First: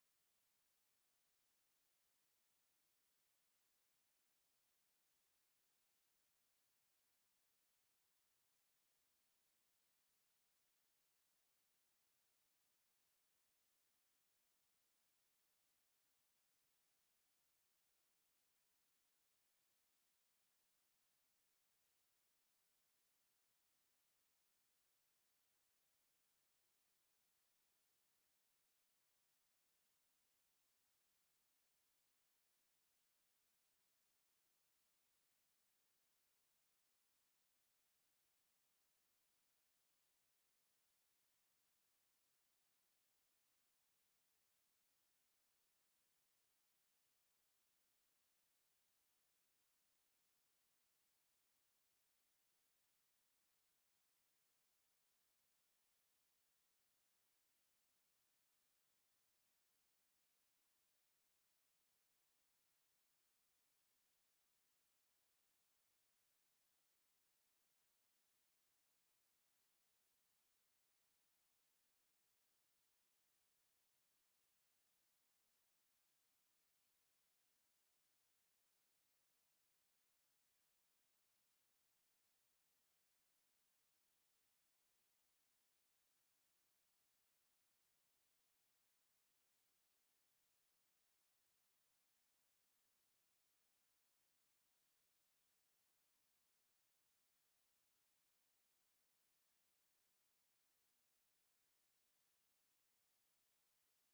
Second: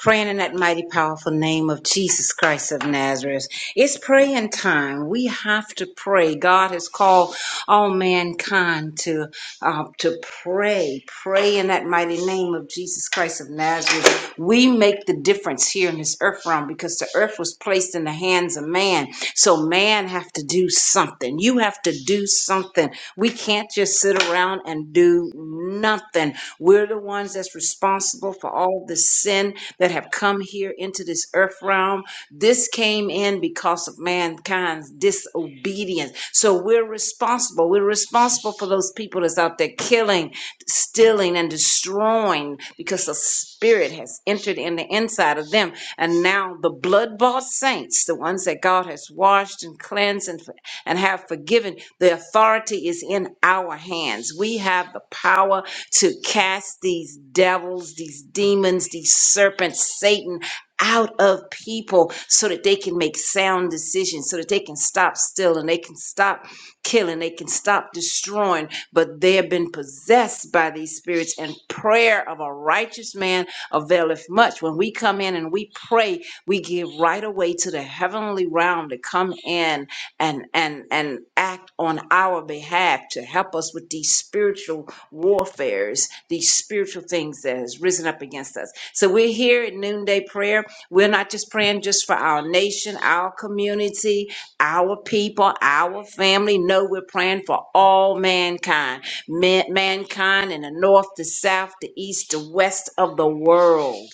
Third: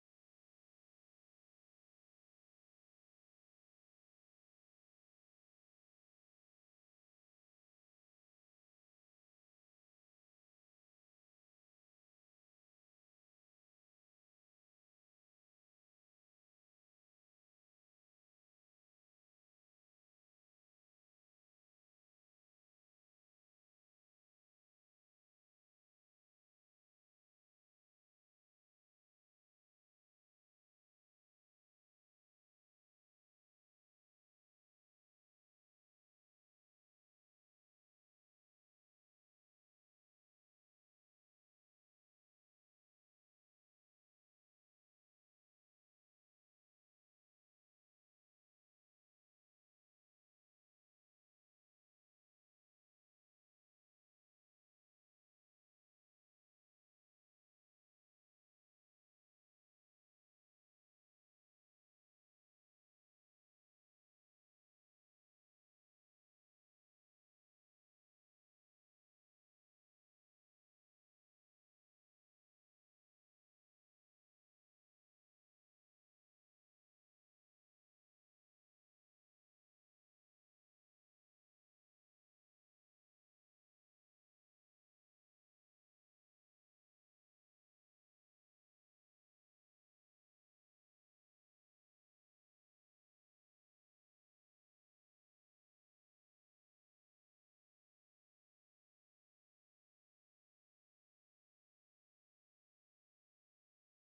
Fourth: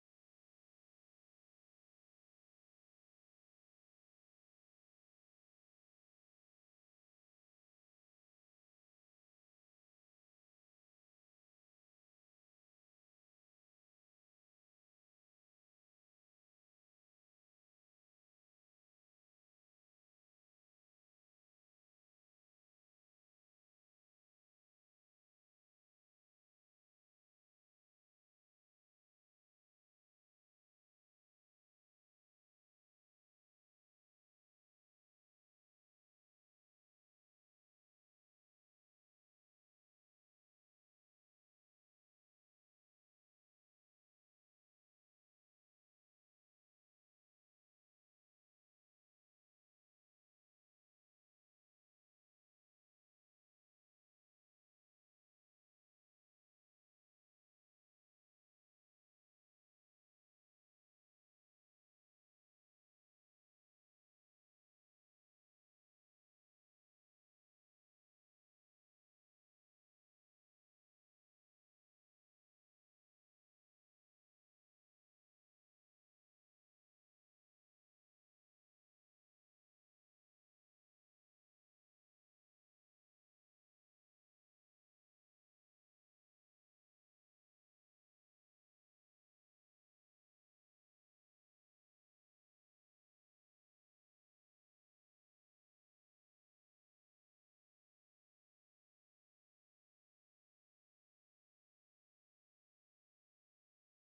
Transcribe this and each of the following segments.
praying in that mighty powerful name of Jesus Christ of Nazareth. It's praying time. We have to pray. God has called all mankind to uh, to pray. Pray in that mighty name of Jesus Christ of Nazareth. We make the difference here in this earth realm because the earth was placed in the hands of man. So man have to do something. You have to do something. We can't just sit around and do nothing we're the ones that's responsible for all the sin that have come here into this earth realm. This came in because of mankind's disobedience. So we're responsible. We're responsible for those people that's out there killing, stealing, and destroying because the spirit has entered in the inside of them. And now the blood bought saints, the ones that God has washed and cleansed and, and have forgiven, the authority is in our hands. We have the power to cast these devils, these demons, these serpents, Satan out of people so that they can make sound decisions, so that they can stop still and they can stop killing, they can stop destroying. But they have been possessed by these spirits, and prayer of a righteous man availeth much. When we come in and we pray, we give right away to the heavenly realm to come in and and and act on our behalf to help us with these spiritual warfares, these spiritual things that has risen up against us. So we're here at noonday prayer. We're not just praying just for our nation, our community, our people, our family. No, we're praying for all mankind, man- mankind in the north, the south, the east, the west of the world.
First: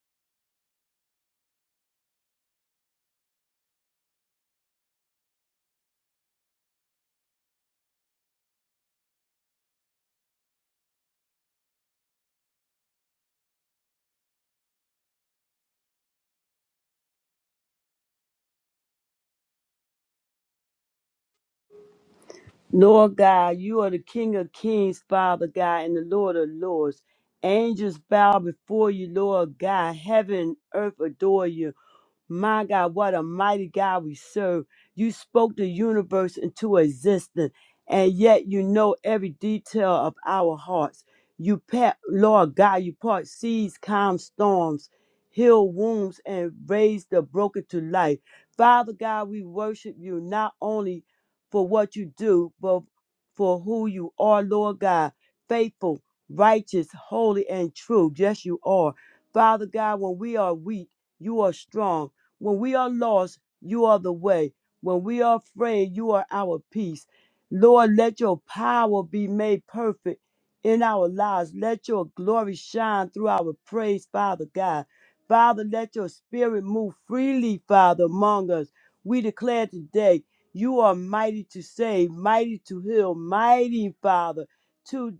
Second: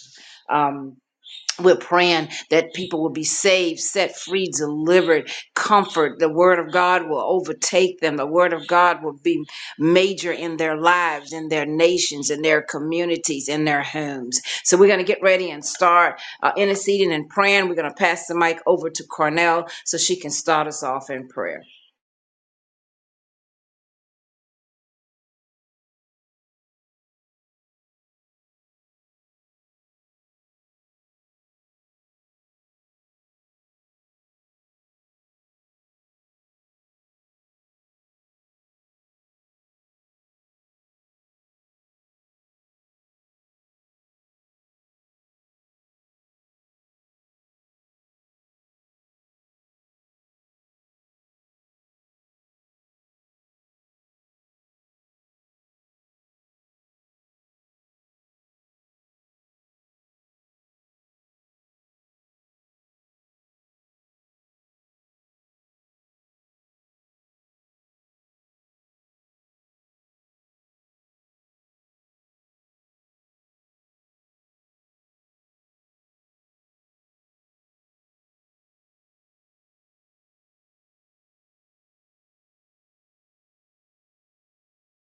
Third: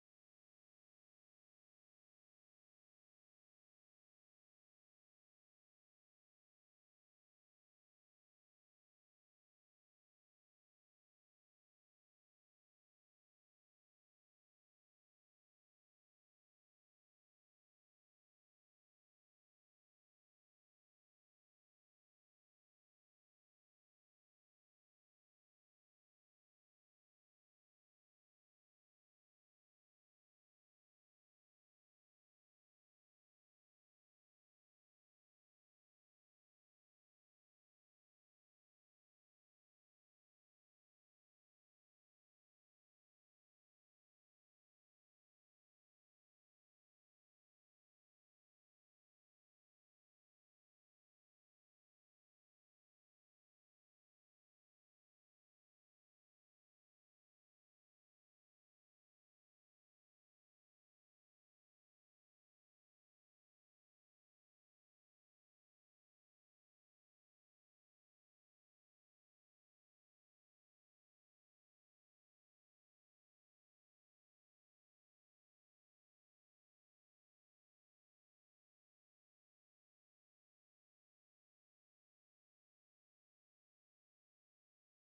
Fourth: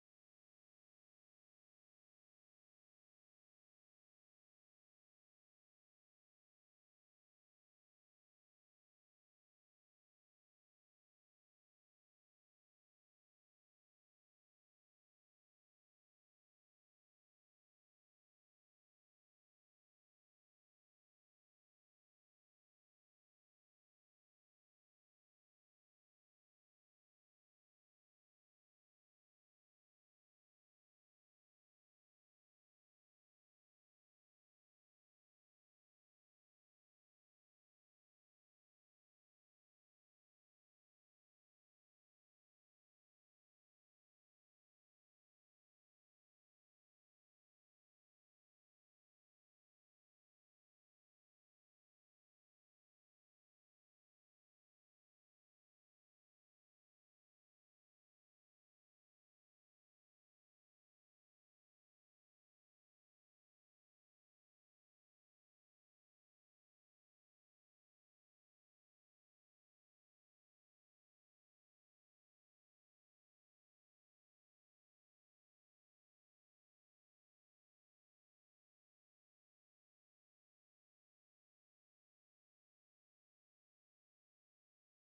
Um, we're praying that people will be saved, set free, delivered, comfort. The word of God will overtake them. The word of God will be major in their lives, in their nations, in their communities, in their homes. So we're going to get ready and start uh, interceding and praying. We're going to pass the mic over to Cornell so she can start us off in prayer. Lord God, you are the King of kings, Father God, and the Lord of lords. Angels bow before you, Lord God. Heaven and earth adore you. My God, what a mighty God we serve. You spoke the universe into existence, and yet you know every detail of our hearts. You pat, Lord God, you part seas, calm storms, heal wounds, and raise the broken to life. Father God, we worship you not only for what you do, but for who you are, Lord God. Faithful, righteous, holy, and true. Yes, you are. Father God, when we are weak, you are strong. When we are lost, you are the way. When we are afraid, you are our peace. Lord, let your power be made perfect in our lives. Let your glory shine through our praise, Father God. Father, let your spirit move freely, Father, among us. We declare today you are mighty to save, mighty to heal, mighty, Father. to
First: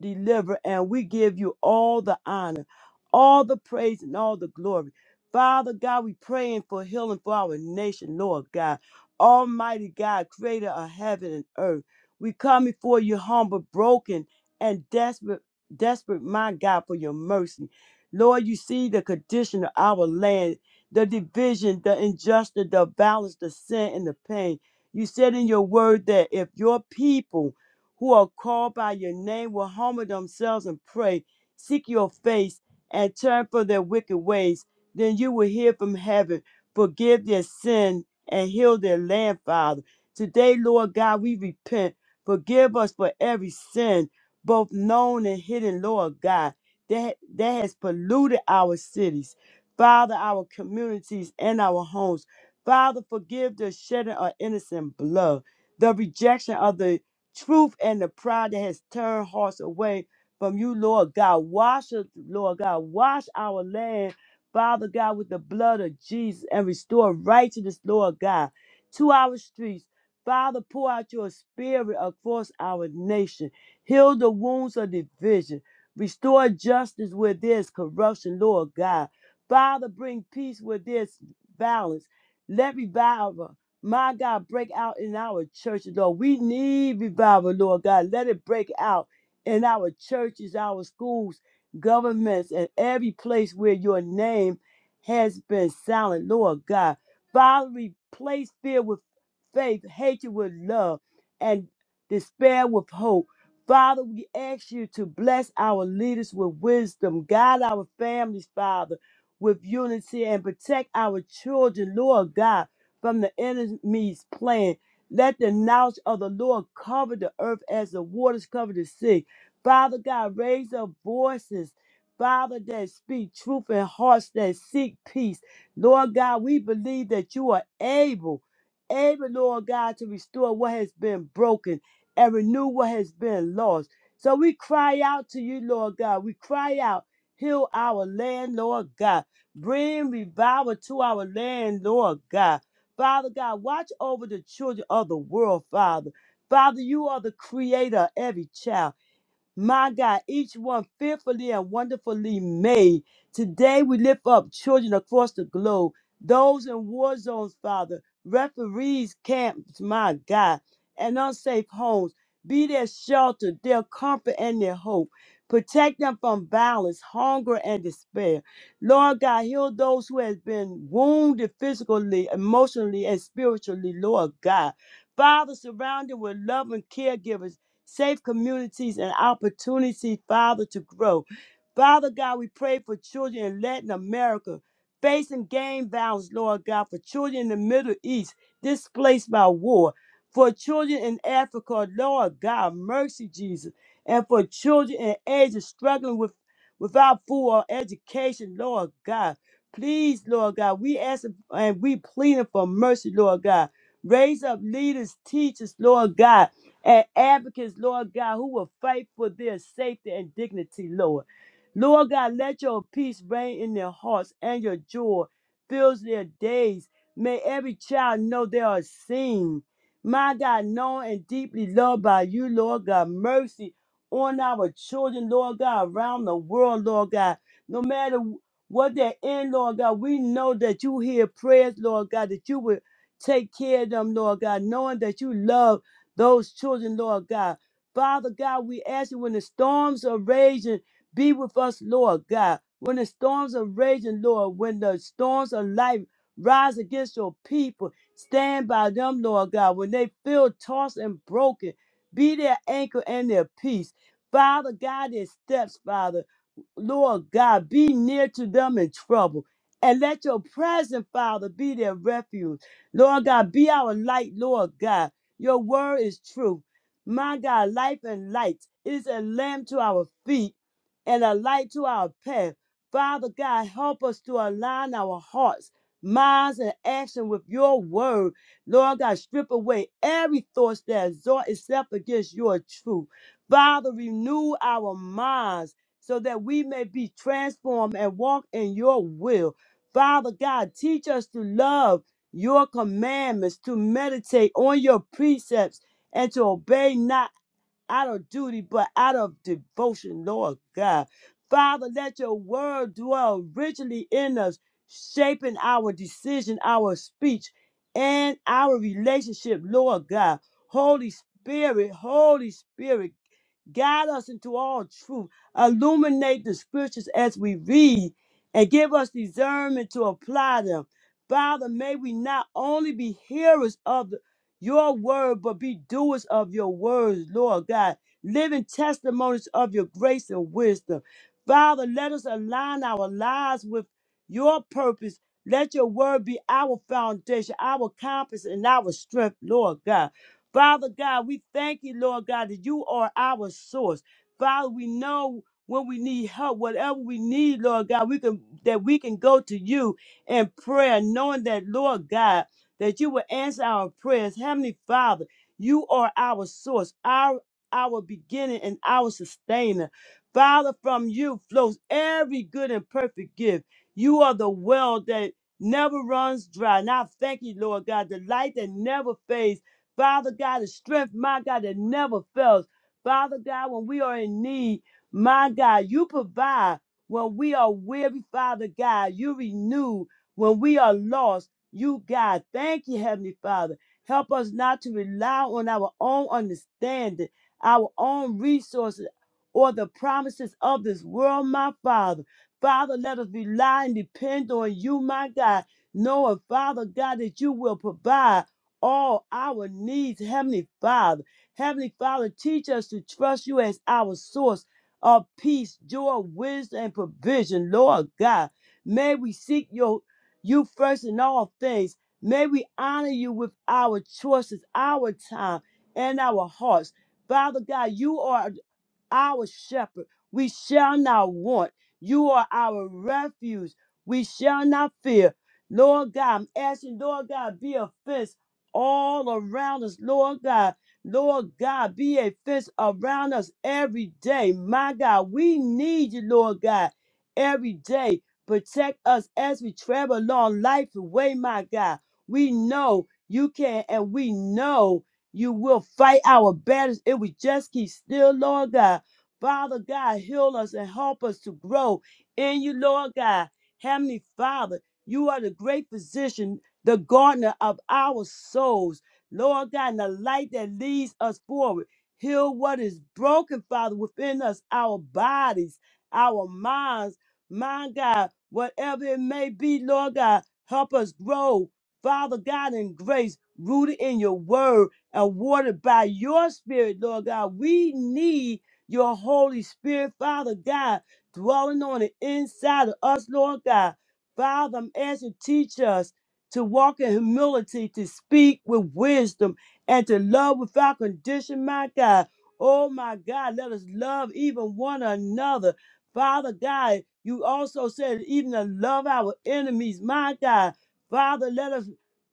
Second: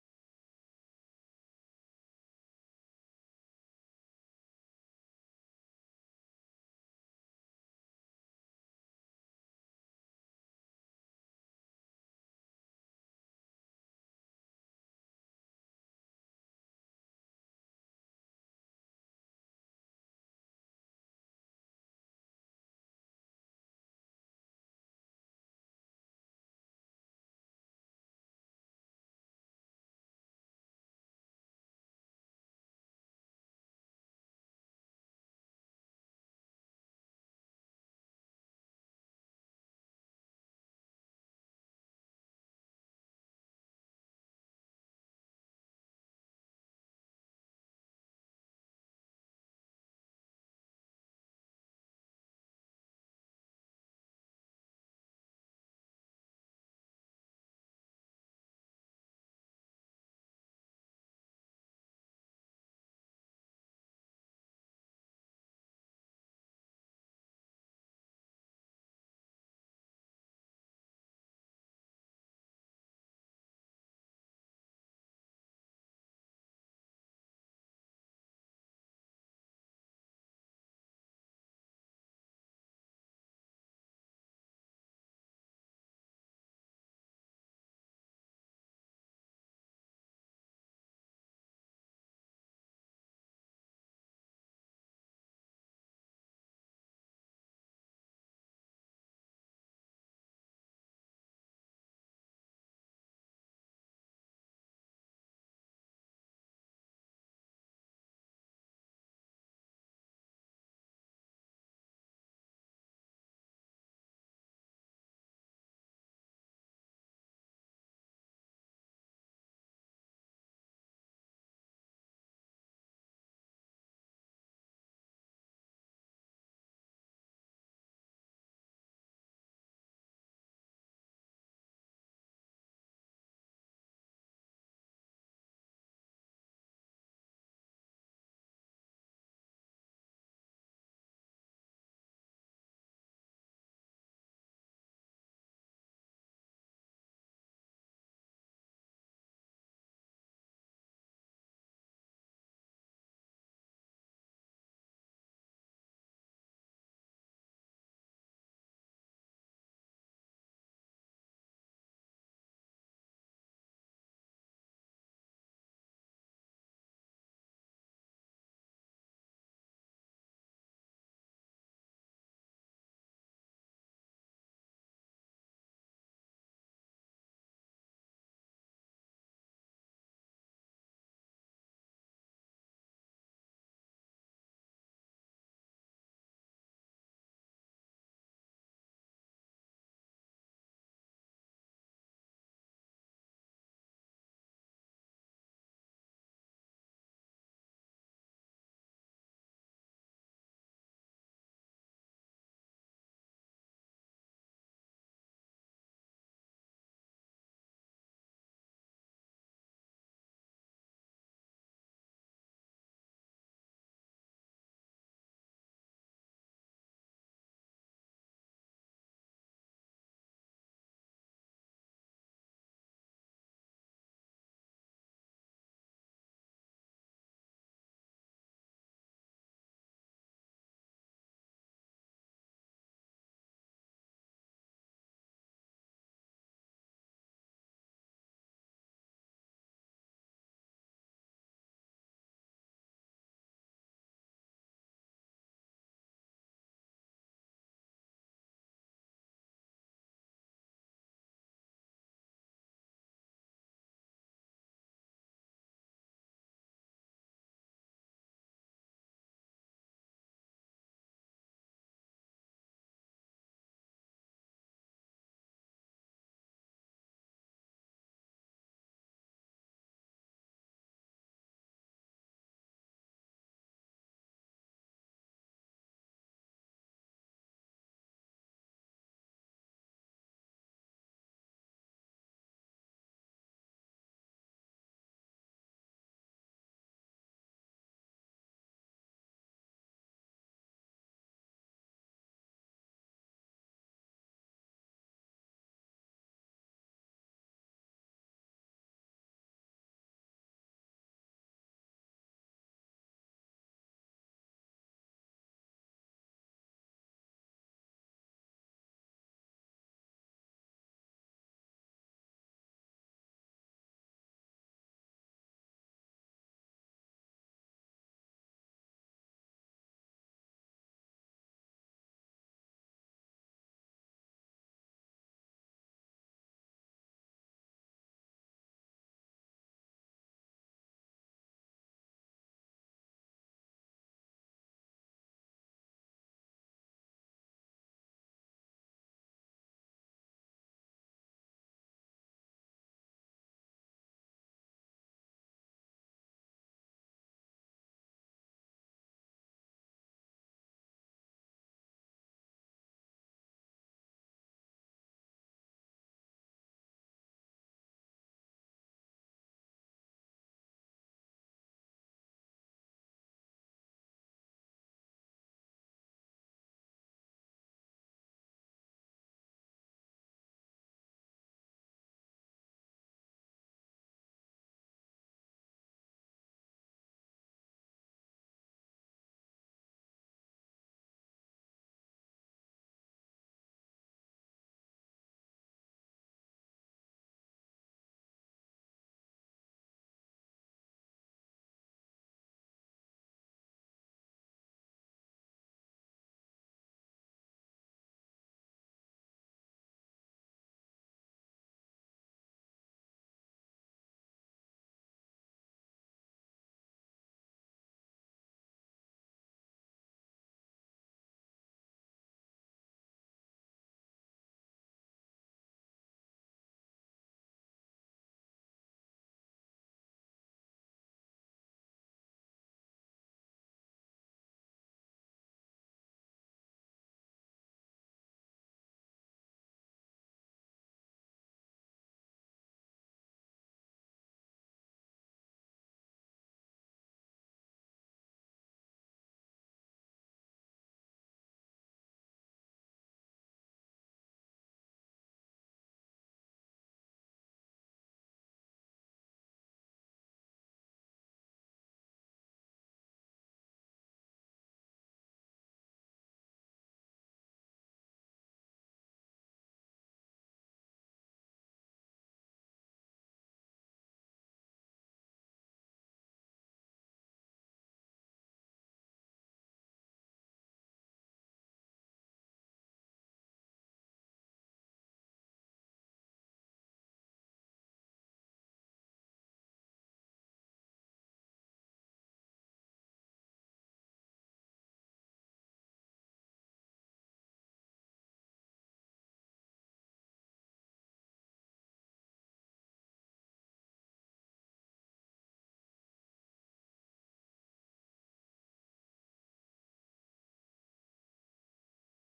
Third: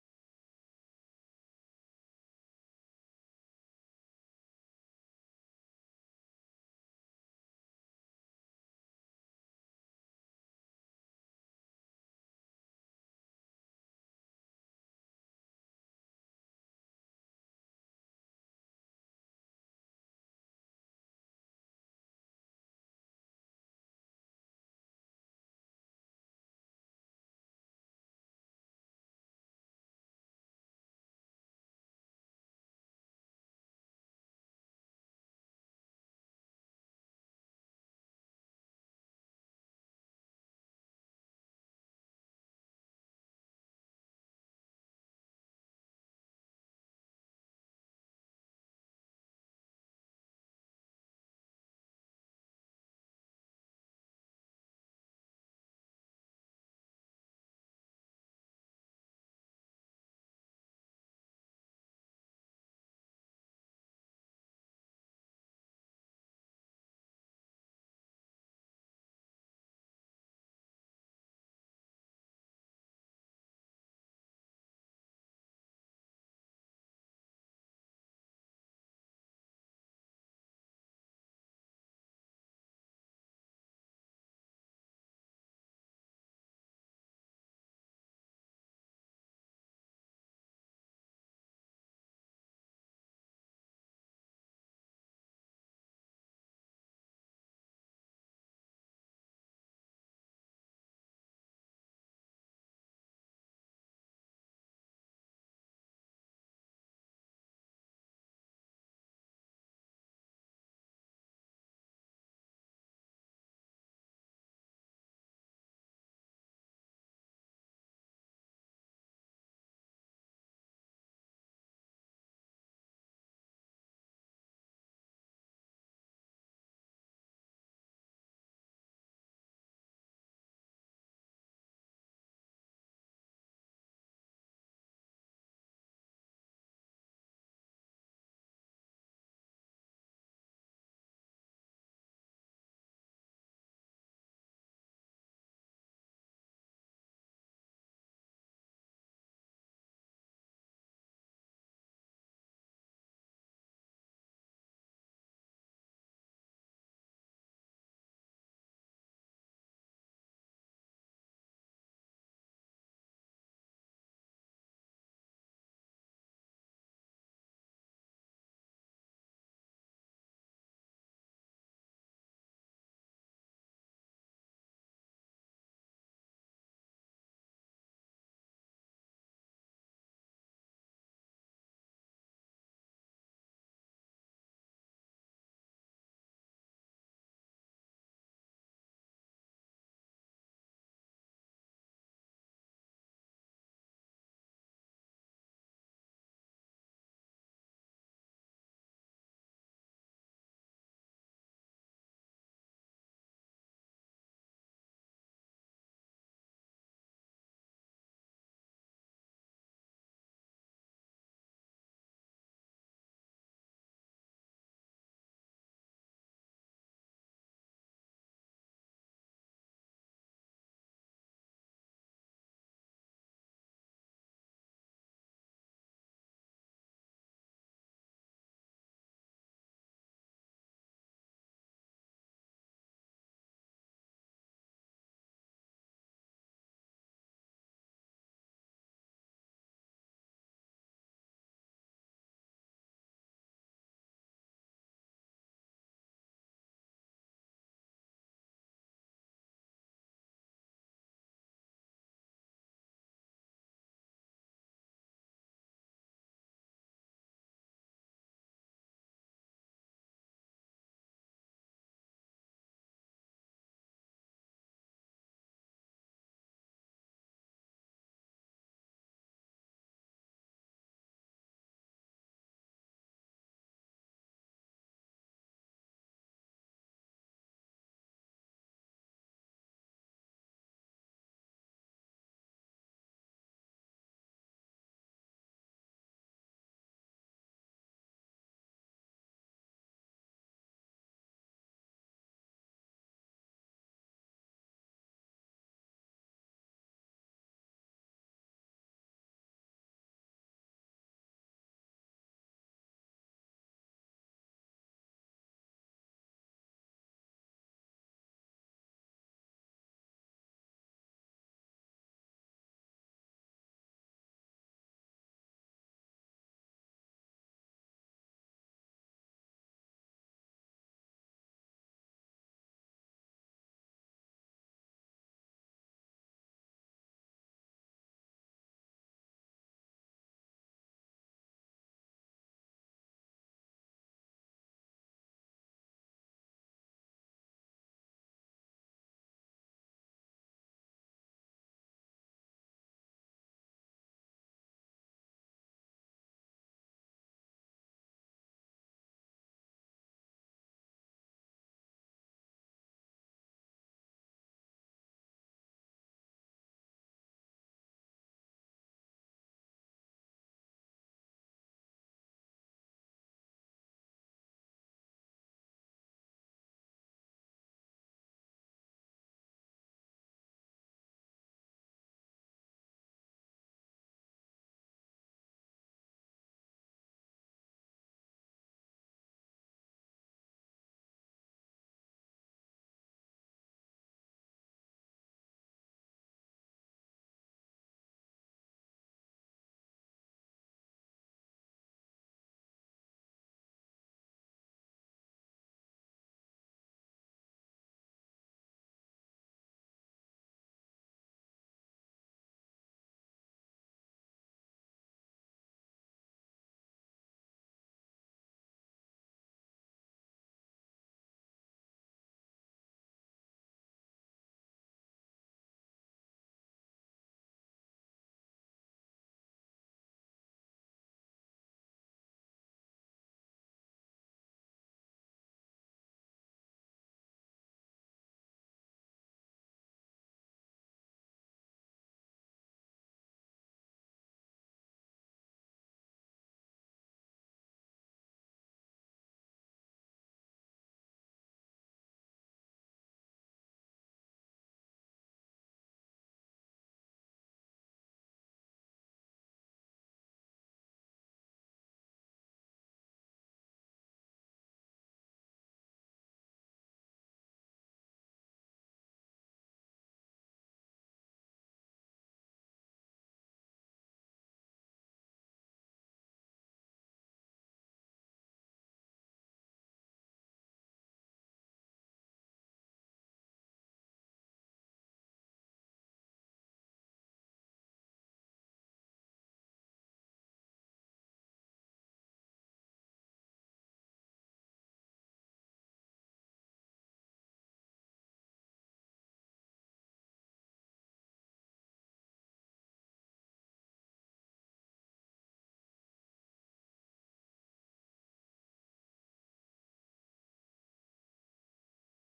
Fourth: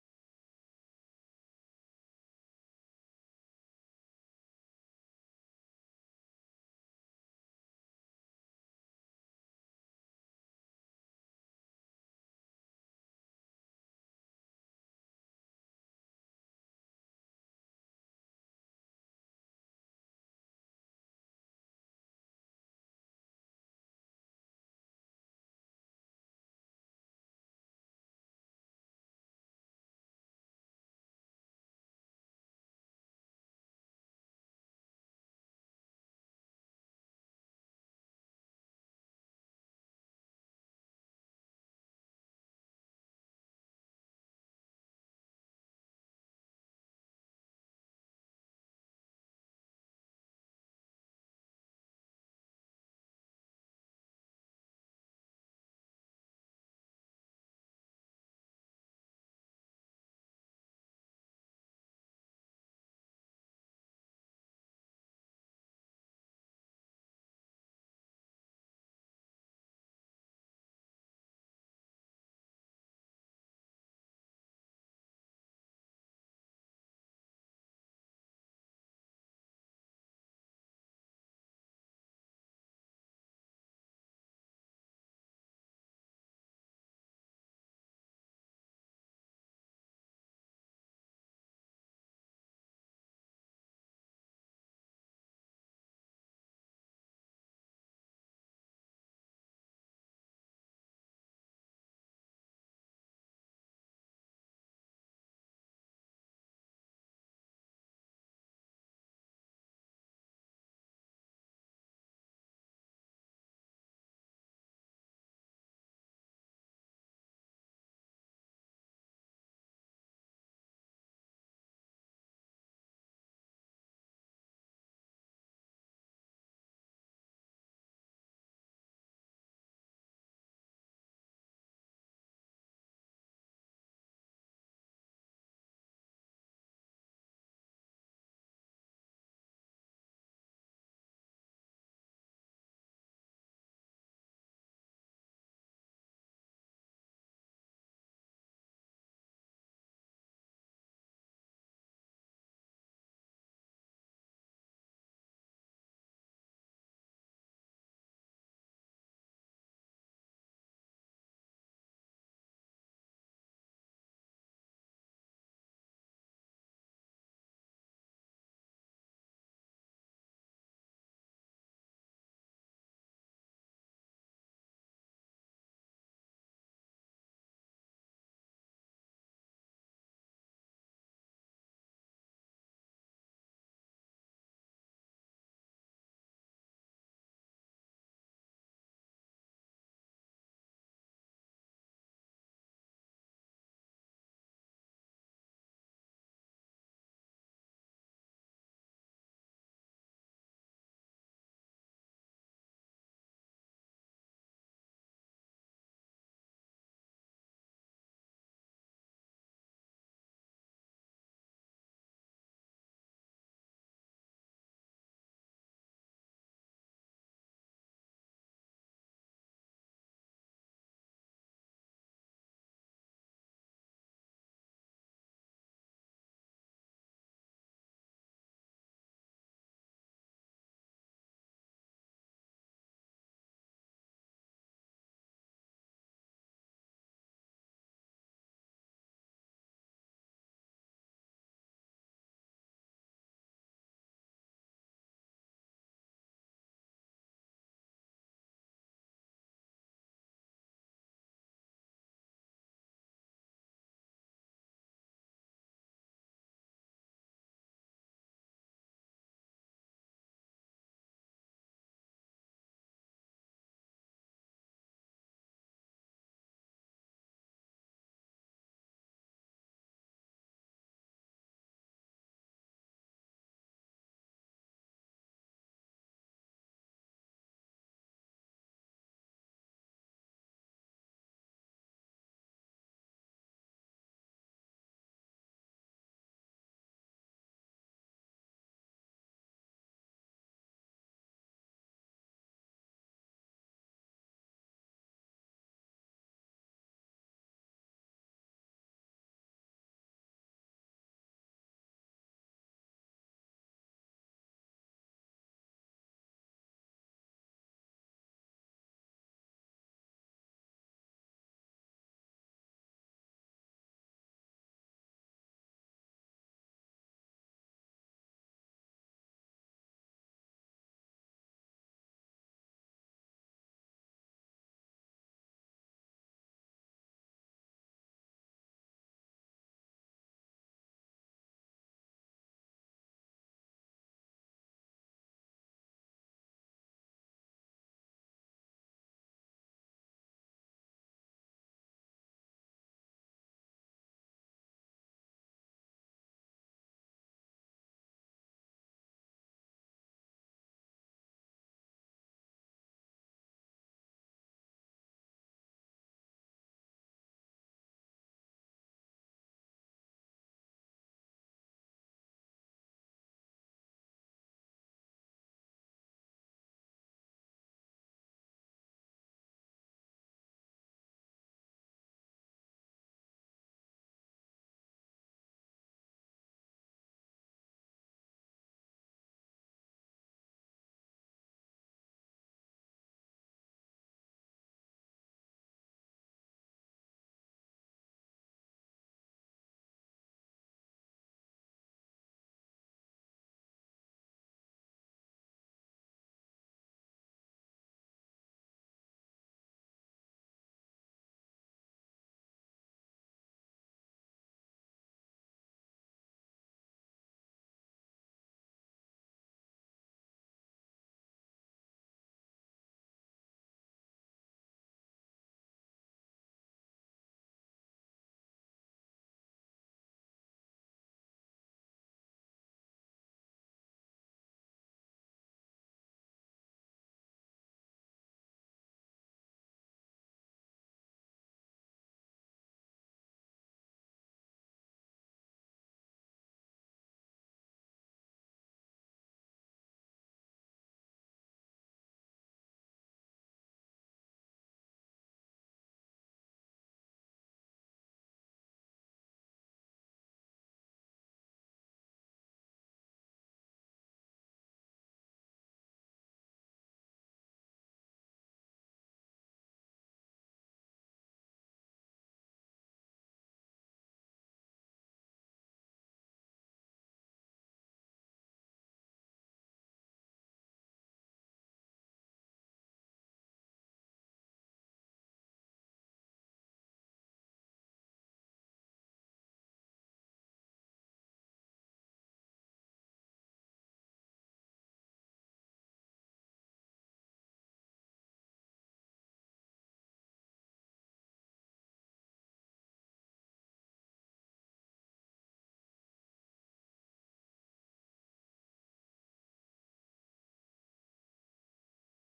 deliver, and we give you all the honor, all the praise, and all the glory. Father God, we praying for healing for our nation, Lord God. Almighty God, creator of heaven and earth. We come before you humble, broken, and desperate, desperate, my God, for your mercy. Lord, you see the condition of our land, the division, the injustice, the violence, the sin, and the pain. You said in your word that if your people who are called by your name will humble themselves and pray, seek your face, and turn from their wicked ways. Then you will hear from heaven, forgive their sin, and heal their land, Father. Today, Lord God, we repent. Forgive us for every sin, both known and hidden, Lord God, that, that has polluted our cities, Father, our communities, and our homes. Father, forgive the shedding of innocent blood, the rejection of the truth and the pride that has turned hearts away from you, Lord God. Wash us, Lord God. Wash our land, Father God, with the blood of Jesus and restore righteousness, Lord God, to our streets. Father, pour out your spirit across our nation. Heal the wounds of division. Restore justice where there's corruption, Lord God. Father, bring peace where there's violence. Let revival my God, break out in our churches, Lord. We need revival, Lord God. Let it break out in our churches, our schools, governments, and every place where your name has been silent, Lord God. Father, replace fear with faith, hatred with love, and despair with hope. Father, we ask you to bless our leaders with wisdom, guide our families, Father, with unity, and protect our children, Lord God from the enemy's plan. Let the knowledge of the Lord cover the earth as the waters cover the sea. Father God, raise up voices, Father, that speak truth and hearts that seek peace. Lord God, we believe that you are able, able, Lord God, to restore what has been broken and renew what has been lost. So we cry out to you, Lord God. We cry out, heal our land, Lord God. Bring revival to our land, Lord God. Father God, watch over the children of the world, Father. Father, you are the creator of every child. My God, each one fearfully and wonderfully made. Today we lift up children across the globe, those in war zones, Father, referees, camps, my God, and unsafe homes. Be their shelter, their comfort, and their hope. Protect them from violence, hunger, and despair. Lord God, heal those who have been wounded physically, emotionally, and spiritually, Lord God. Father, surround them with loving caregivers safe communities, and opportunities, Father, to grow. Father God, we pray for children in Latin America facing gang violence, Lord God, for children in the Middle East displaced by war, for children in Africa, Lord God, mercy, Jesus, and for children in Asia struggling with without food or education, Lord God. Please, Lord God, we ask and we pleading for mercy, Lord God. Raise up leaders, teachers, Lord God and advocates, Lord God, who will fight for their safety and dignity, Lord. Lord God, let your peace reign in their hearts and your joy fills their days. May every child know they are seen. My God, known and deeply loved by you, Lord God. Mercy on our children, Lord God, around the world, Lord God. No matter what they're in, Lord God, we know that you hear prayers, Lord God, that you will take care of them, Lord God, knowing that you love those children, Lord God. Father God, we ask you when the storms are raging, be with us, Lord God. When the storms are raging, Lord, when the storms of life rise against your people, stand by them, Lord God. When they feel tossed and broken, be their anchor and their peace. Father God, their steps, Father. Lord God, be near to them in trouble. And let your present, Father, be their refuge. Lord God, be our light, Lord God. Your word is true. My God, life and light is a lamp to our feet and a light to our path. Father God, help us to align our hearts, minds, and action with your word. Lord God, strip away every thought that exhort itself against your truth. Father, renew our minds so that we may be transformed and walk in your will. Father God, teach us to love your commandments, to meditate on your precepts, and to obey not out of duty, but out of devotion, Lord God. Father, let your word dwell richly in us, shaping our decision, our speech, and our relationship, Lord God. Holy Spirit, Holy Spirit, guide us into all truth. Illuminate the scriptures as we read and give us discernment to apply them. Father, may we not only be hearers of the your word, but be doers of your words, Lord God, living testimonies of your grace and wisdom. Father, let us align our lives with your purpose. Let your word be our foundation, our compass, and our strength, Lord God. Father God, we thank you, Lord God, that you are our source. Father, we know when we need help, whatever we need, Lord God, we can that we can go to you in prayer, knowing that, Lord God that you will answer our prayers. Heavenly Father, you are our source, our our beginning and our sustainer. Father, from you flows every good and perfect gift. You are the well that never runs dry. And I thank you, Lord God, the light that never fades. Father God, the strength, my God, that never fails. Father God, when we are in need, my God, you provide. When we are weary, Father God, you renew. When we are lost, you, God, thank you, Heavenly Father. Help us not to rely on our own understanding, our own resources, or the promises of this world, my Father. Father, let us rely and depend on you, my God, knowing, Father God, that you will provide all our needs, Heavenly Father. Heavenly Father, teach us to trust you as our source of peace, joy, wisdom, and provision, Lord God. May we seek your you first in all things. May we honor you with our choices, our time, and our hearts. Father God, you are our shepherd. We shall not want. You are our refuge. We shall not fear. Lord God, I'm asking, Lord God, be a fence all around us, Lord God. Lord God, be a fence around us every day. My God, we need you, Lord God, every day. Protect us as we travel along life's way, my God. We know you can, and we know you will fight our battles if we just keep still, Lord God. Father God, heal us and help us to grow in you, Lord God. Heavenly Father, you are the great physician, the gardener of our souls. Lord God, and the light that leads us forward. Heal what is broken, Father, within us, our bodies, our minds, mind God, whatever it may be, Lord God, help us grow, Father God, in grace, rooted in your word and watered by your spirit, Lord God. We need your Holy Spirit, Father God, dwelling on the inside of us, Lord God. Father, I'm asking teach us to walk in humility, to speak with wisdom, and to love without condition, my God. Oh my God, let us love even one another. Father God, you also said even to love our enemies, my God. Father, let us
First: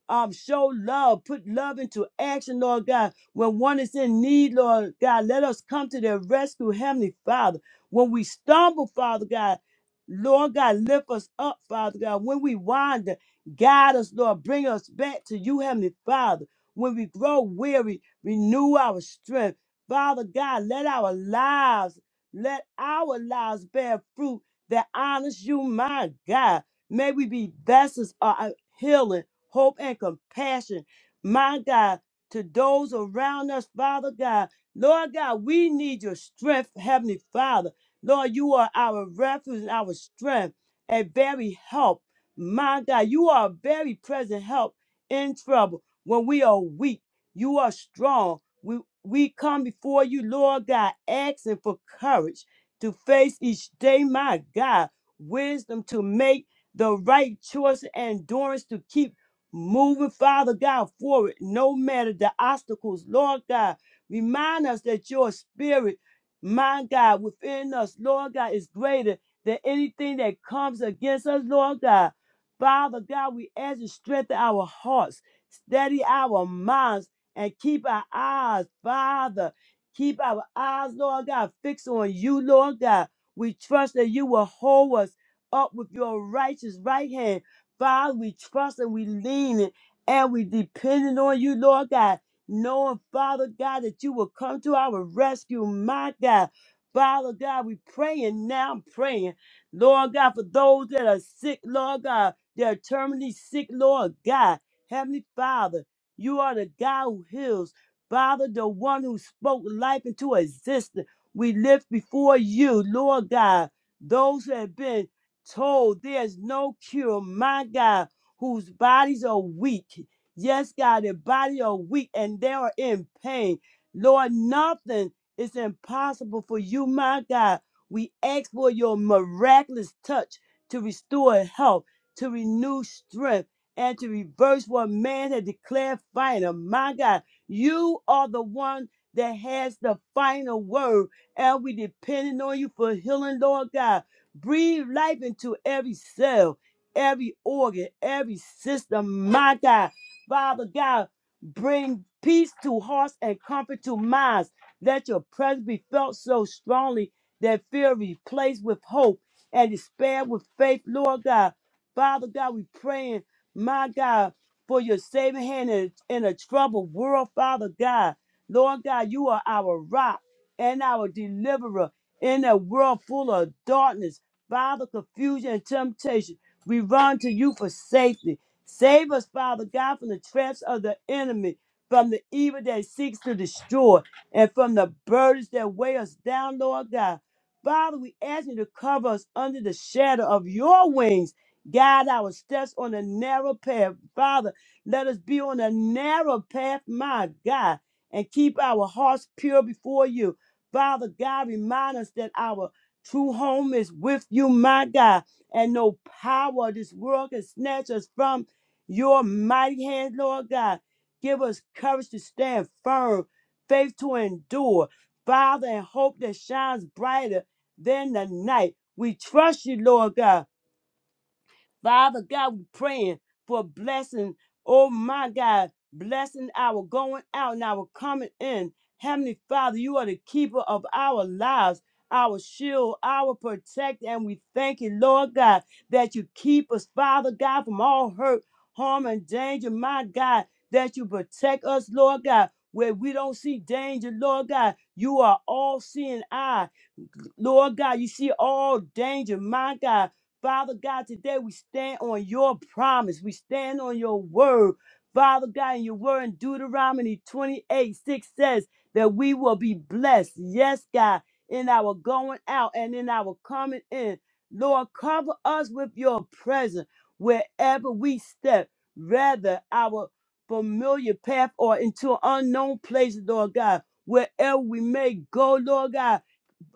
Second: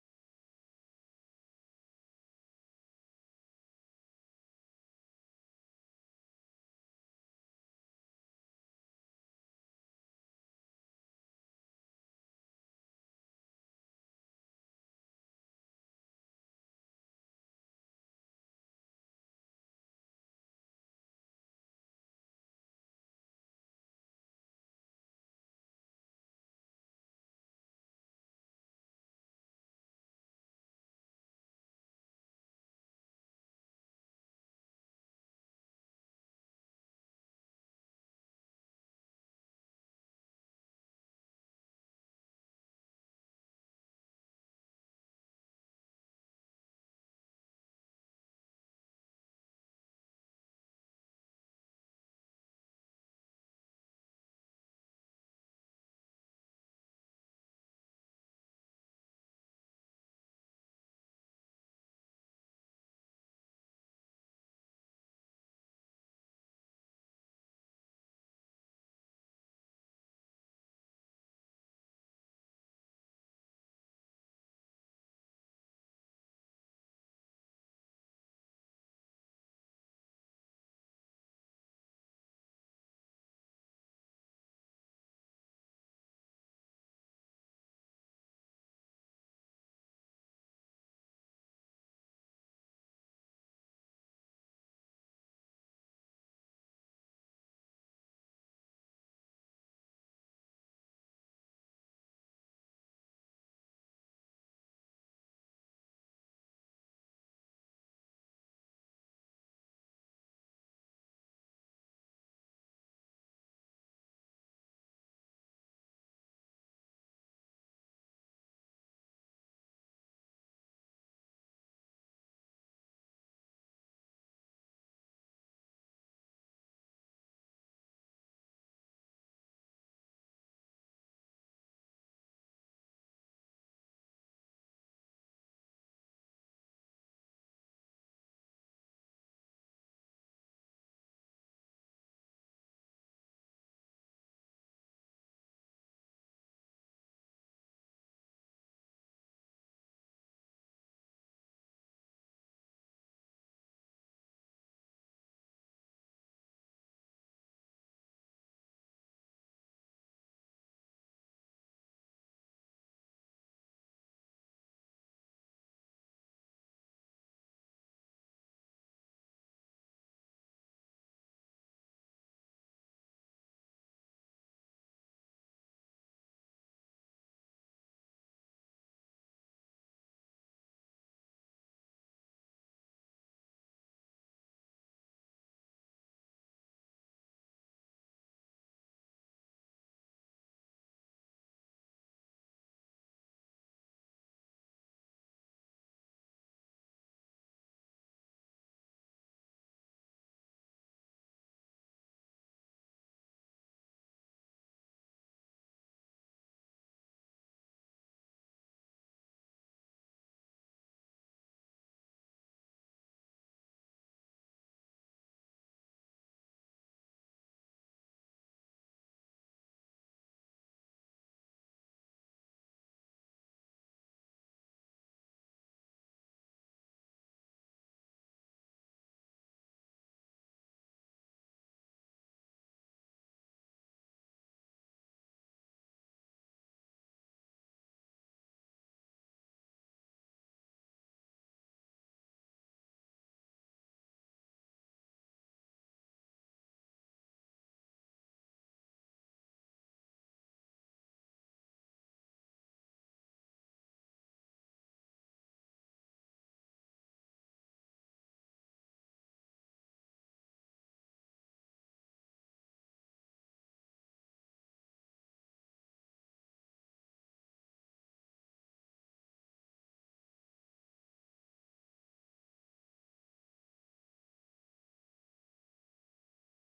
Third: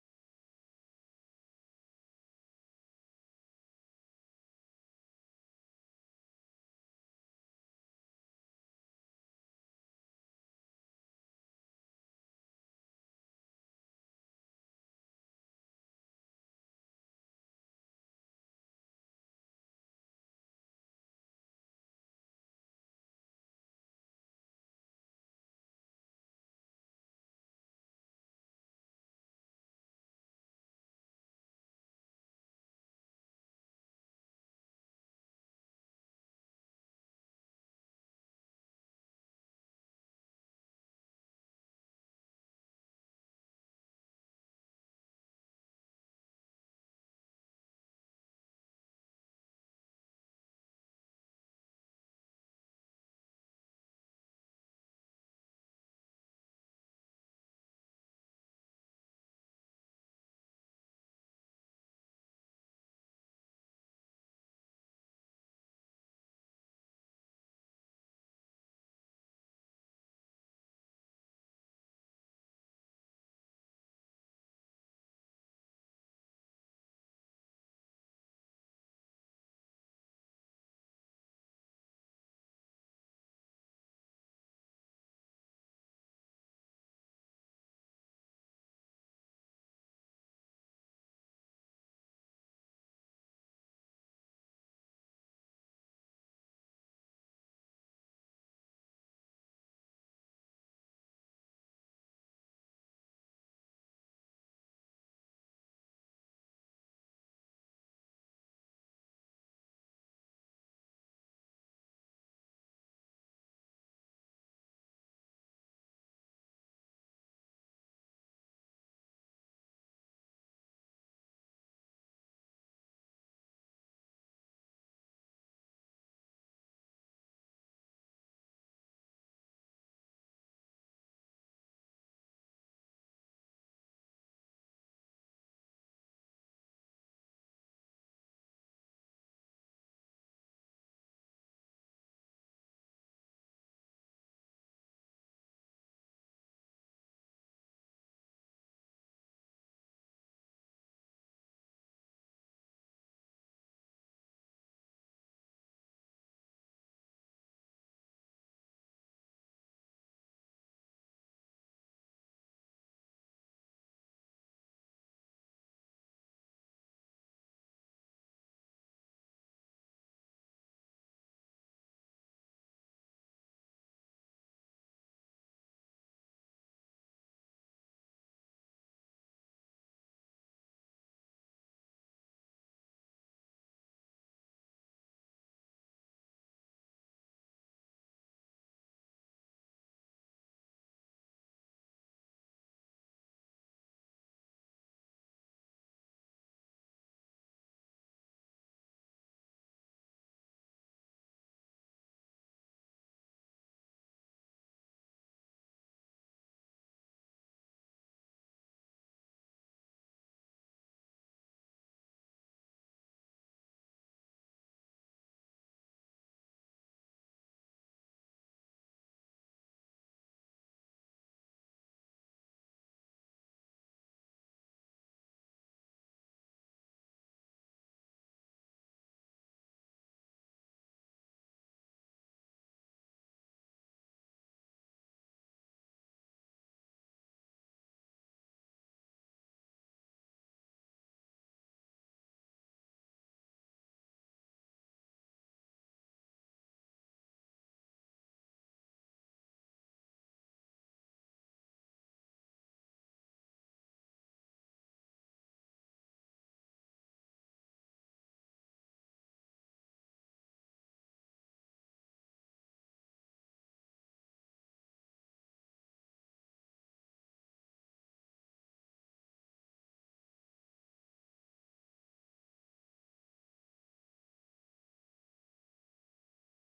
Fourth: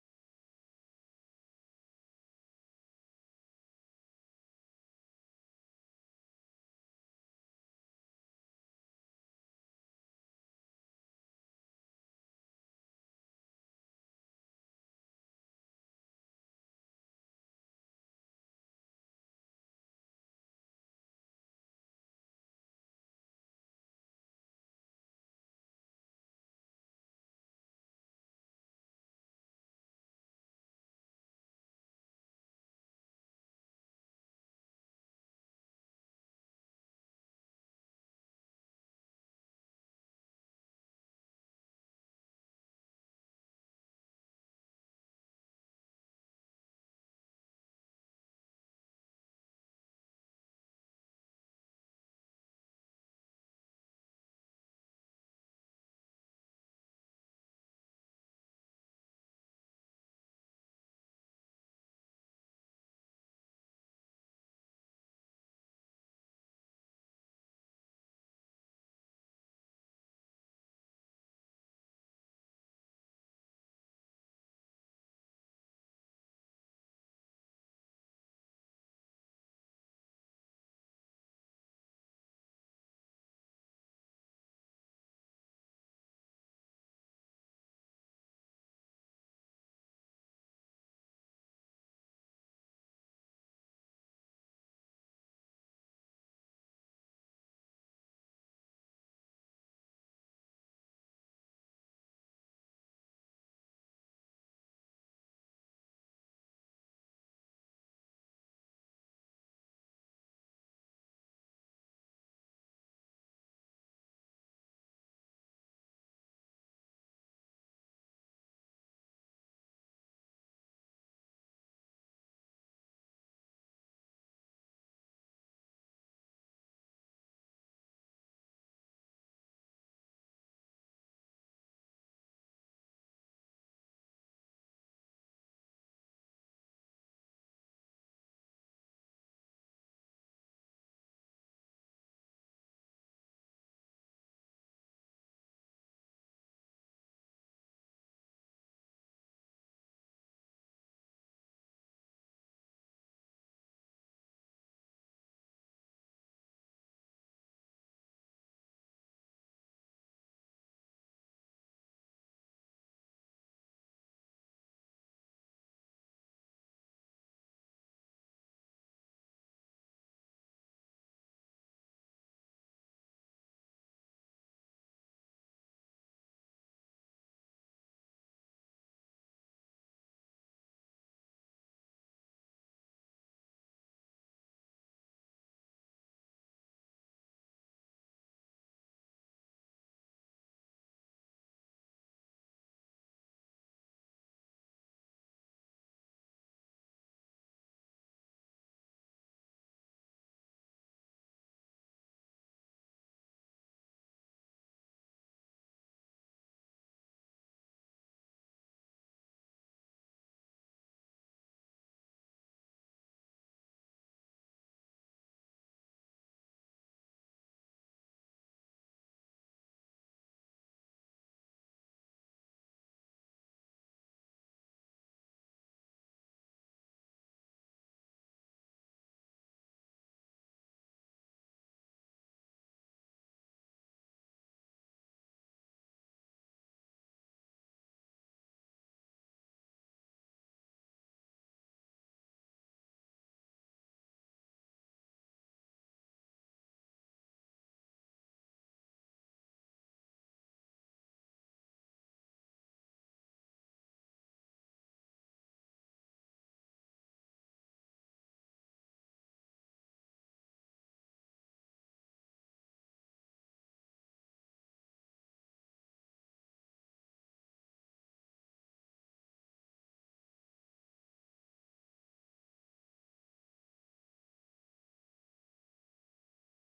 um show love, put love into action, Lord God when one is in need, Lord God, let us come to their rescue, Heavenly Father. When we stumble, Father God, Lord God, lift us up, Father God. When we wander, guide us, Lord. Bring us back to you, Heavenly Father. When we grow weary, renew our strength. Father God, let our lives, let our lives bear fruit that honors you, my God. May we be vessels of healing, hope, and compassion. My God, to those around us, Father God. Lord God, we need your strength, Heavenly Father. Lord, you are our refuge and our strength a very help. My God, you are a very present help in trouble when we are weak. You are strong. We, we come before you, Lord God, asking for courage to face each day, my God, wisdom to make the right choice, and endurance to keep moving, Father God, forward, no matter the obstacles. Lord God, remind us that your spirit, my God, within us, Lord God, is greater than anything that comes against us, Lord God. Father God, we ask you to strengthen our hearts, steady our minds, and keep our eyes, Father. Keep our eyes, Lord God, fixed on you, Lord God. We trust that you will hold us up with your righteous right hand Father, we trust and we lean in and we depending on you, Lord God, knowing, Father God, that you will come to our rescue, my God. Father God, we praying now, praying, Lord God, for those that are sick, Lord God, that are terminally sick, Lord God. Heavenly Father, you are the God who heals. Father, the one who spoke life into existence. We lift before you, Lord God, those who have been told there's no cure, my God, whose bodies are weak. Yes, God, their bodies are weak and they are in pain. Lord, nothing is impossible for you, my God. We ask for your miraculous touch to restore health, to renew strength, and to reverse what man had declared final. My God, you are the one that has the final word, and we depending on you for healing, Lord God. Breathe life into every cell, every organ, every system, my God. Father God, bring peace to hearts and comfort to minds. Let your presence be felt so strongly that fear replaced with hope and despair with faith, Lord God. Father God, we praying, my God, for your saving hand in, in a troubled world, Father God. Lord God, you are our rock and our deliverer in a world full of darkness. Father, confusion and temptation. We run to you for safety. Save us, Father God, from the traps of the enemy, from the evil that seeks to destroy, and from the burdens that weigh us down, Lord God. Father, we ask you to cover us under the shadow of your wings. Guide our steps on the narrow path. Father, let us be on the narrow path, my God, and keep our hearts pure before you. Father God, remind us that our True home is with you, my God, and no power of this world can snatch us from your mighty hand, Lord God. Give us courage to stand firm, faith to endure, Father, and hope that shines brighter than the night. We trust you, Lord God. Father God, we praying for blessing. Oh my God, blessing our going out and our coming in. Heavenly Father, you are the keeper of our lives, our shield, our protector, and we thank you, Lord God, that you keep us, Father God, from all hurt, harm, and danger. My God, that you protect us, Lord God, where we don't see danger, Lord God. You are all seeing eye. Lord God, you see all danger, my God. Father God, today we stand on your promise. We stand on your word. Father God, in your word in Deuteronomy 28 6 says that we will be blessed. Yes, God, in our going out and in our coming in. Lord, cover us with your presence wherever we step, whether our familiar path or into unknown places, Lord God. Wherever we may go, Lord God,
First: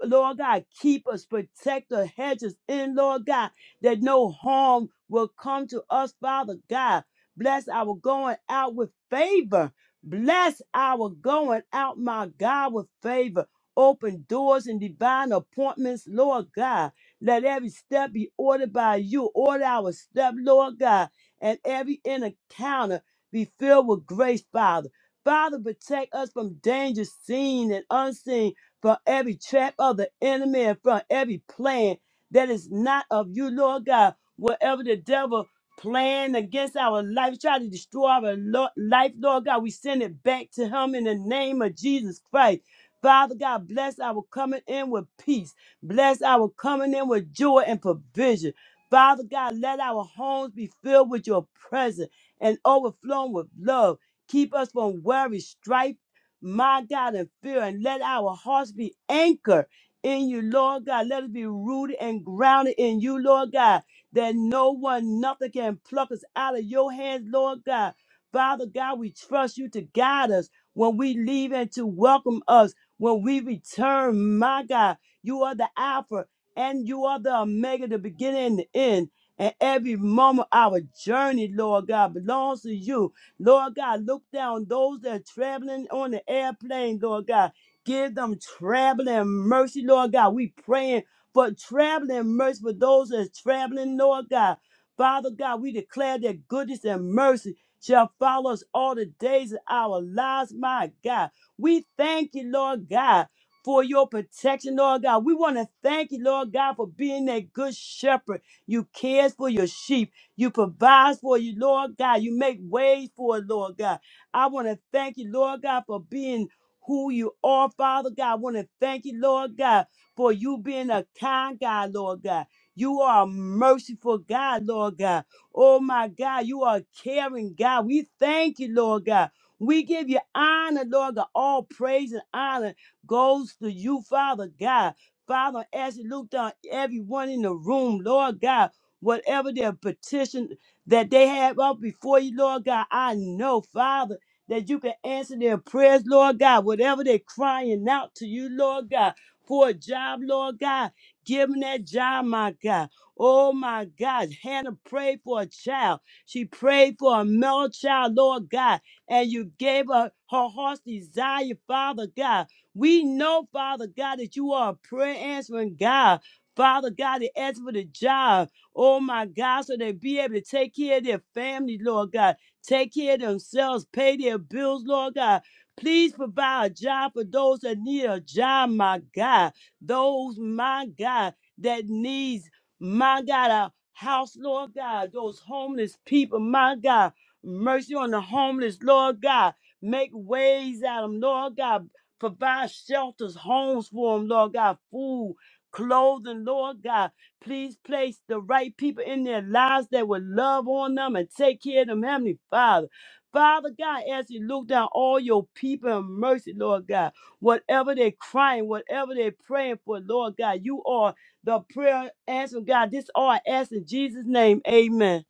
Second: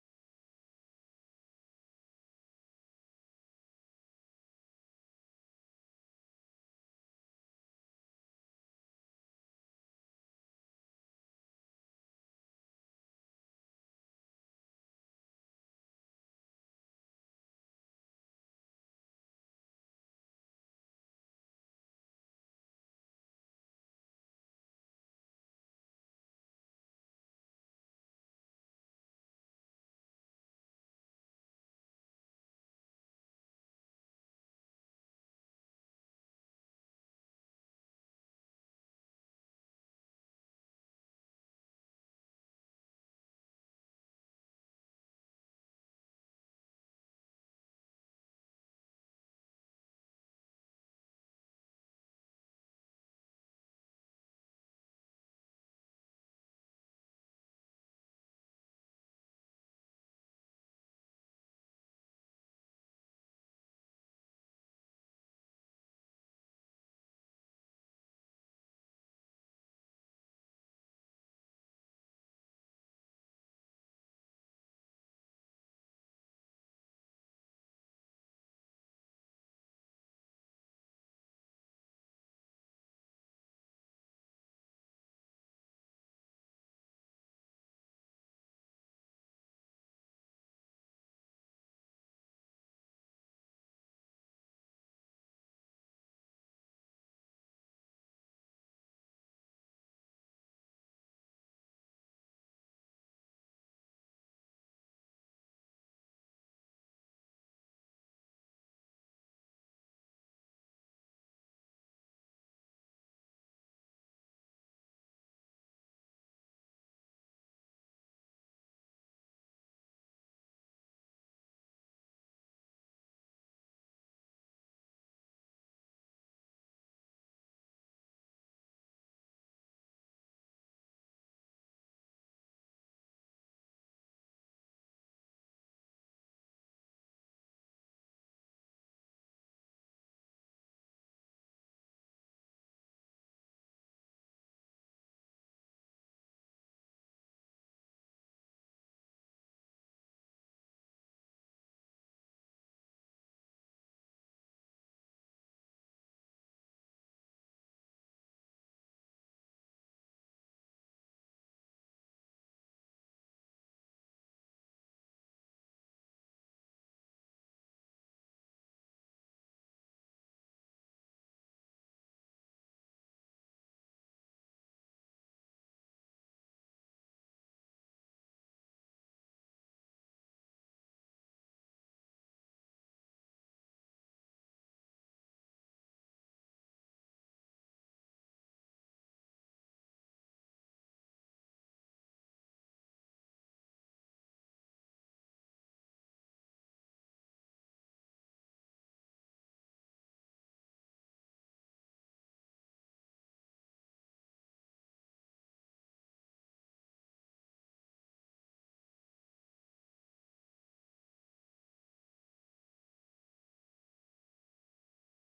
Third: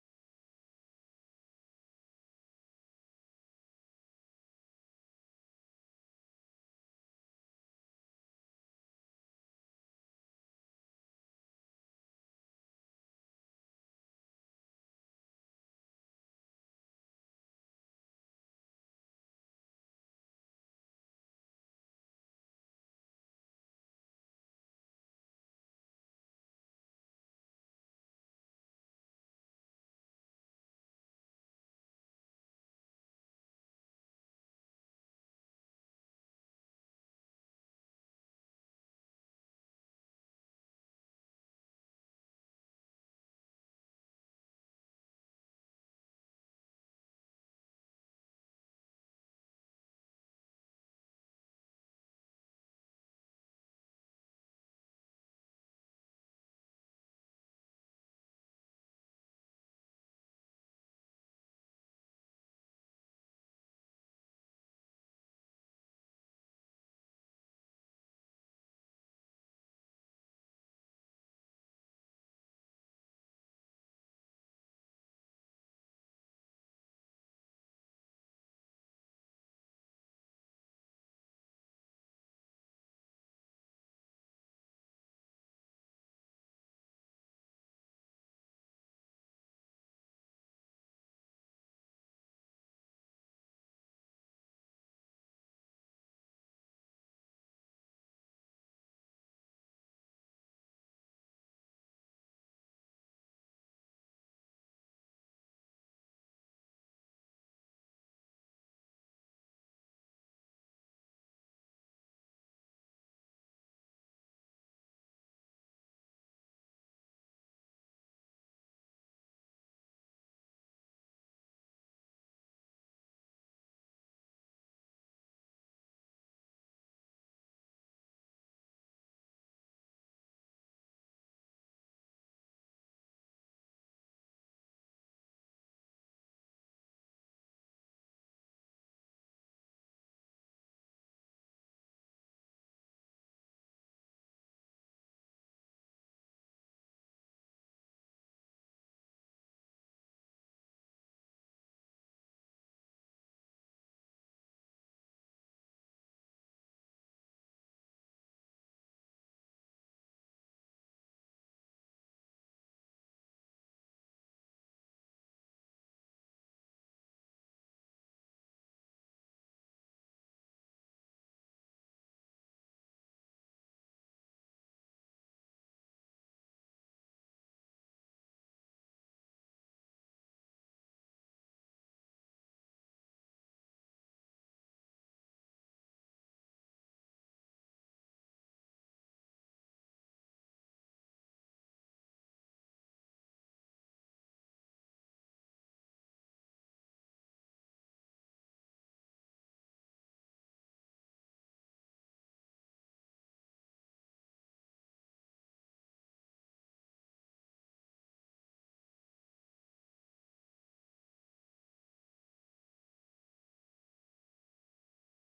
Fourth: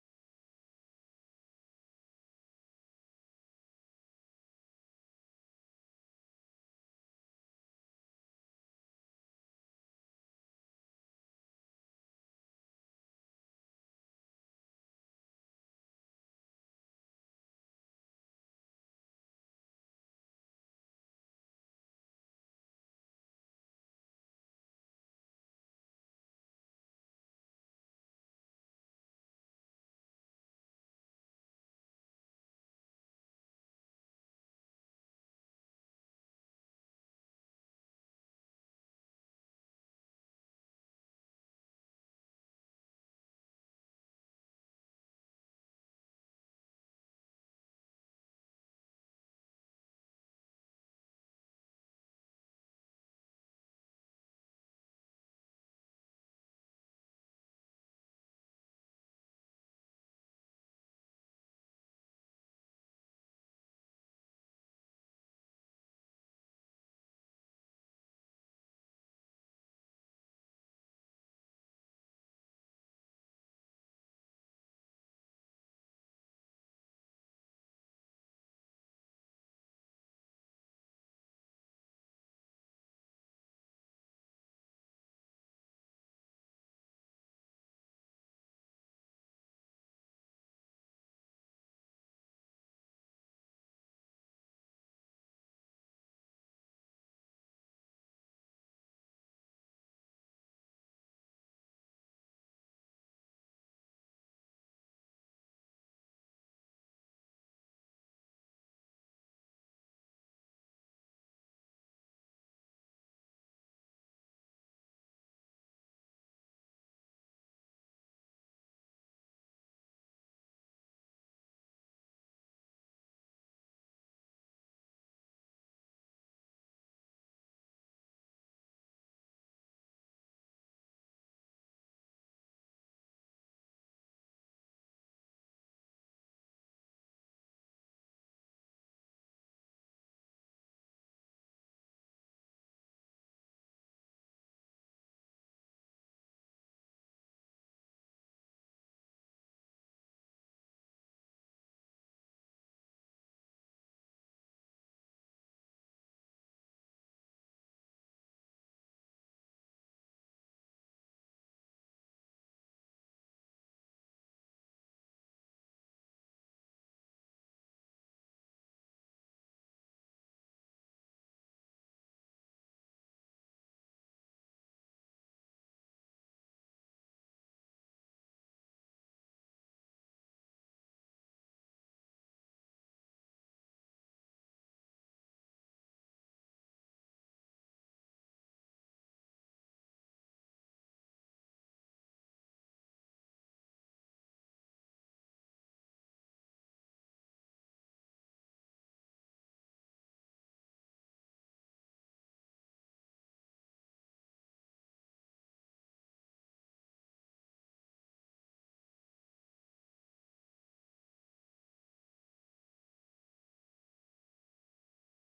Lord God, keep us, protect us, hedge us in, Lord God, that no harm will come to us, Father God. Bless our going out with favor. Bless our going out, my God, with favor. Open doors and divine appointments, Lord God. Let every step be ordered by you. Order our step, Lord God, and every encounter be filled with grace, Father. Father, protect us from danger seen and unseen from every trap of the enemy and from every plan that is not of you, Lord God. Whatever the devil plan against our life, try to destroy our lo- life, Lord God, we send it back to him in the name of Jesus Christ. Father God, bless our coming in with peace. Bless our coming in with joy and provision. Father God, let our homes be filled with your presence and overflowing with love. Keep us from worry, strife, my God, in fear, and let our hearts be anchored in you, Lord God. Let us be rooted and grounded in you, Lord God, that no one, nothing can pluck us out of your hands, Lord God. Father God, we trust you to guide us when we leave and to welcome us when we return, my God. You are the Alpha and you are the Omega, the beginning and the end. And every moment of our journey, Lord God, belongs to you. Lord God, look down those that are traveling on the airplane, Lord God. Give them traveling mercy, Lord God. We praying for traveling mercy for those that are traveling, Lord God. Father God, we declare that goodness and mercy shall follow us all the days of our lives, my God. We thank you, Lord God, for your protection, Lord God. We want to thank you, Lord God, for being that good shepherd. You cares for your sheep. You provide for you, Lord God. You make ways for it, Lord God. I want to thank you, Lord God, for being who you are, Father God. I want to thank you, Lord God, for you being a kind God, Lord God. You are a merciful God, Lord God. Oh my God, you are a caring God. We thank you, Lord God. We give you honor, Lord God. All praise and honor goes to you, Father God. Father, as you look down everyone in the room, Lord God whatever their petition that they have up before you, Lord God. I know, Father, that you can answer their prayers, Lord God, whatever they're crying out to you, Lord God, for a job, Lord God. Give them that job, my God. Oh, my God. Hannah prayed for a child. She prayed for a male child, Lord God, and you gave her her heart's desire, Father God. We know, Father God, that you are a prayer answering God. Father God, that asked for the job. Oh my God, so they be able to take care of their families, Lord God. Take care of themselves, pay their bills, Lord God. Please provide a job for those that need a job, my God. Those, my God, that needs, my God, a house, Lord God. Those homeless people, my God. Mercy on the homeless, Lord God. Make ways out of them, Lord God. Provide shelters, homes for them, Lord God. Food, clothing, Lord God Please place the right people in their lives that will love on them and take care of them, Heavenly Father. Father God, as you look down all your people in mercy, Lord God, whatever they're crying, whatever they're praying for, Lord God, you are the prayer answer, God. This all I ask in Jesus' name. Amen.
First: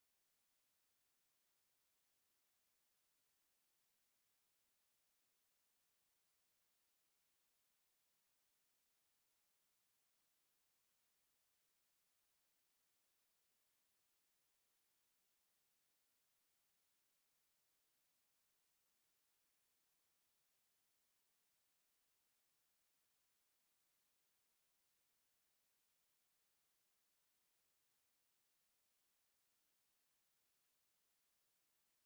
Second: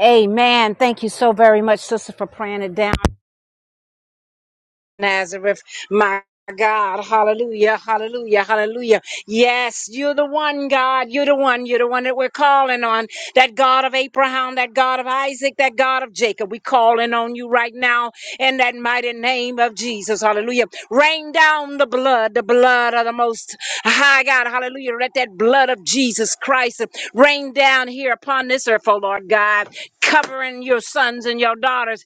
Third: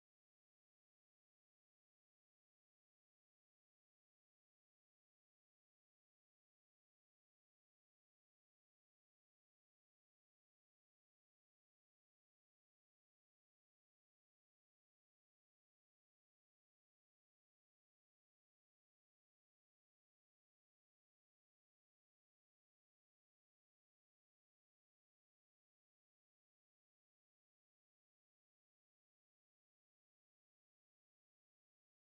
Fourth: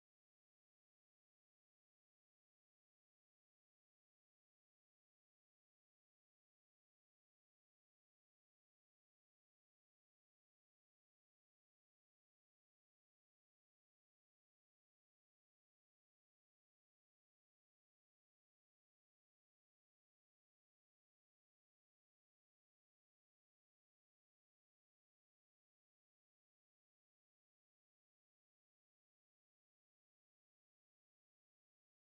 Amen. Thank you so very much, sister, for praying it down. Nazareth, my God, hallelujah, hallelujah, hallelujah. Yes, you're the one, God, you're the one, you're the one that we're calling on. That God of Abraham, that God of Isaac, that God of Jacob. We're calling on you right now in that mighty name of Jesus, hallelujah. Rain down the blood, the blood of the most high God, hallelujah. Let that blood of Jesus Christ rain down here upon this earth, oh Lord God, covering your sons and your daughters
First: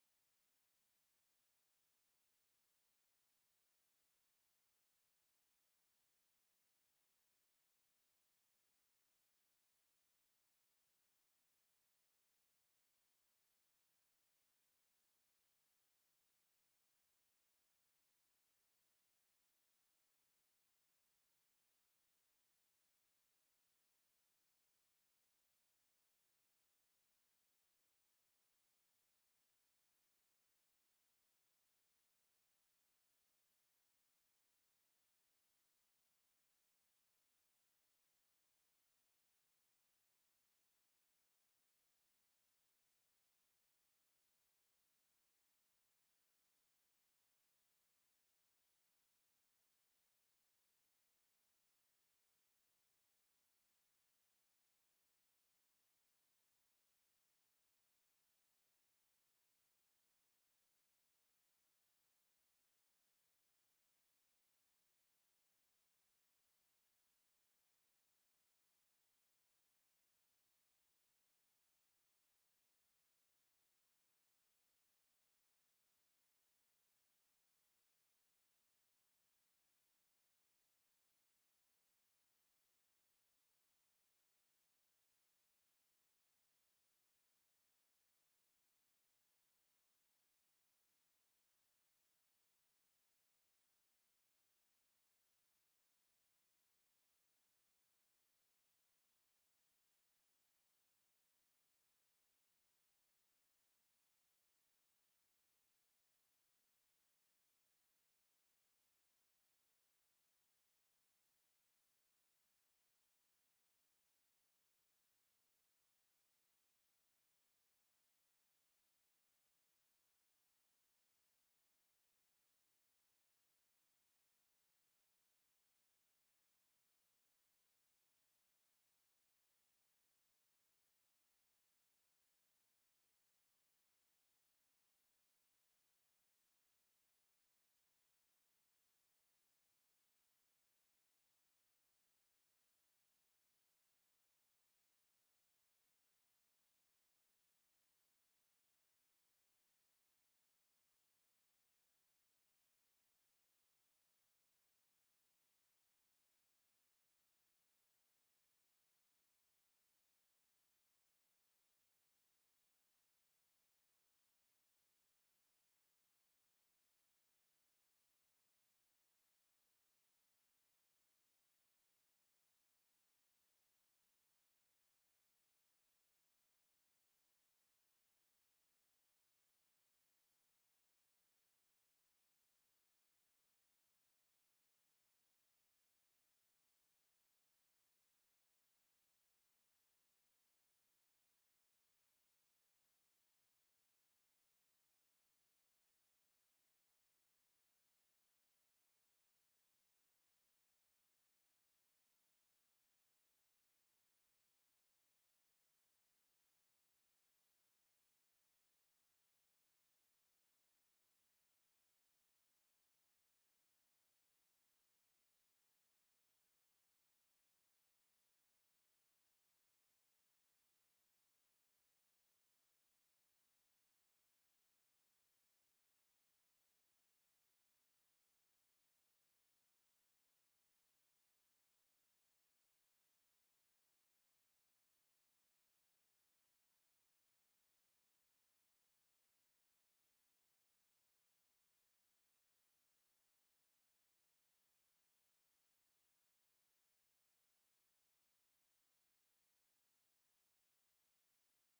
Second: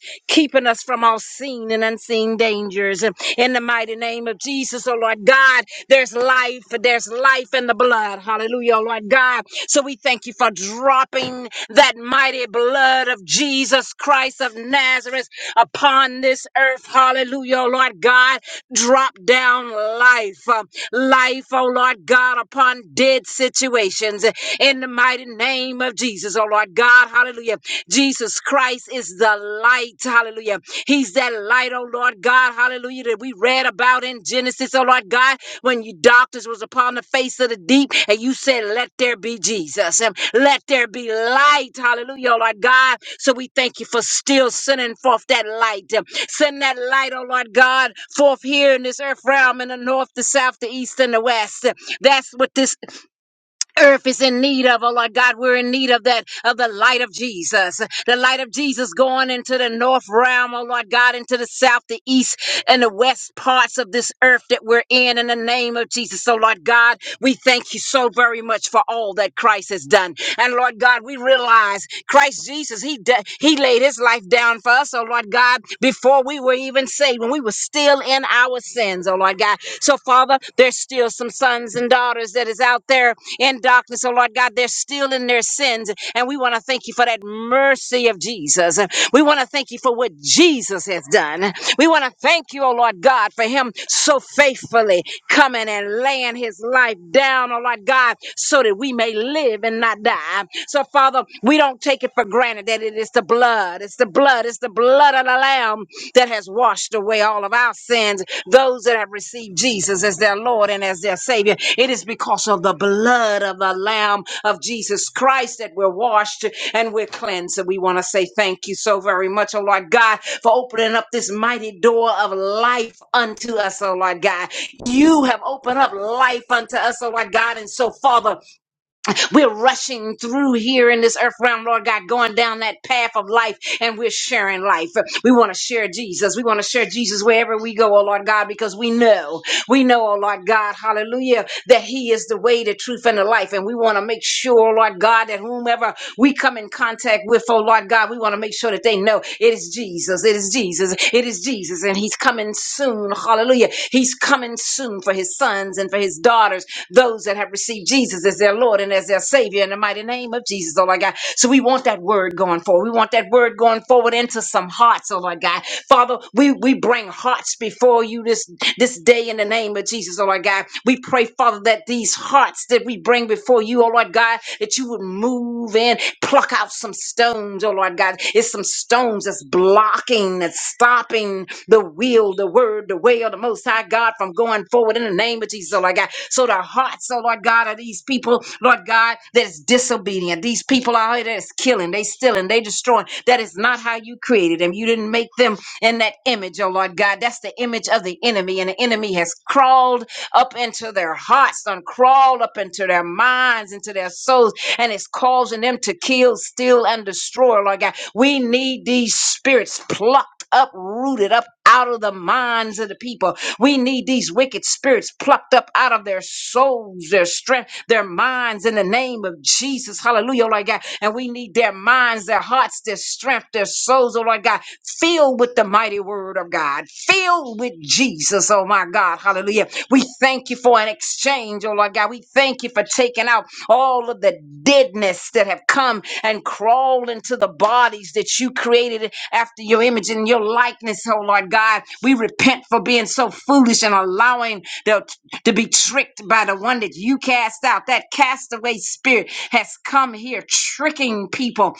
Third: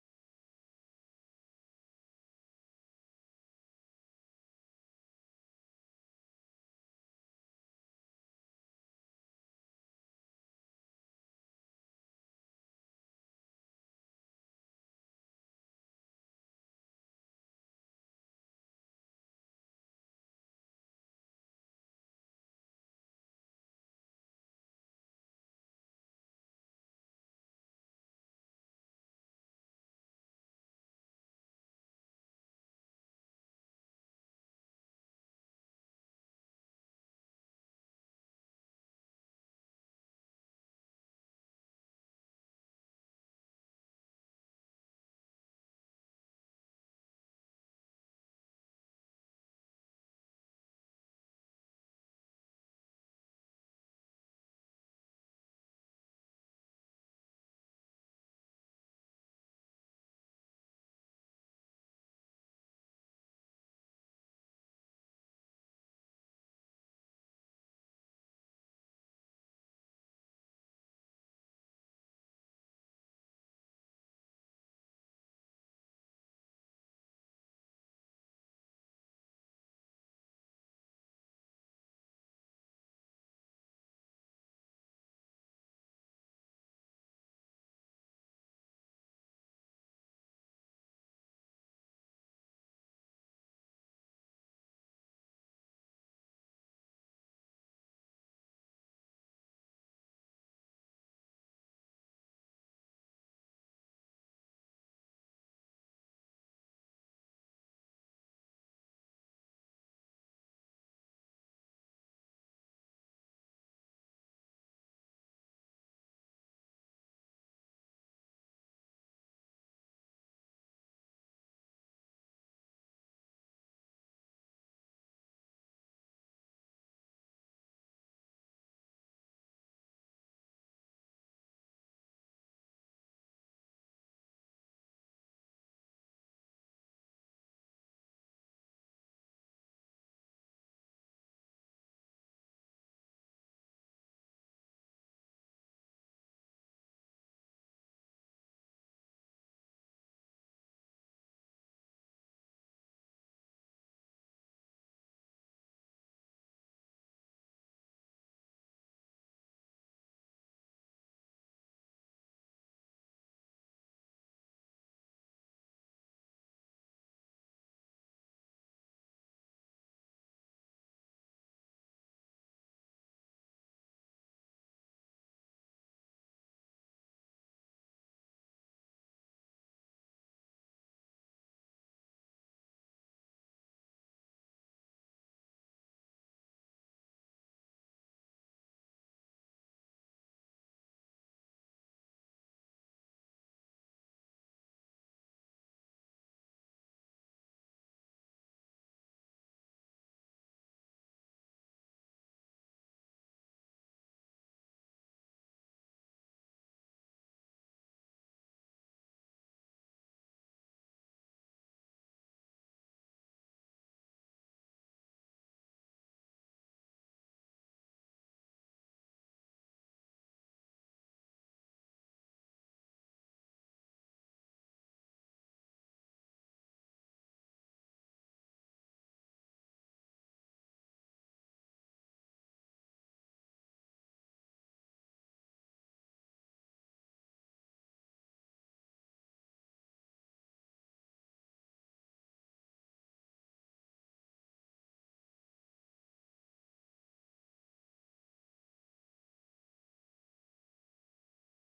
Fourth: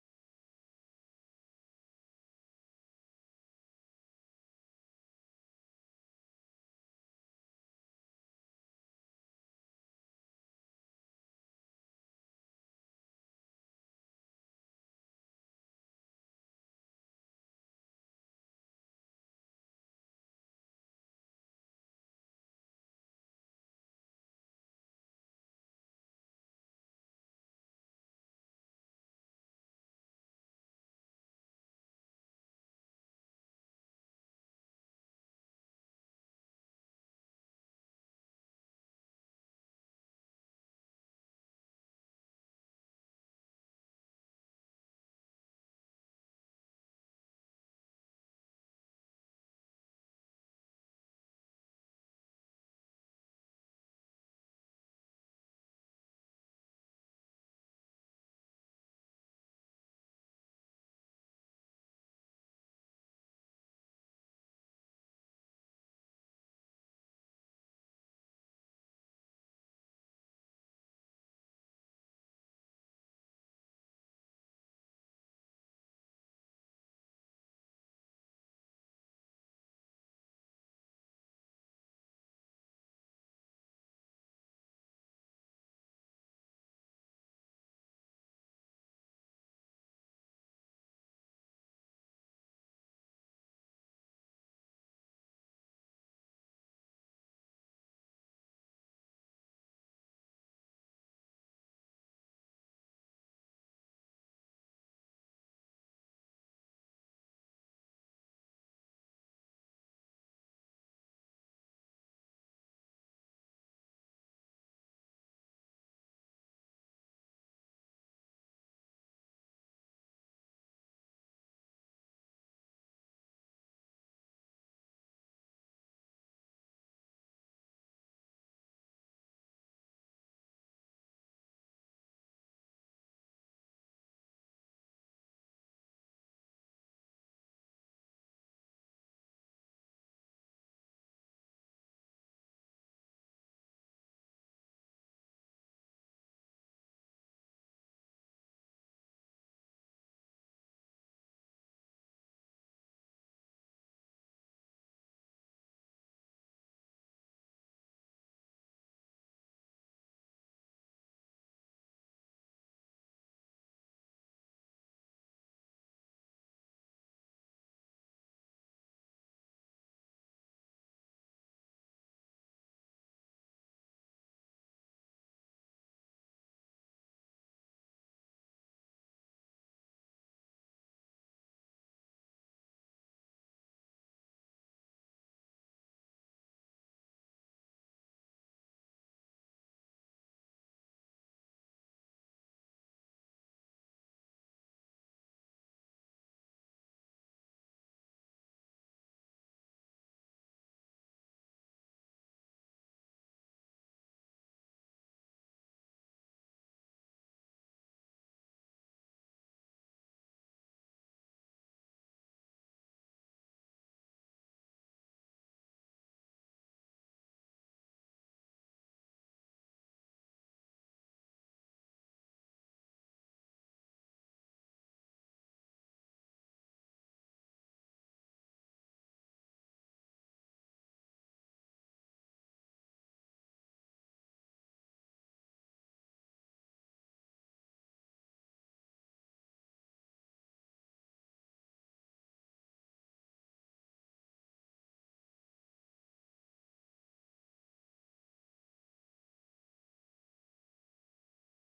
keeping us from all seen and unseen dangers. In the mighty name of Jesus, oh Lord God, there's life, there's life in the blood. Hallelujah, oh Lord God. So we thank you for dropping that mighty blood of Jesus Christ of Nazareth upon this earth. Hallelujah, oh Lord God. Drop down life, uh, life, oh Lord God, upon dead situations in the mighty name of Jesus, oh Lord. Lord God, hallelujah. Jesus Christ is the light, hallelujah. He's that light, oh Lord God, hallelujah, that we read about in Genesis, oh Lord God, when you darkness was upon the face of the deep and you said, Let there be Jesus and let there be light, hallelujah, oh Lord God. So we thank you for still sending forth that light. uh, Send that light, oh Lord God, forth here in this earth realm in the north, the south, the east, and the west. That's what this earth is in need of, oh Lord God, we're in need of that, of the light of Jesus. The light of Jesus going into the north realm, oh Lord God, into the south, the east, and the west parts of this earth that we're in, in the name of Jesus. So, Lord God, we thank you so very much for all that Christ has done. And Lord God, we realize Christ Jesus, He de- He laid His life down for us, oh Lord God, before we were even saved, when we were still in our our sins, oh Lord God. So, Father, there's still some sons and daughters that is out there in darkness, oh Lord God. They're still in their sins. And we want to thank you for that mercy of Jesus. We want to thank you for what Jesus has done. We want to thank you, oh Lord God, for him so faithfully coming and laying his life down, oh Lord God, so that we may live and not die. So, Father, we don't take it for granted that it is the blood blood. It's the blood. It's the blood of the Lamb that has washed away all of our sins. Those that have received Jesus as their Lord and as their Savior, it is because of the blood of the Lamb of Jesus Christ that we're washed and we're cleansed. And we want to say thank you so very much, oh Lord God, for opening up this mighty door of life unto us, oh Lord God. You have opened up life unto us, oh Lord God. And so, Father, we're rushing through here in this earth realm, Lord God, going down that path of life, and we're sharing life. We want to share Jesus. We want to share Jesus wherever we go, oh Lord God, because we know, we know, oh Lord God, hallelujah, that He is the way, the truth, and the life. And we want to make sure, oh Lord God, that whomever we come in contact with, oh Lord God, we want to make sure that they know it is Jesus. It is Jesus. It is is Jesus, and He's coming soon. Hallelujah. He's coming soon for His sons and for His daughters, those that have received Jesus as their Lord and as their Savior in the mighty name of Jesus, oh my God. So we want that word going forward. We want that word going forward into some hearts, oh my God. Father, we, we bring hearts before you this, this day in the name of Jesus, oh my God. We pray, Father, that these hearts that we bring before before you, oh Lord God, that you would move in, pluck out some stones, oh Lord God. It's some stones that's blocking, that's stopping the will, the word, the way of the Most High God from going forward in the name of Jesus, oh Lord God. So the hearts, oh Lord God, of these people, Lord God, that is disobedient. These people out here that is killing, they stealing, they destroying. That is not how you created them. You didn't make them in that image, oh Lord God. That's the image of the enemy, and the enemy has crawled up into their hearts, done crawled up into their minds, into their souls, and it's causing them to kill, steal, and destroy. Lord God, we need these spirits plucked up, rooted up out of the minds of the people. We need these wicked spirits plucked up out of their souls souls, their strength, their minds in the name of Jesus. Hallelujah, oh Lord God. And we need their minds, their hearts, their strength, their souls, oh Lord God, filled with the mighty word of God, filled with Jesus, oh my God. Hallelujah. We thank you for an exchange, oh Lord God. We thank you for taking out all of the deadness that have come and crawled into the bodies that you created after your image and your likeness, oh Lord God. We repent for being so foolish and allowing the, to be tricked by the one that you cast out. That castaway spirit has come here tricking people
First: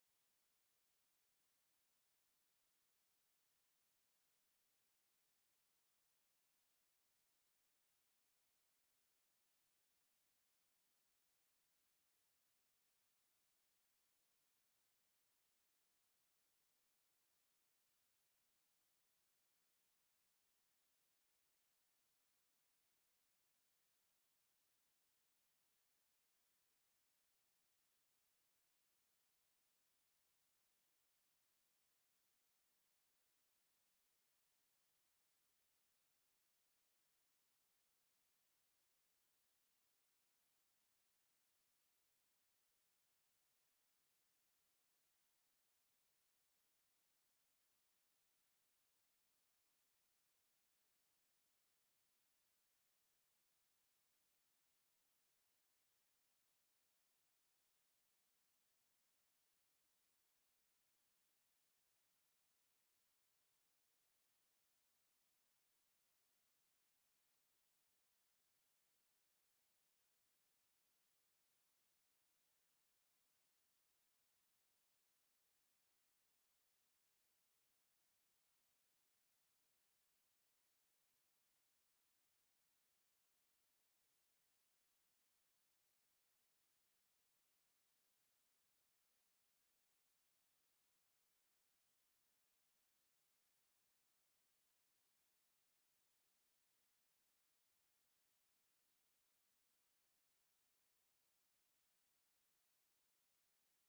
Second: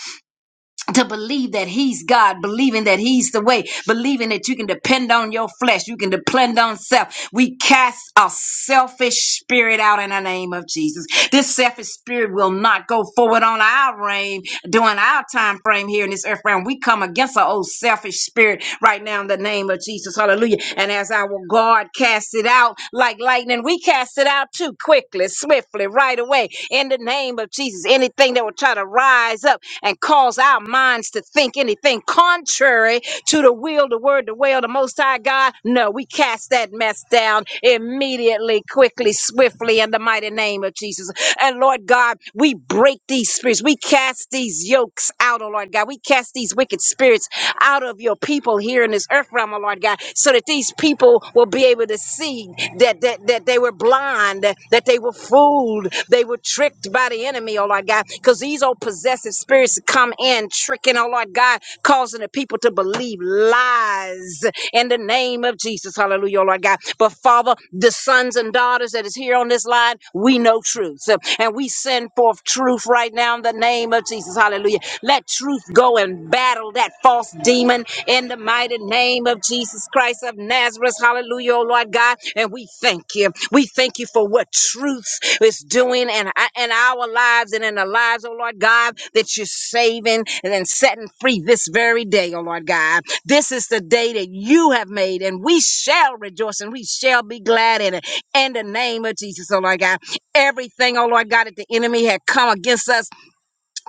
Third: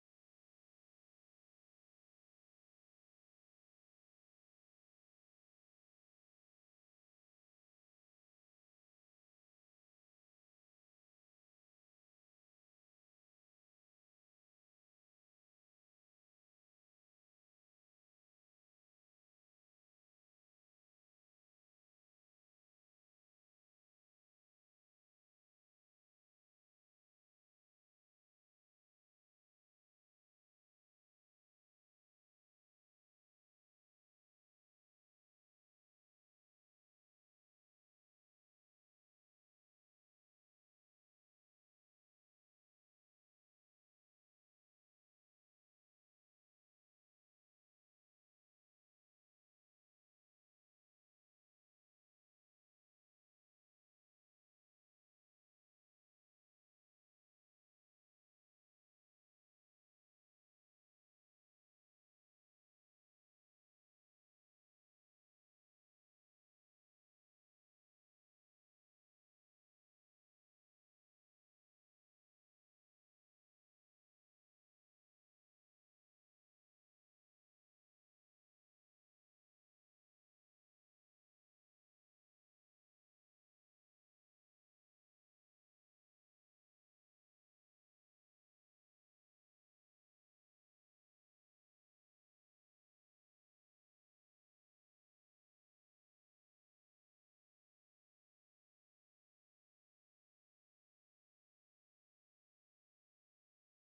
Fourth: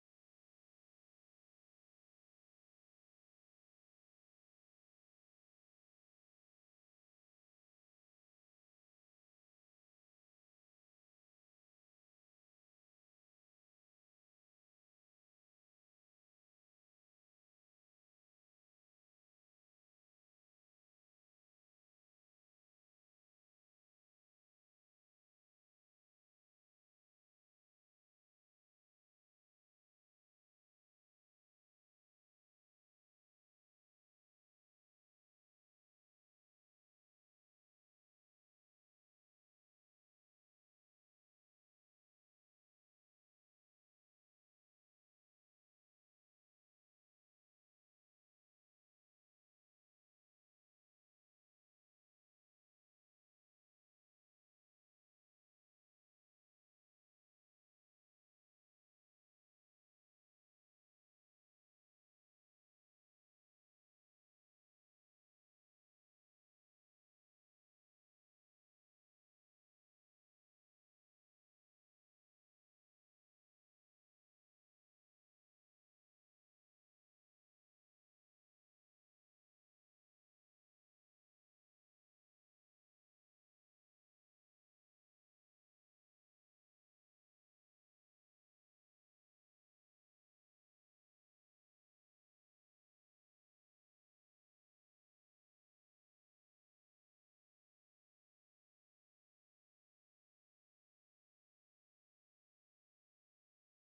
to believe that he's God, believing that he's the way, believing that you can depend on your flesh, you can depend on self. We cast a selfish spirit out in the name of Jesus. This selfish spirit will not go forward on our reign during our time frame here in this earth realm. We come against our old selfish spirit right now in the name of Jesus. Hallelujah. And as our God cast cast it out like lightning. We cast it out too quickly, swiftly, right away. In the name of Jesus, anything that will try to rise up and cause our minds to think anything contrary to the will, the word, the way of the Most High God, no, we cast that mess down immediately, quickly, swiftly, in the mighty name of Jesus. And Lord God, we break these these spirits. We cast these yokes out, oh Lord God. We cast these wicked spirits out of your people here in this earth realm, oh Lord God, so that these people will be able to see that that, that they were blind, that they were fooled, they were tricked by the enemy, oh Lord God, because these old possessive spirits come in, tricking, oh Lord God, causing the people to believe lies in the name of Jesus. Hallelujah, Lord God. But Father, the sons and daughters that is here on this line, we know truth. And we send forth truth right now in the name of Jesus. Hallelujah. Let truth go and battle that false demon in the mighty name of Jesus Christ of Nazareth. Hallelujah, oh Lord God. And we thank you. We thank you for what truth is doing in, in our lives and in the lives, oh Lord God, that you're saving and then setting free this very day, oh Lord God. This is the day that you have made, and we shall rejoice and we shall be glad in it. In the name of Jesus, oh Lord God. Everything, oh Lord God, that the enemy had come against us,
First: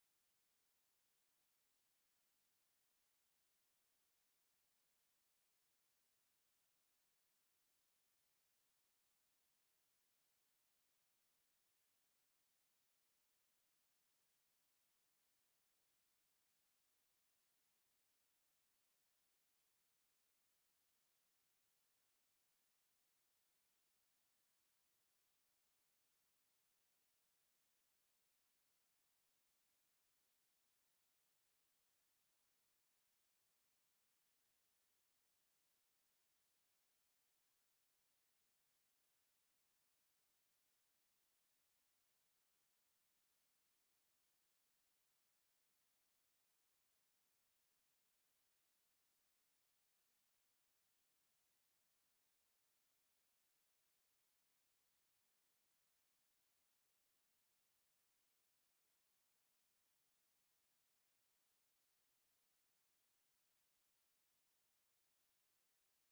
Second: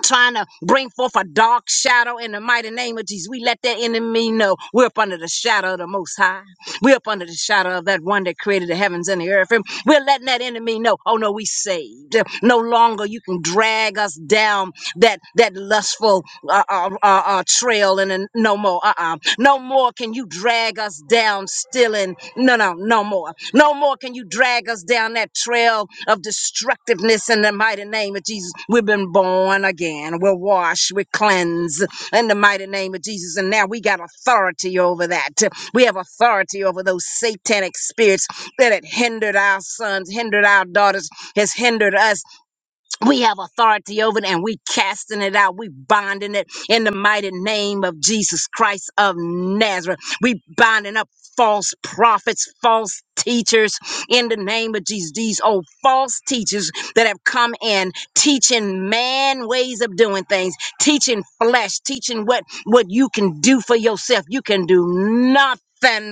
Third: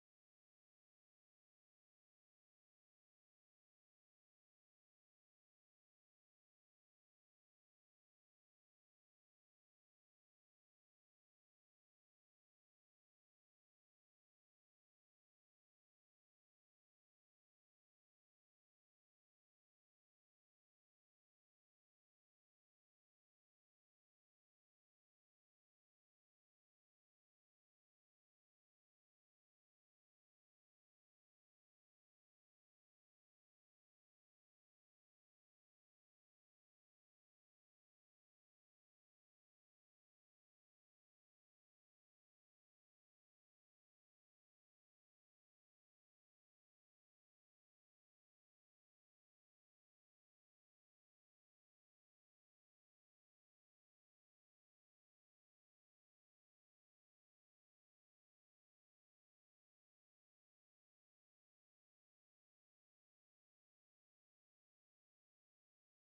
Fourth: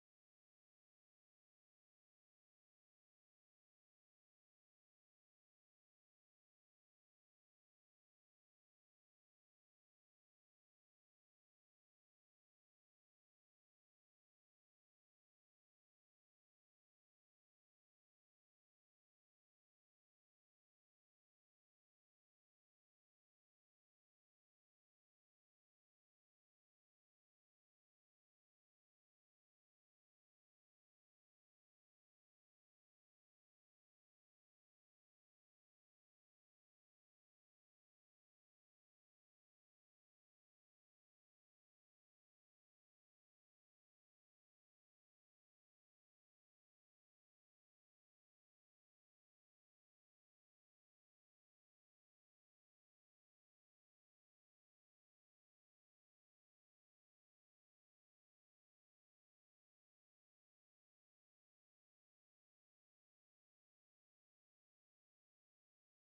trying to bring forth a dark shadow in the mighty name of Jesus, we let that enemy know we're up under the shadow of the Most High. We're up under the shadow of that one that created the heavens and the earth. And we're letting that enemy know, oh no, we saved. No longer you can drag us down that that lustful uh, uh, uh, uh, trail and then no more. Uh-uh. No more can you drag us down, stealing. No, no, no more. No more can you drag us down that trail of destructiveness in the mighty name of Jesus. We've been born again. We're washed. We're cleansed in the mighty name of Jesus. And now we got authority over that. We have authority over those satanic spirits that had hindered our sons, hindered our daughters, has hindered us we have authority over it and we casting it out. We binding it in the mighty name of Jesus Christ of Nazareth. We binding up false prophets, false teachers in the name of Jesus. These old false teachers that have come in teaching man ways of doing things, teaching flesh, teaching what, what you can do for yourself. You can do nothing.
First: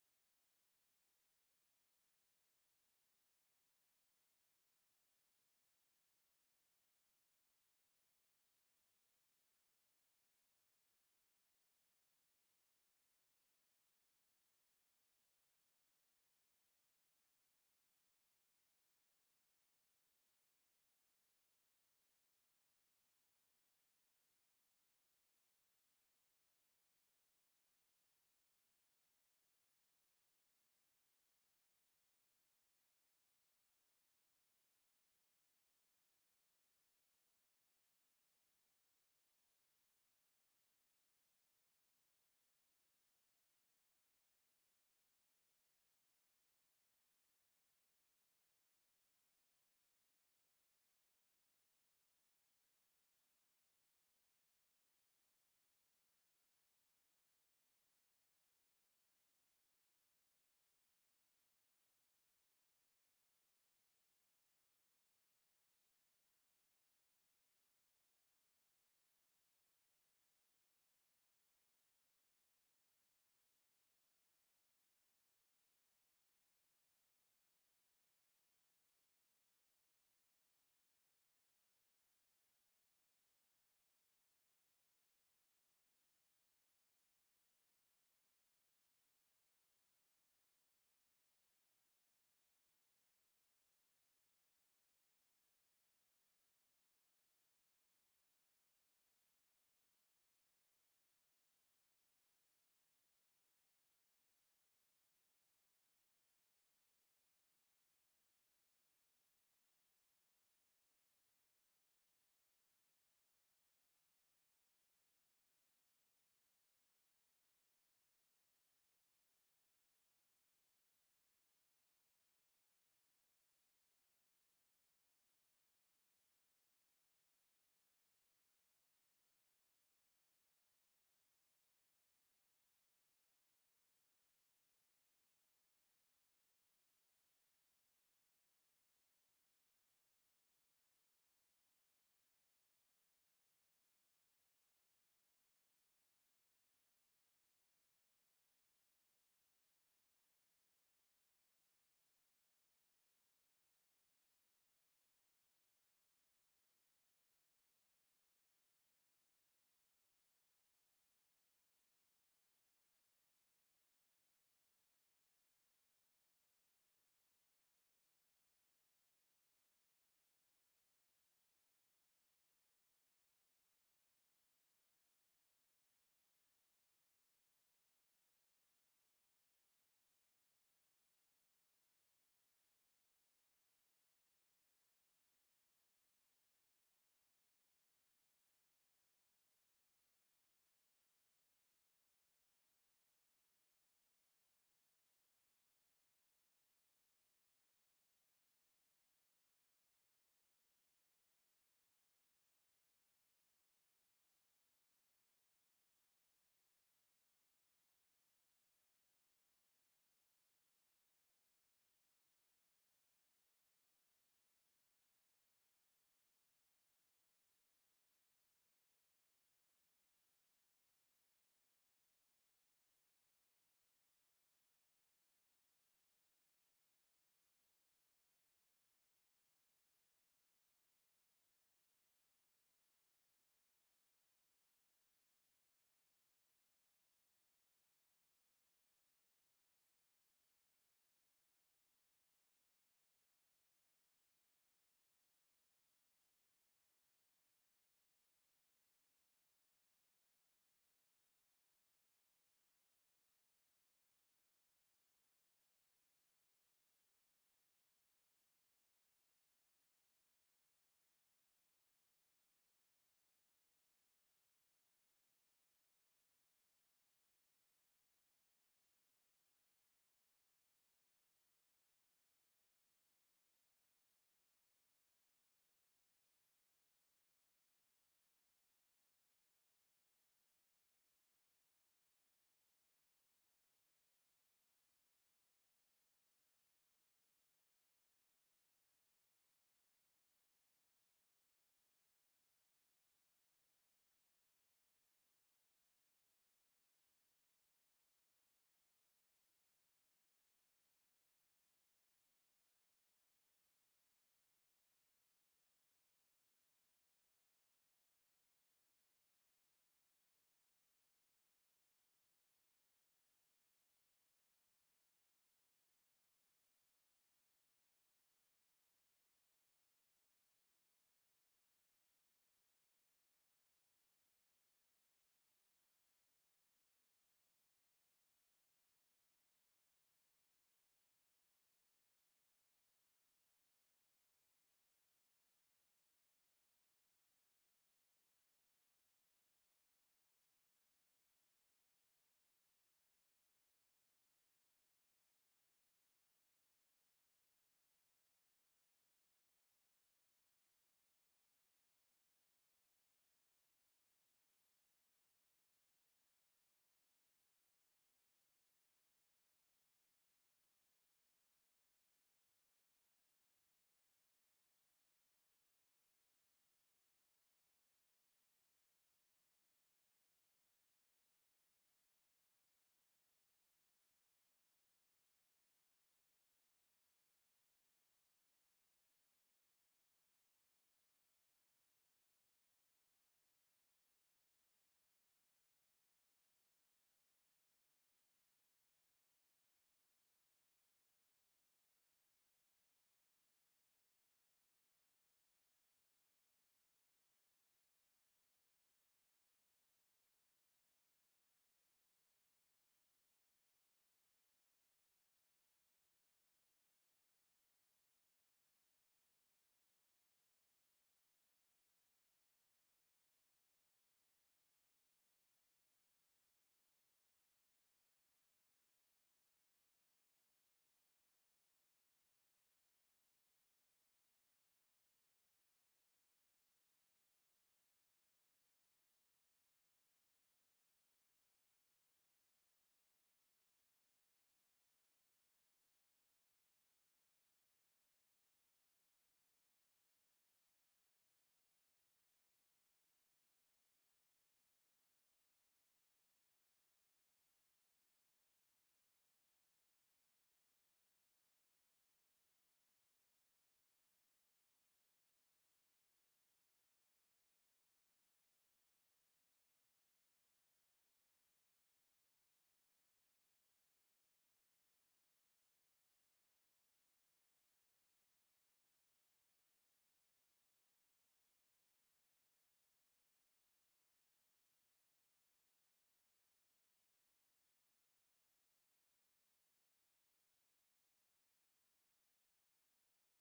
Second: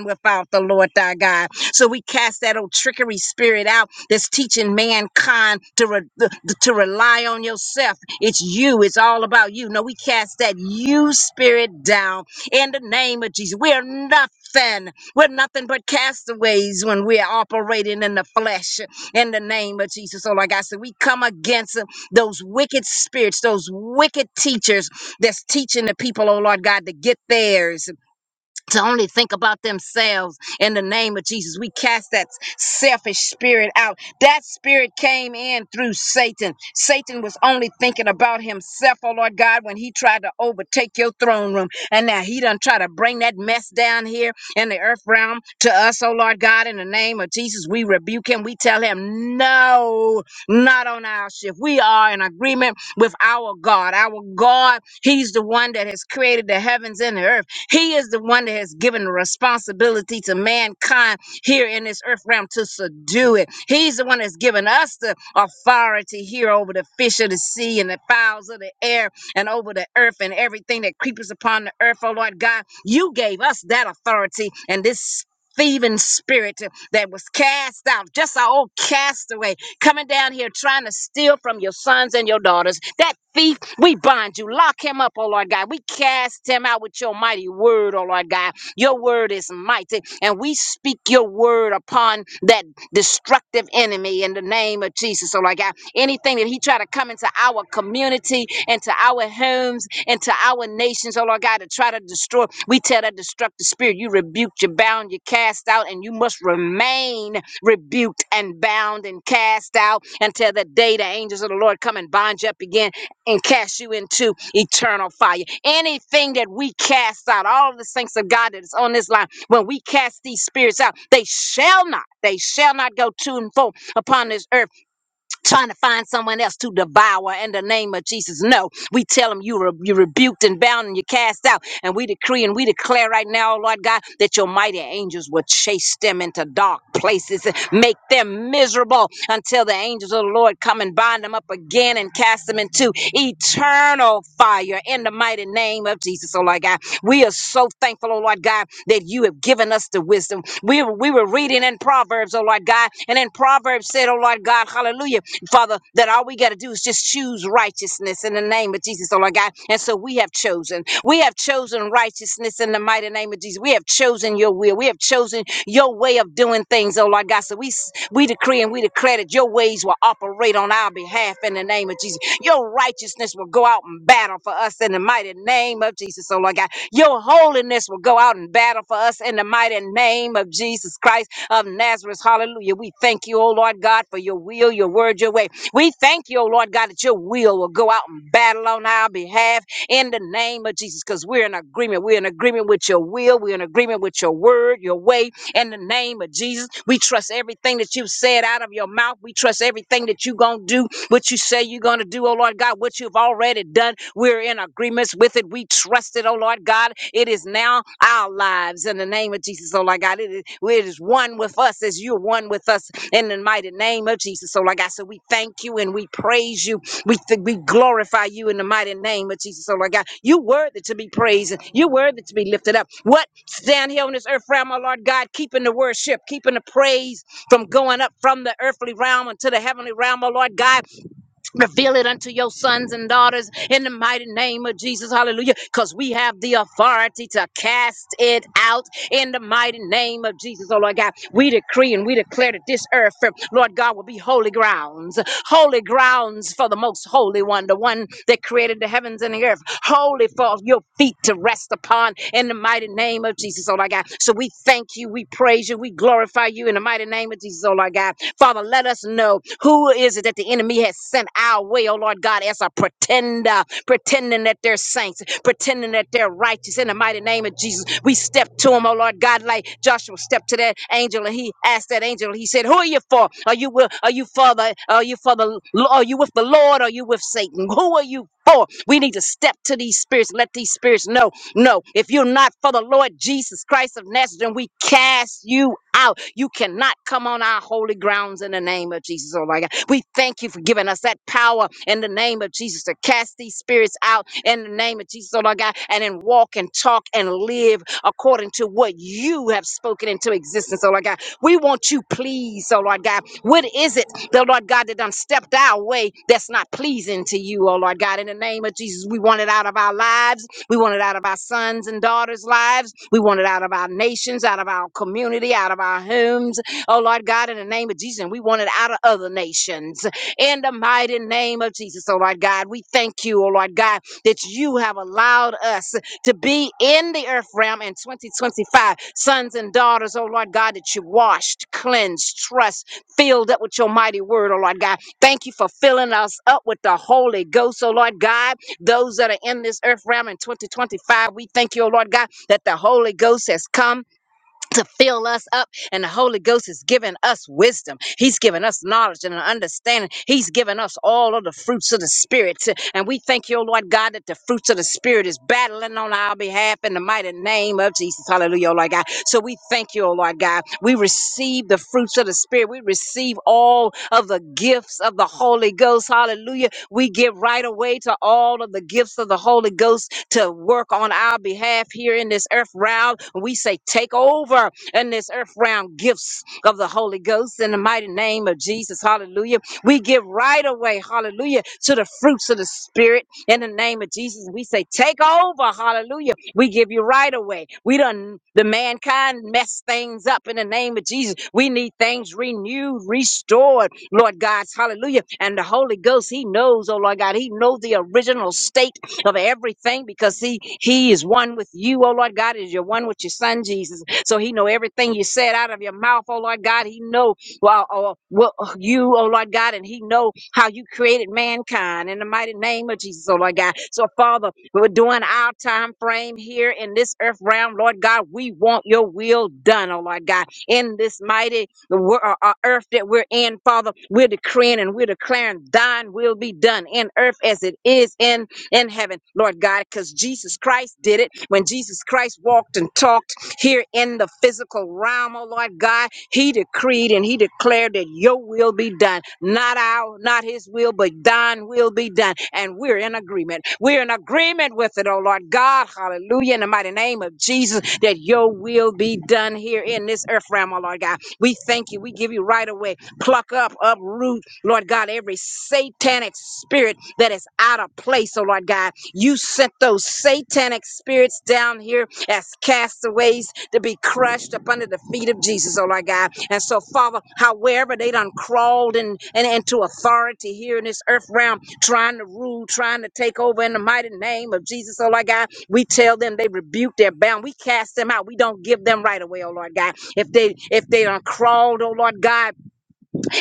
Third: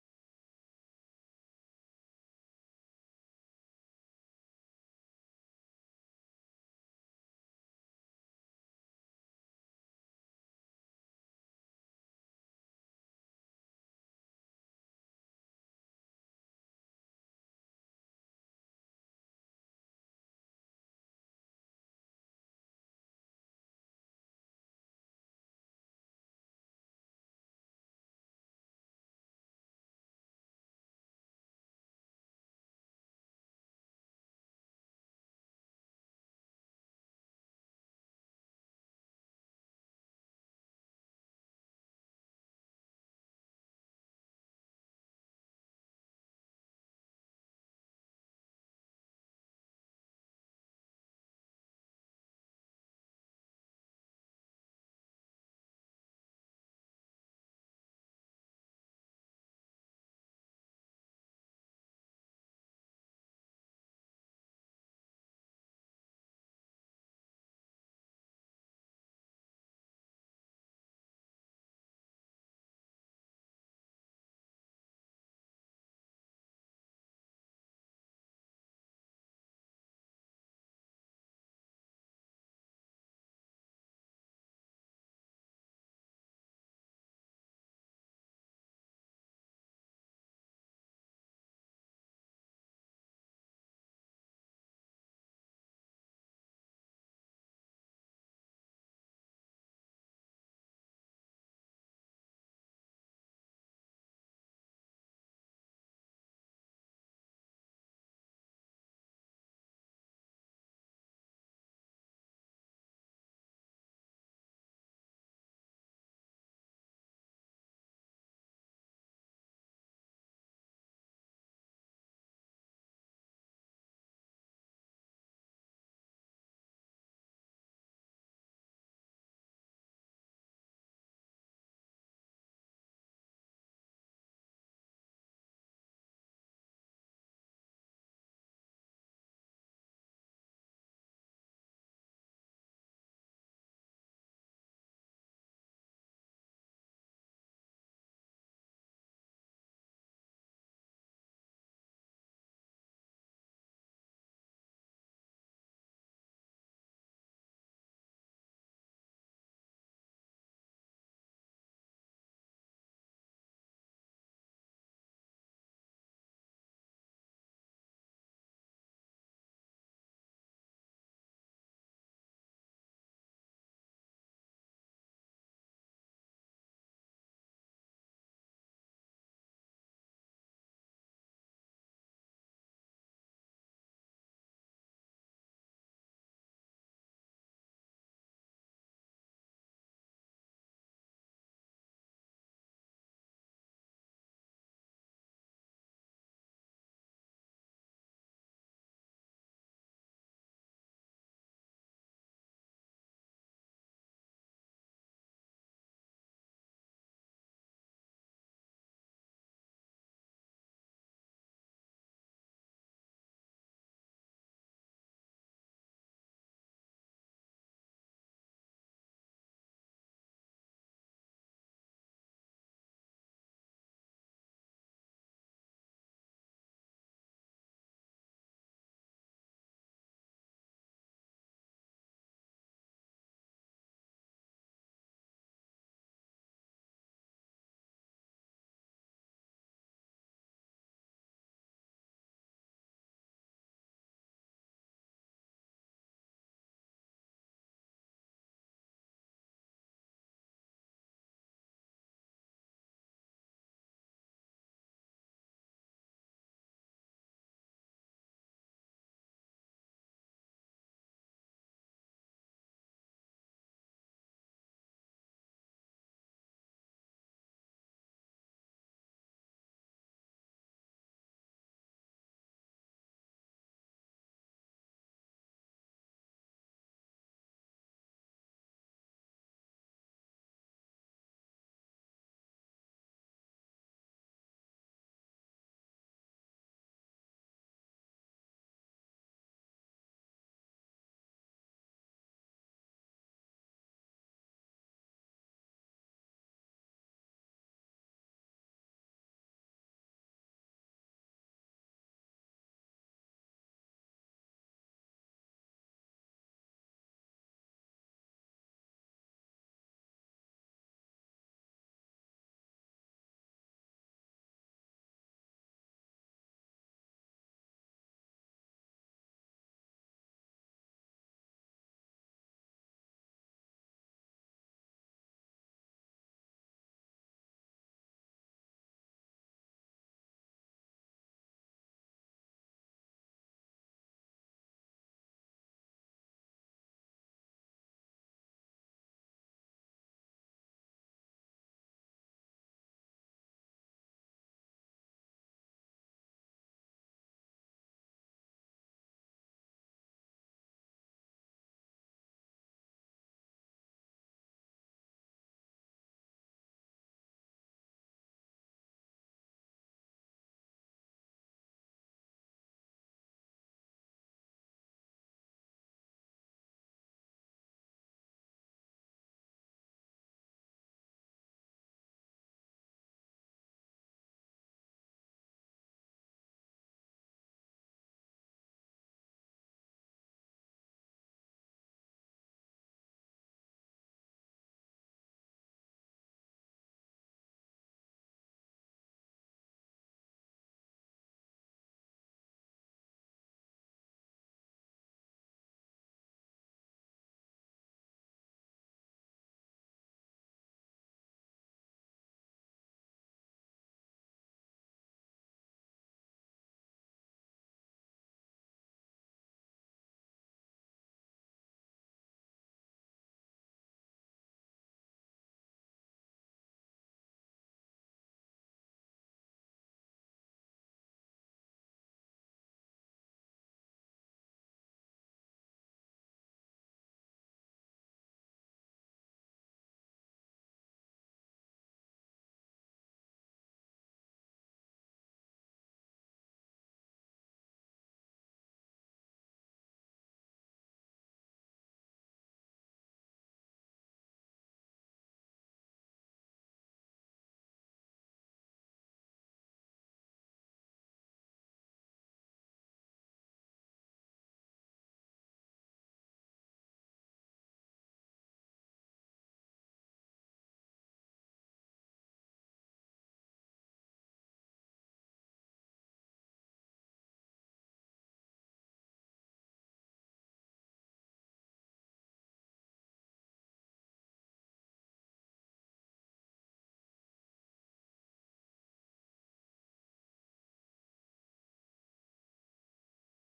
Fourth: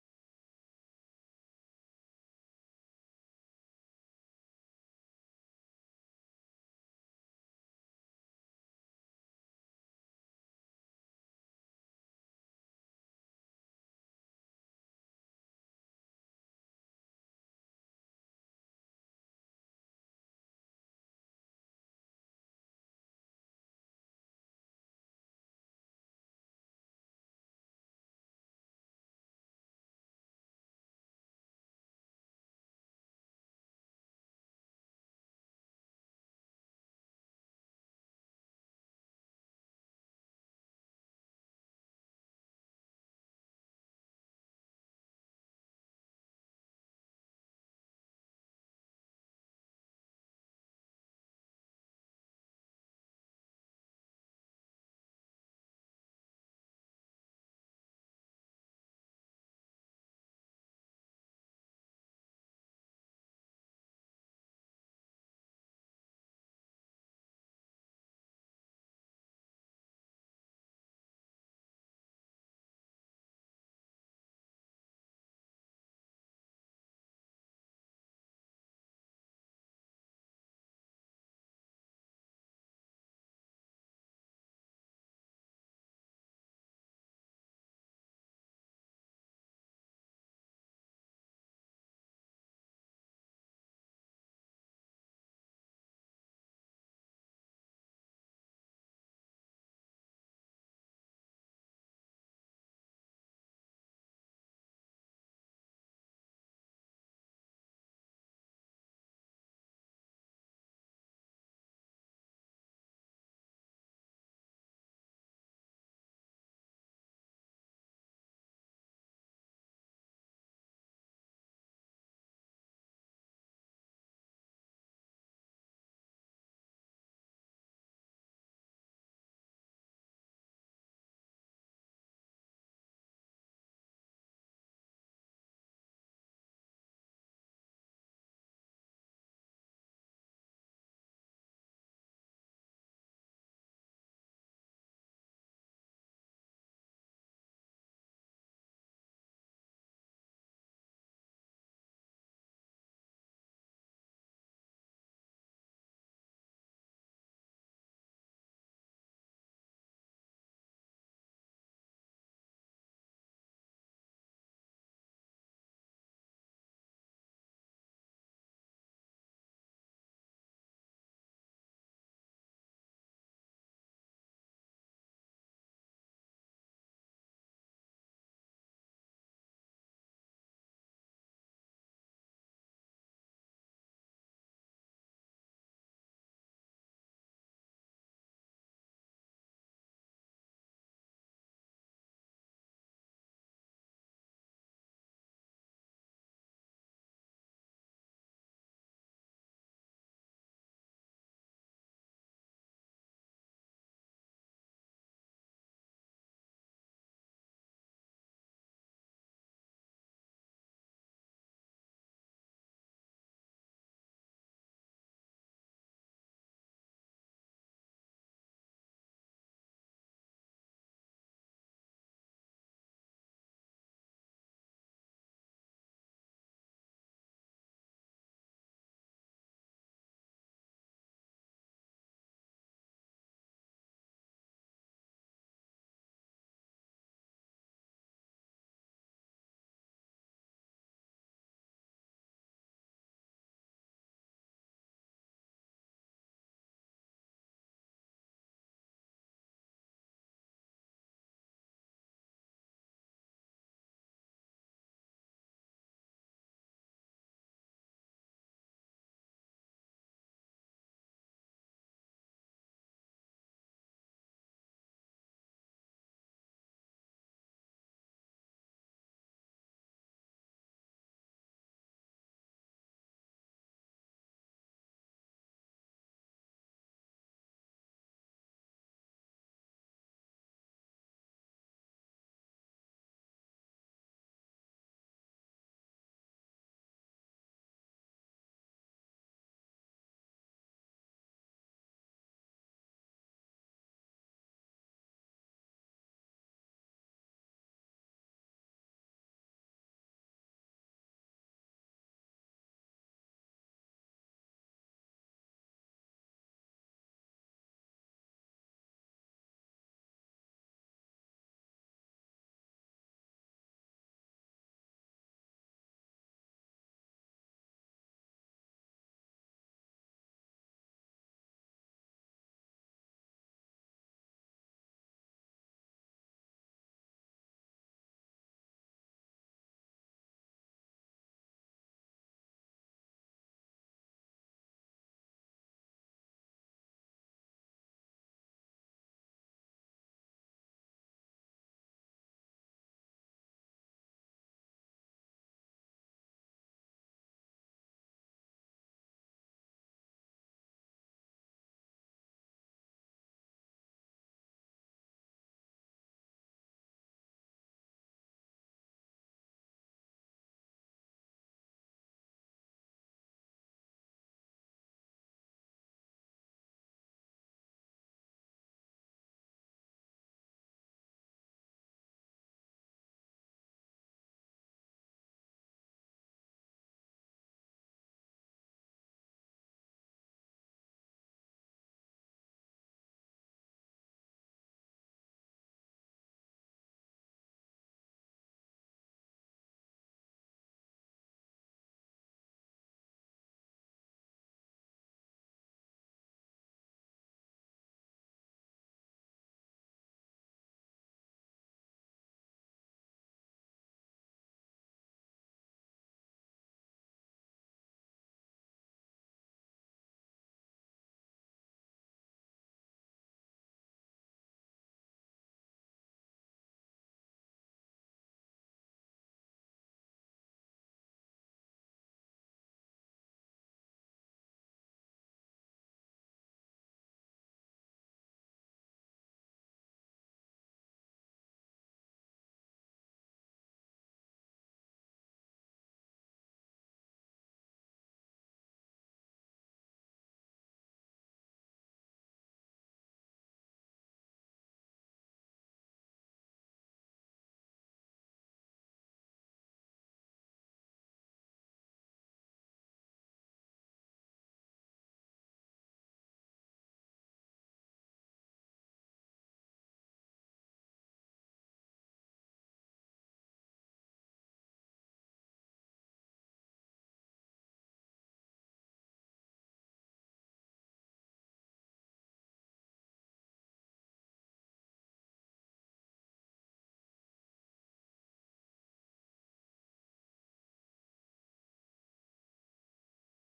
Without the Lord thy God. So we cast that old trickery spirit out that's teaching mankind to, re- to rely on yourself. It's you, it's all about you. No, we cast that you spirit down in the name of Jesus. We are nothing. We're nothing but castaways when we're operating in the flesh in the name of Jesus. So, like I said, we come against uh, those wicked spirits, those wicked teachers that's teaching the people, oh Lord God, to get theirs to only think about themselves in the name of Jesus. We cast that selfish spirit out. That spirit came in through Satan. Satan was only thinking about himself, oh Lord God, when he tried to overtake your throne room. And now he done try to bring that mess down here in the earth realm to us, oh Lord God, in the name of Jesus. We rebuke him. We tell him, no, not on our shift. We are in agreement with our God. Our God, he's the one that has created the heavens and the earth. He is the one that has given the responsibility to mankind here in this earth realm to subdue it. He's the one that's given us the authority here over the fish of the sea and the fowls of the air and over the earth and everything that creepers upon the earth, oh Lord God. You gave us that authority and this thieving spirit that was cast out, just our old castaway coming down here trying to steal from your sons and your daughters. That thief, we bind you. Lock him up, oh Lord God. We cast him out with your mighty word, oh Lord God. Your word is mighty, and we speak your word upon that destructive enemy in the name of Jesus, oh Lord God. Anything that he try to come into our community, into our homes, into our nations, oh Lord God, to try to destroy, we tell that destructive spirit, you rebuke, you bound, you cast out, and you must remain rebuked and bound and cast out until the day the angels of the Lord come and bind you up again and cast you into eternal fire. Anything that we cast out, all of the saints of God that is on this line, when we cast these spirits out, they shall not, they shall not go to and fro upon this earth trying to find someone else to devour in the name of Jesus. No, we tell them you re- you're rebuked and bound and you're cast out. And we decree and we declare right now, oh Lord God, that your mighty angels will chase them into dark places and make them miserable until the angels of the Lord come and bind them up again and cast them into eternal fire in the mighty name of Jesus, oh Lord God. We are so thankful, oh Lord God, that you have given us the wisdom. We, we were reading in Proverbs, oh Lord God, and in Proverbs said, oh Lord God, hallelujah. Father, that all we got to do is just choose righteousness in the name of Jesus, oh Lord God. And so we have chosen. We have chosen righteousness in the mighty name of Jesus. We have chosen your will. We have chosen your way of doing things, oh Lord God. So we s- we decree and we declare that your ways will operate on our behalf in the name of Jesus. Your righteousness will go out and battle for us in the mighty name of Jesus, oh Lord God. Your holiness will go out and battle for us in the mighty name of Jesus Christ of Nazareth. Hallelujah. We thank you, oh Lord God, for your will, your word, your way. We thank you, oh Lord God, that your will will go out and battle on our behalf in the name of Jesus because we're in agreement. We're in agreement with your will. We're in agreement with your word, your way, in the name of Jesus. We trust everything that you've said out of your mouth. We trust everything that you're going to do what you say you're going to do, oh Lord God, what you've already done. We're in agreements with it. We trust it, oh Lord God. It is now our lives in the name of Jesus, oh Lord God. It is, it is one with us as you're one with us in the mighty name of Jesus, oh Lord God. So we thank you and we praise you. We, th- we glorify you in the mighty name of Jesus, oh Lord God. You worthy to be praised. and You worthy to be lifted up. What down here on this earth realm, oh Lord God, keeping the worship, keeping the praise from going up from the earthly realm into the heavenly realm, oh Lord God. Reveal it unto your sons and daughters in the mighty name of Jesus. Hallelujah. Because we have the authority to cast it out in the mighty name of Jesus. Oh, Lord God, we decree and we declare that this earth, uh, Lord God, will be holy grounds. Holy grounds for the most holy one, the one that created the heavens and the earth. Holy for your feet to rest upon in the mighty name of Jesus. Oh, Lord God. So we thank thank you. We praise you. We glorify you in the mighty name of Jesus, oh Lord God. Father, let us know who is it that the enemy has sent our way, oh Lord God, as a pretender, pretending that they're saints, pretending that they're righteous. In the mighty name of Jesus, we step to him, oh Lord God, like Joshua stepped to that angel and he asked that angel, he said, Who are you for? Are you with, are you for the are you for the are you with the Lord? Or are you with Satan? Who are you for? We need to step to these spirits, let these spirits know, no, if you're not for the Lord Jesus Christ of Nazareth, then we cast you out. You cannot come on our holy grounds in the name of Jesus. Oh my God. We thank you for giving us that power in the name of Jesus to cast these spirits out in the name of Jesus, oh Lord God, and then walk and talk and live according to what you have spoken into existence, oh Lord God. We want you pleased, oh Lord God. What is it, the Lord God, that done stepped our way that's not pleasing to you, oh Lord God? In the name of Jesus, we want it out of our lives. We want it out of our sons and daughters' lives. We want it out of our nations, out of our community, out of our homes, oh Lord God, in the name of Jesus. And we want it out of other nations sons in the mighty name of Jesus. Oh Lord God, we thank you, oh Lord God, that you have allowed us to be in the earth realm in 2025. Sons and daughters, oh Lord God, that you washed, cleansed, trust, filled up with your mighty word, oh Lord God. Thank you for filling us up with the Holy Ghost, oh Lord God. Those that are in this earth realm in 2025, we thank you, oh Lord God, that the Holy Ghost has come to fill us up. And the Holy Ghost is giving us wisdom. He's giving us knowledge and an understanding. He's giving us all of the fruits of the Spirit. And we thank you, Lord God, that the fruits of the Spirit is battling on our behalf in the mighty name of Jesus. Hallelujah, oh Lord God. So we thank you, oh Lord God. We receive the fruits of the Spirit. We receive all of the gifts of the Holy Ghost. Hallelujah. We give right away to all of the gifts of the Holy Ghost to work on our behalf here in this earth realm. We say, take over in this earth realm gifts of the Holy Ghost in the mighty name of Jesus. Hallelujah. We give right away, hallelujah, to the fruits of the Spirit in the name of Jesus. We say, take over, hallelujah. We give you right away. We done, the mankind messed things up in the name of Jesus. We need things renewed, restored, Lord God, hallelujah. And the Holy Ghost, He knows, oh Lord God, He knows the original state of everything because he he is one with you oh lord god is you're one with your son jesus so he know everything you said out of your mouth oh lord god he know well oh, well you oh lord god and he know how you created mankind in the mighty name of jesus oh lord god so father we're doing our time frame here in this earth realm lord god we want your will done oh lord god in this mighty the wor- uh, uh, earth that we're in, Father. We're decreeing and we're declaring thine will be done in earth as it is in in heaven, Lord God, because Jesus Christ did it. When Jesus Christ walked and talked here in the physical realm, oh Lord God, he decreed and he declared that your will be done, not our, not his will, but thine will be done. And we're in agreement. We're in agreement with it, oh Lord God. Hallelujah. In the mighty name of Jesus, that your will be done here in this earth realm, oh Lord God. We thank you. We give you right away. Pluck up, uproot, Lord God, every satanic spirit that is out of place. Oh, Lord God, you sent those satanic spirits down here as castaways to be crushed up under the feet of Jesus, oh, Lord God. And so, Father, however they done crawled in, and into authority here in this earth realm, trying to rule, trying to take over in the mighty name of Jesus, oh, Lord God, we tell them they rebuke their bound. We cast them out. We don't give them right away, oh Lord God. If they if they don't crawled, oh Lord God,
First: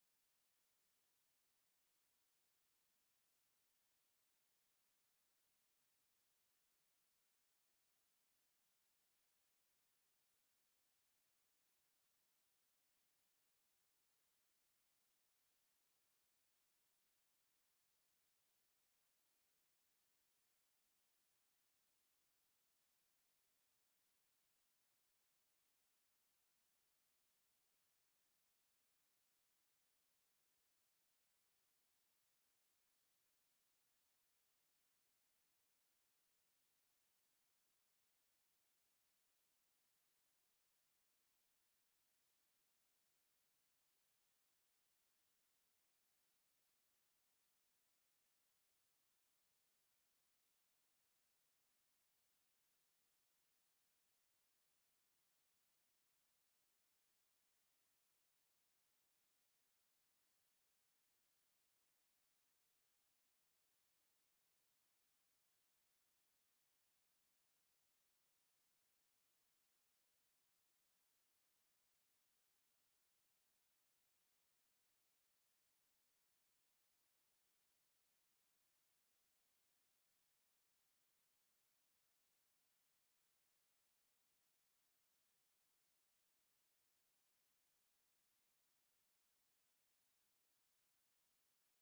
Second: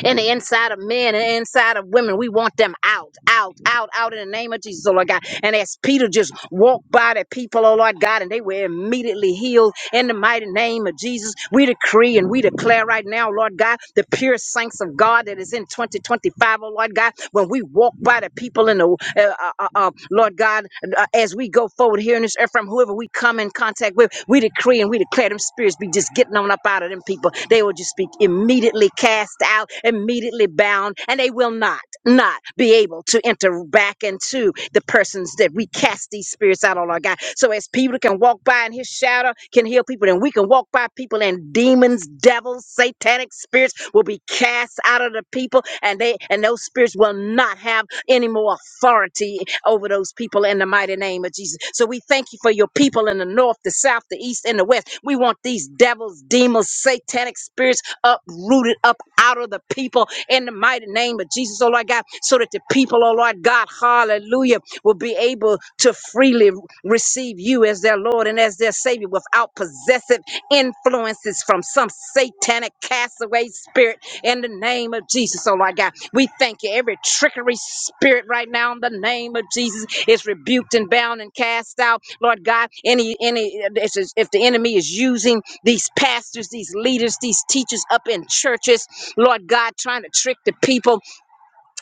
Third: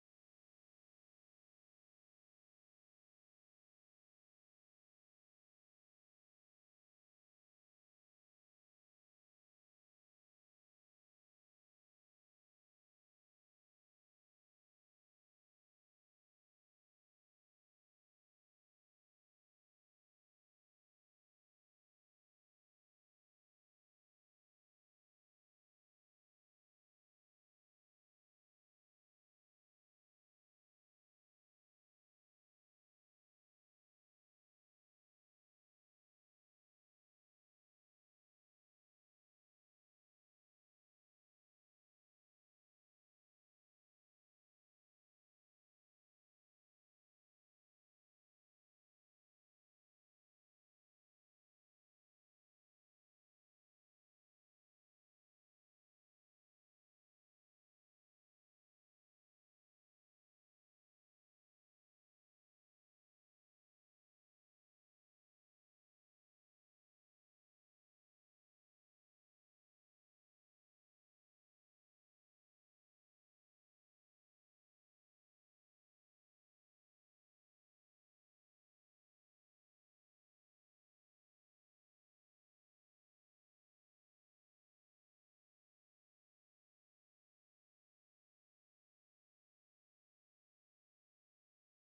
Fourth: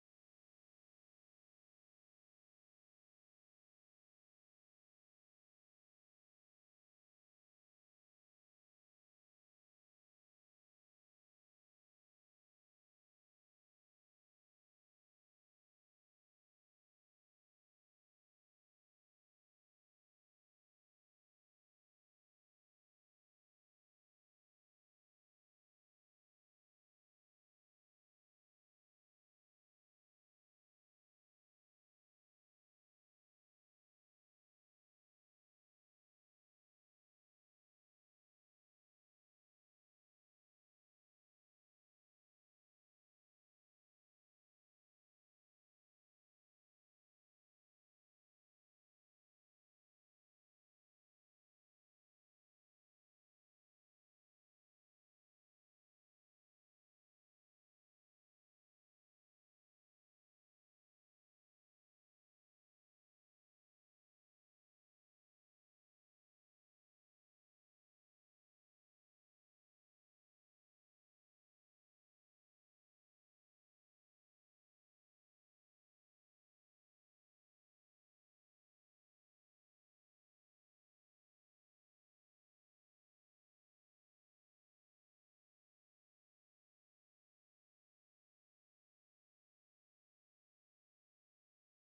in the inside of men and the inside of women. We want them out, out, out, out in the name of Jesus, oh Lord God. And as Peter just walked by the people, oh Lord God, and they were immediately healed in the mighty name of Jesus. We decree and we declare right now, Lord God, the pure saints of God that is in 2025, oh Lord God, when we walk by the people in the, uh, uh, uh, uh, Lord God, uh, as we go forward here in this earth, from whom um, whoever we come in contact with, we decree and we declare them spirits be just getting on up out of them people. They will just be immediately cast out, immediately bound, and they will not, not be able to enter back into the persons that we cast these spirits out on our God. So as people can walk by and his shadow can heal people, and we can walk by people and demons, devils, satanic spirits will be cast out of the people people and they and those spirits will not have any more authority over those people in the mighty name of Jesus. So we thank you for your people in the north, the south, the east, and the west. We want these devils, demons, satanic spirits uprooted up out of the people in the mighty name of Jesus, oh Lord God, so that the people, oh Lord God, hallelujah, will be able to freely receive you as their Lord Lord and as their Savior without possessive influences from some satanic castaway spirit in the name of Jesus. Oh, Lord God, we thank you. Every trickery spirit right now in the name of Jesus is rebuked and bound and cast out. Lord God, any, any, this is- if the enemy is using these pastors, these leaders, these teachers up in churches, Lord God, trying to trick the people,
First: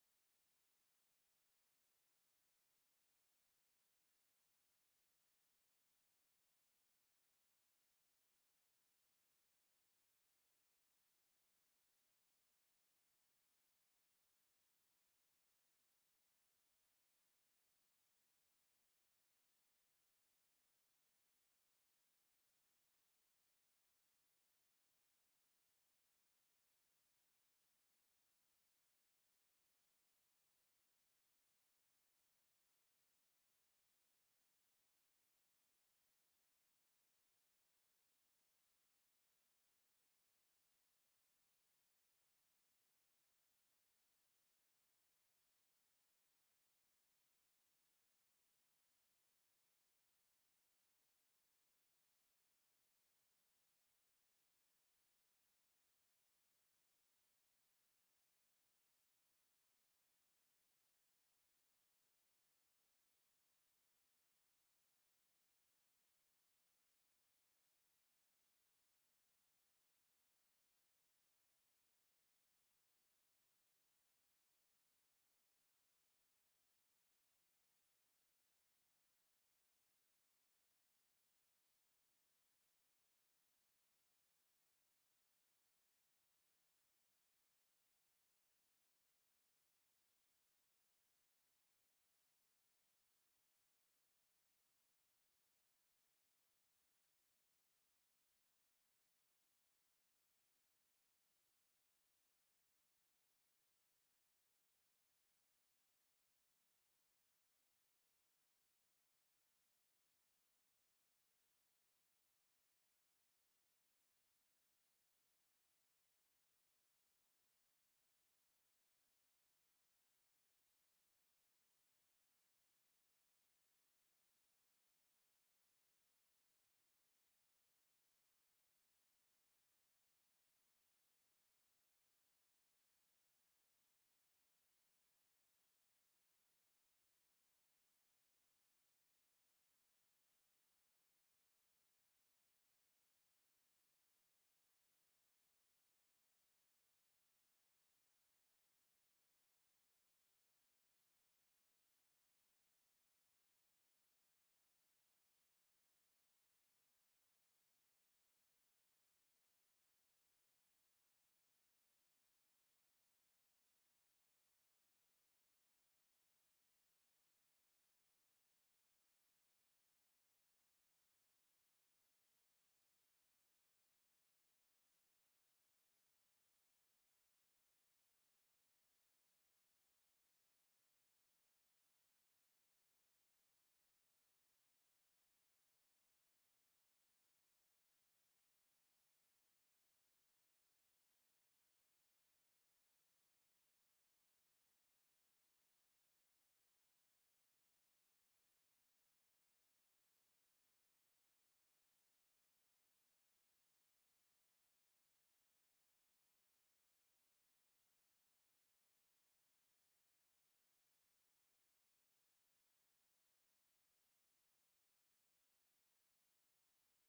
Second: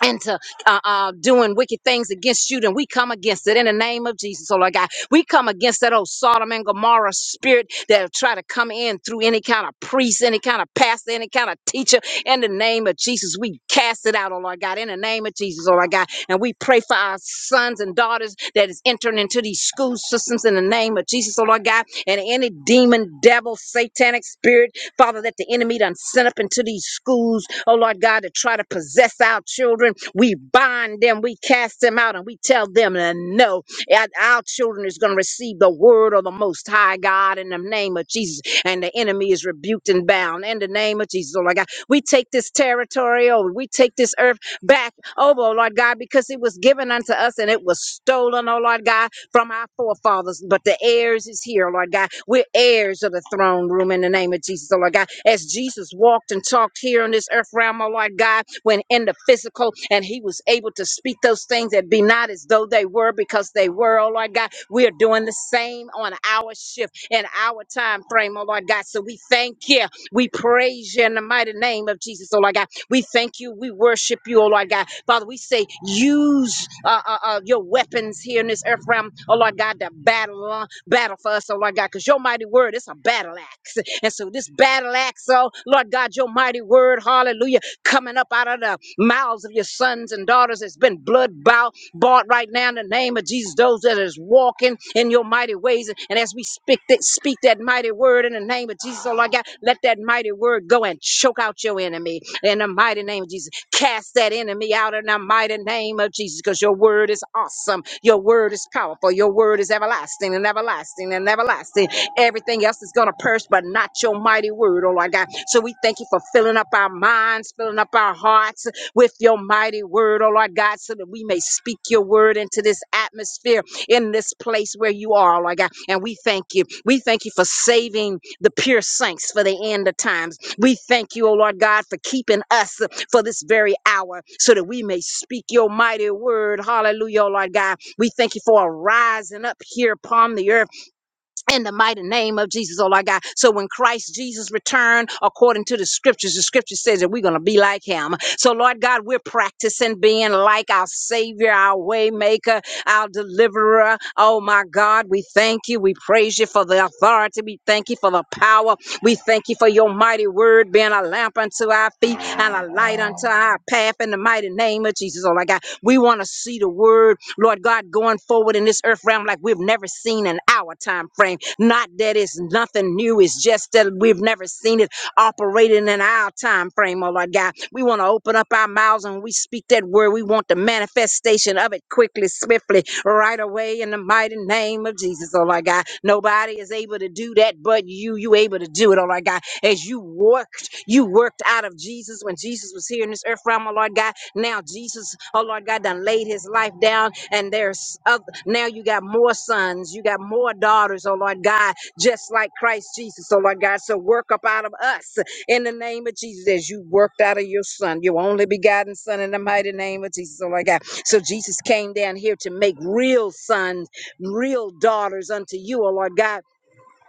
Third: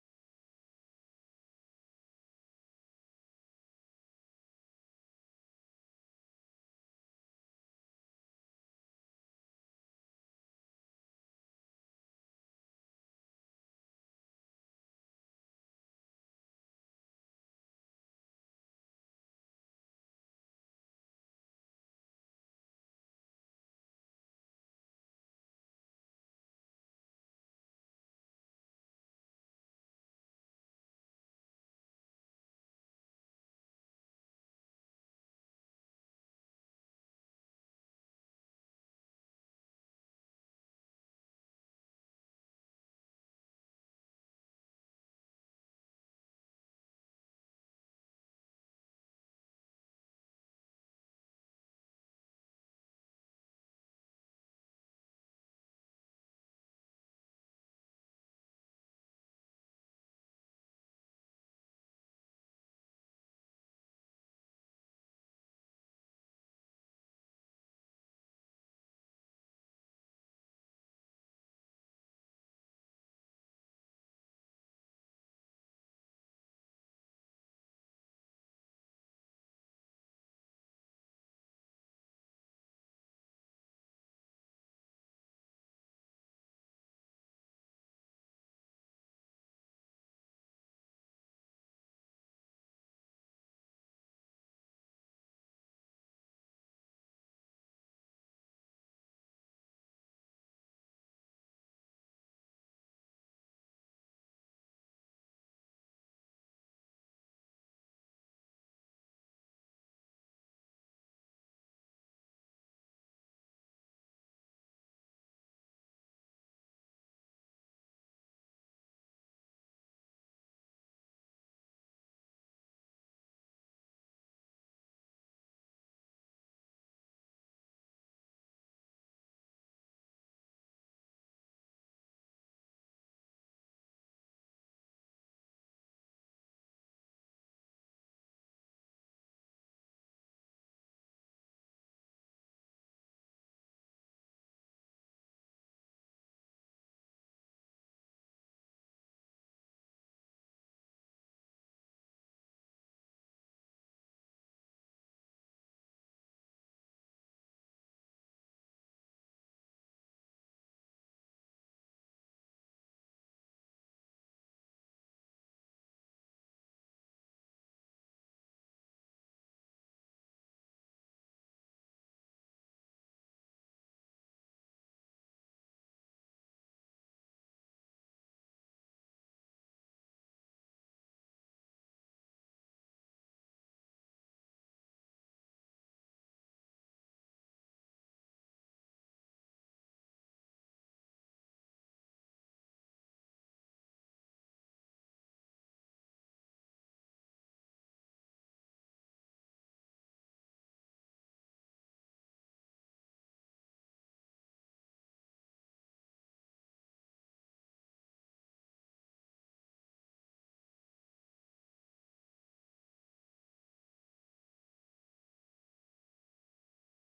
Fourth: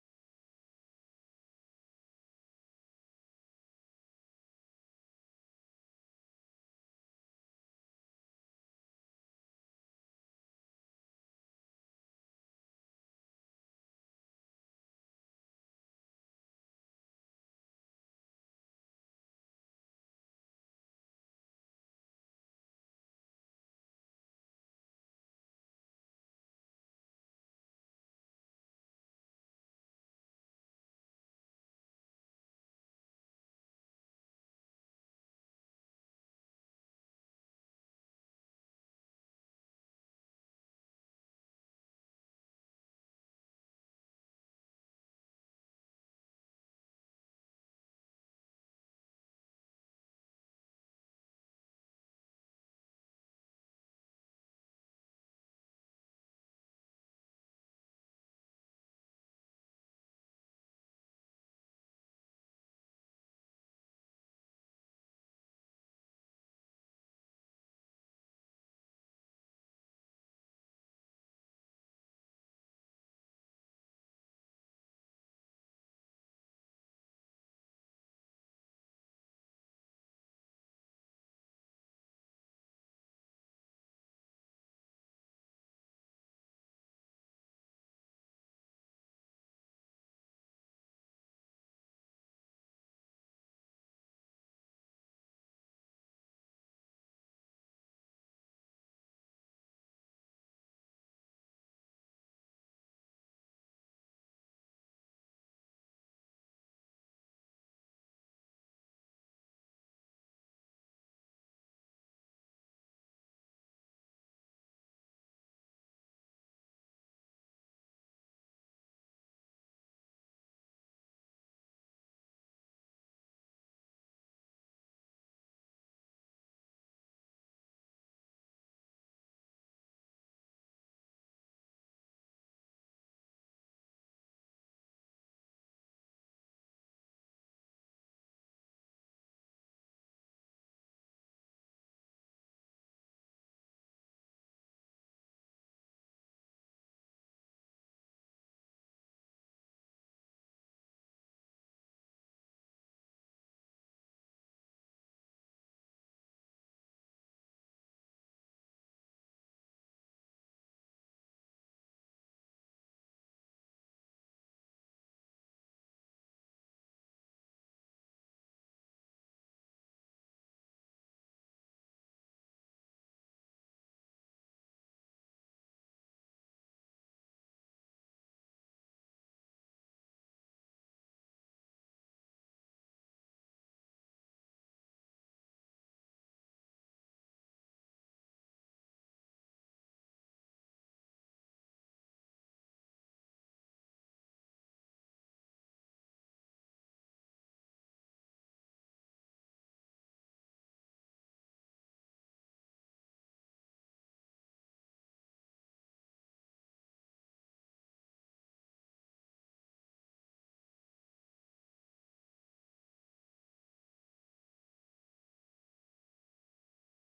into uh, uh, doing wicked things against you, then we come against it in the name of Jesus, oh Lord God. We come against that old Sodom and Gomorrah spirit that'll try to come in through any kind of priest, any kind of pastor, any kind of teacher. In the name of Jesus, we cast it out, oh Lord God. In the name of Jesus, oh Lord God. And we pray for our sons and daughters that is entering into these school systems in the name of Jesus, oh Lord God. And any demon, devil, satanic spirit Father, that the enemy done sent up into these schools, oh Lord God, to try to possess our children. We bind them, we cast them out, and we tell them uh, no. And Our children is going to receive the word of the Most High God in the name of Jesus. And the enemy is rebuked and bound in the name of Jesus, oh Lord God. We take this territory over, we take this earth back over, oh Lord God, because it was given unto us and it was stolen, oh Lord God from our forefathers, but the heirs is here, Lord God. We're heirs of the throne room in the name of Jesus, oh Lord God. As Jesus walked and talked here on this earth realm, oh Lord God, when in the physical, and he was able to speak those things that be not as though they were because they were, oh Lord God. We are doing the same on our shift in our time frame, oh Lord God. So we thank you. We praise you in the mighty name of Jesus, oh Lord God. We thank you. We worship you, oh Lord God. Father, we say use uh, uh, uh, your weapons here in this earth realm, oh Lord God, to battle, uh, battle for us, oh Lord God, because your mighty word is a battle axe. And so this battle axe, oh Lord God, your mighty word, hallelujah, coming up out of the mouths of your sons and daughters has been blood bow, bought right now in the name of Jesus, those that is walking in your mighty ways. And as we speak that, speak that mighty word in the name of Jesus, oh Lord God, let that mighty word go and choke out your enemy in the mighty name of Jesus. Cast that enemy out in the mighty name of Jesus because your word is awesome. Your word is powerful. Your word is everlasting and everlasting and everlasting. Everything else is going to perish, but not your mighty word, oh Lord God. So we thank you for filling up our minds, filling up our hearts with your mighty word, oh Lord God, so that we may speak your word into this atmosphere in this place where you are, oh Lord God. And we thank you. We thank you for saving the pure saints for the end of times. We thank you, O Lord God, for keeping us for this very hour so that we may speak your mighty word. Hallelujah, O Lord God. We thank you for a rising up here upon the earth in the mighty name of Jesus, oh Lord God. So when Christ Jesus returned, according to the scriptures, the scripture says that we're going to be like him. So Lord God, we're practicing being like our Savior, our waymaker, our deliverer. Oh my God, we thank you. We praise you for the authority. We thank you for the power. We thank you for your mighty word being a lamp unto our feet and a light unto our path in the mighty name of Jesus, oh Lord God. We want to see the word Lord God, going forward in this earth realm like we've never seen in our time frame. Not that it's nothing new, it's just that we've never seen it operating in our time frame, oh Lord God. We want to open up our mouths and we speak that word. We want the manifestation of it quickly, swiftly, right away in the mighty name of Jesus, oh Lord God. Nobody is able to do that but you. You able to do it, oh Lord God. As you worked, you worked out of Jesus when Jesus was here in this earth realm, oh Lord God now Jesus, oh Lord God, done laid his life down, and there's other, now you got more sons, you got more daughters, oh Lord God, just like Christ Jesus, oh Lord God. So work up out of us in the name of Jesus as you worked out of your son, your only begotten son in the mighty name of Jesus, oh Lord God. So Jesus came down here to make real sons, real daughters unto you, oh Lord God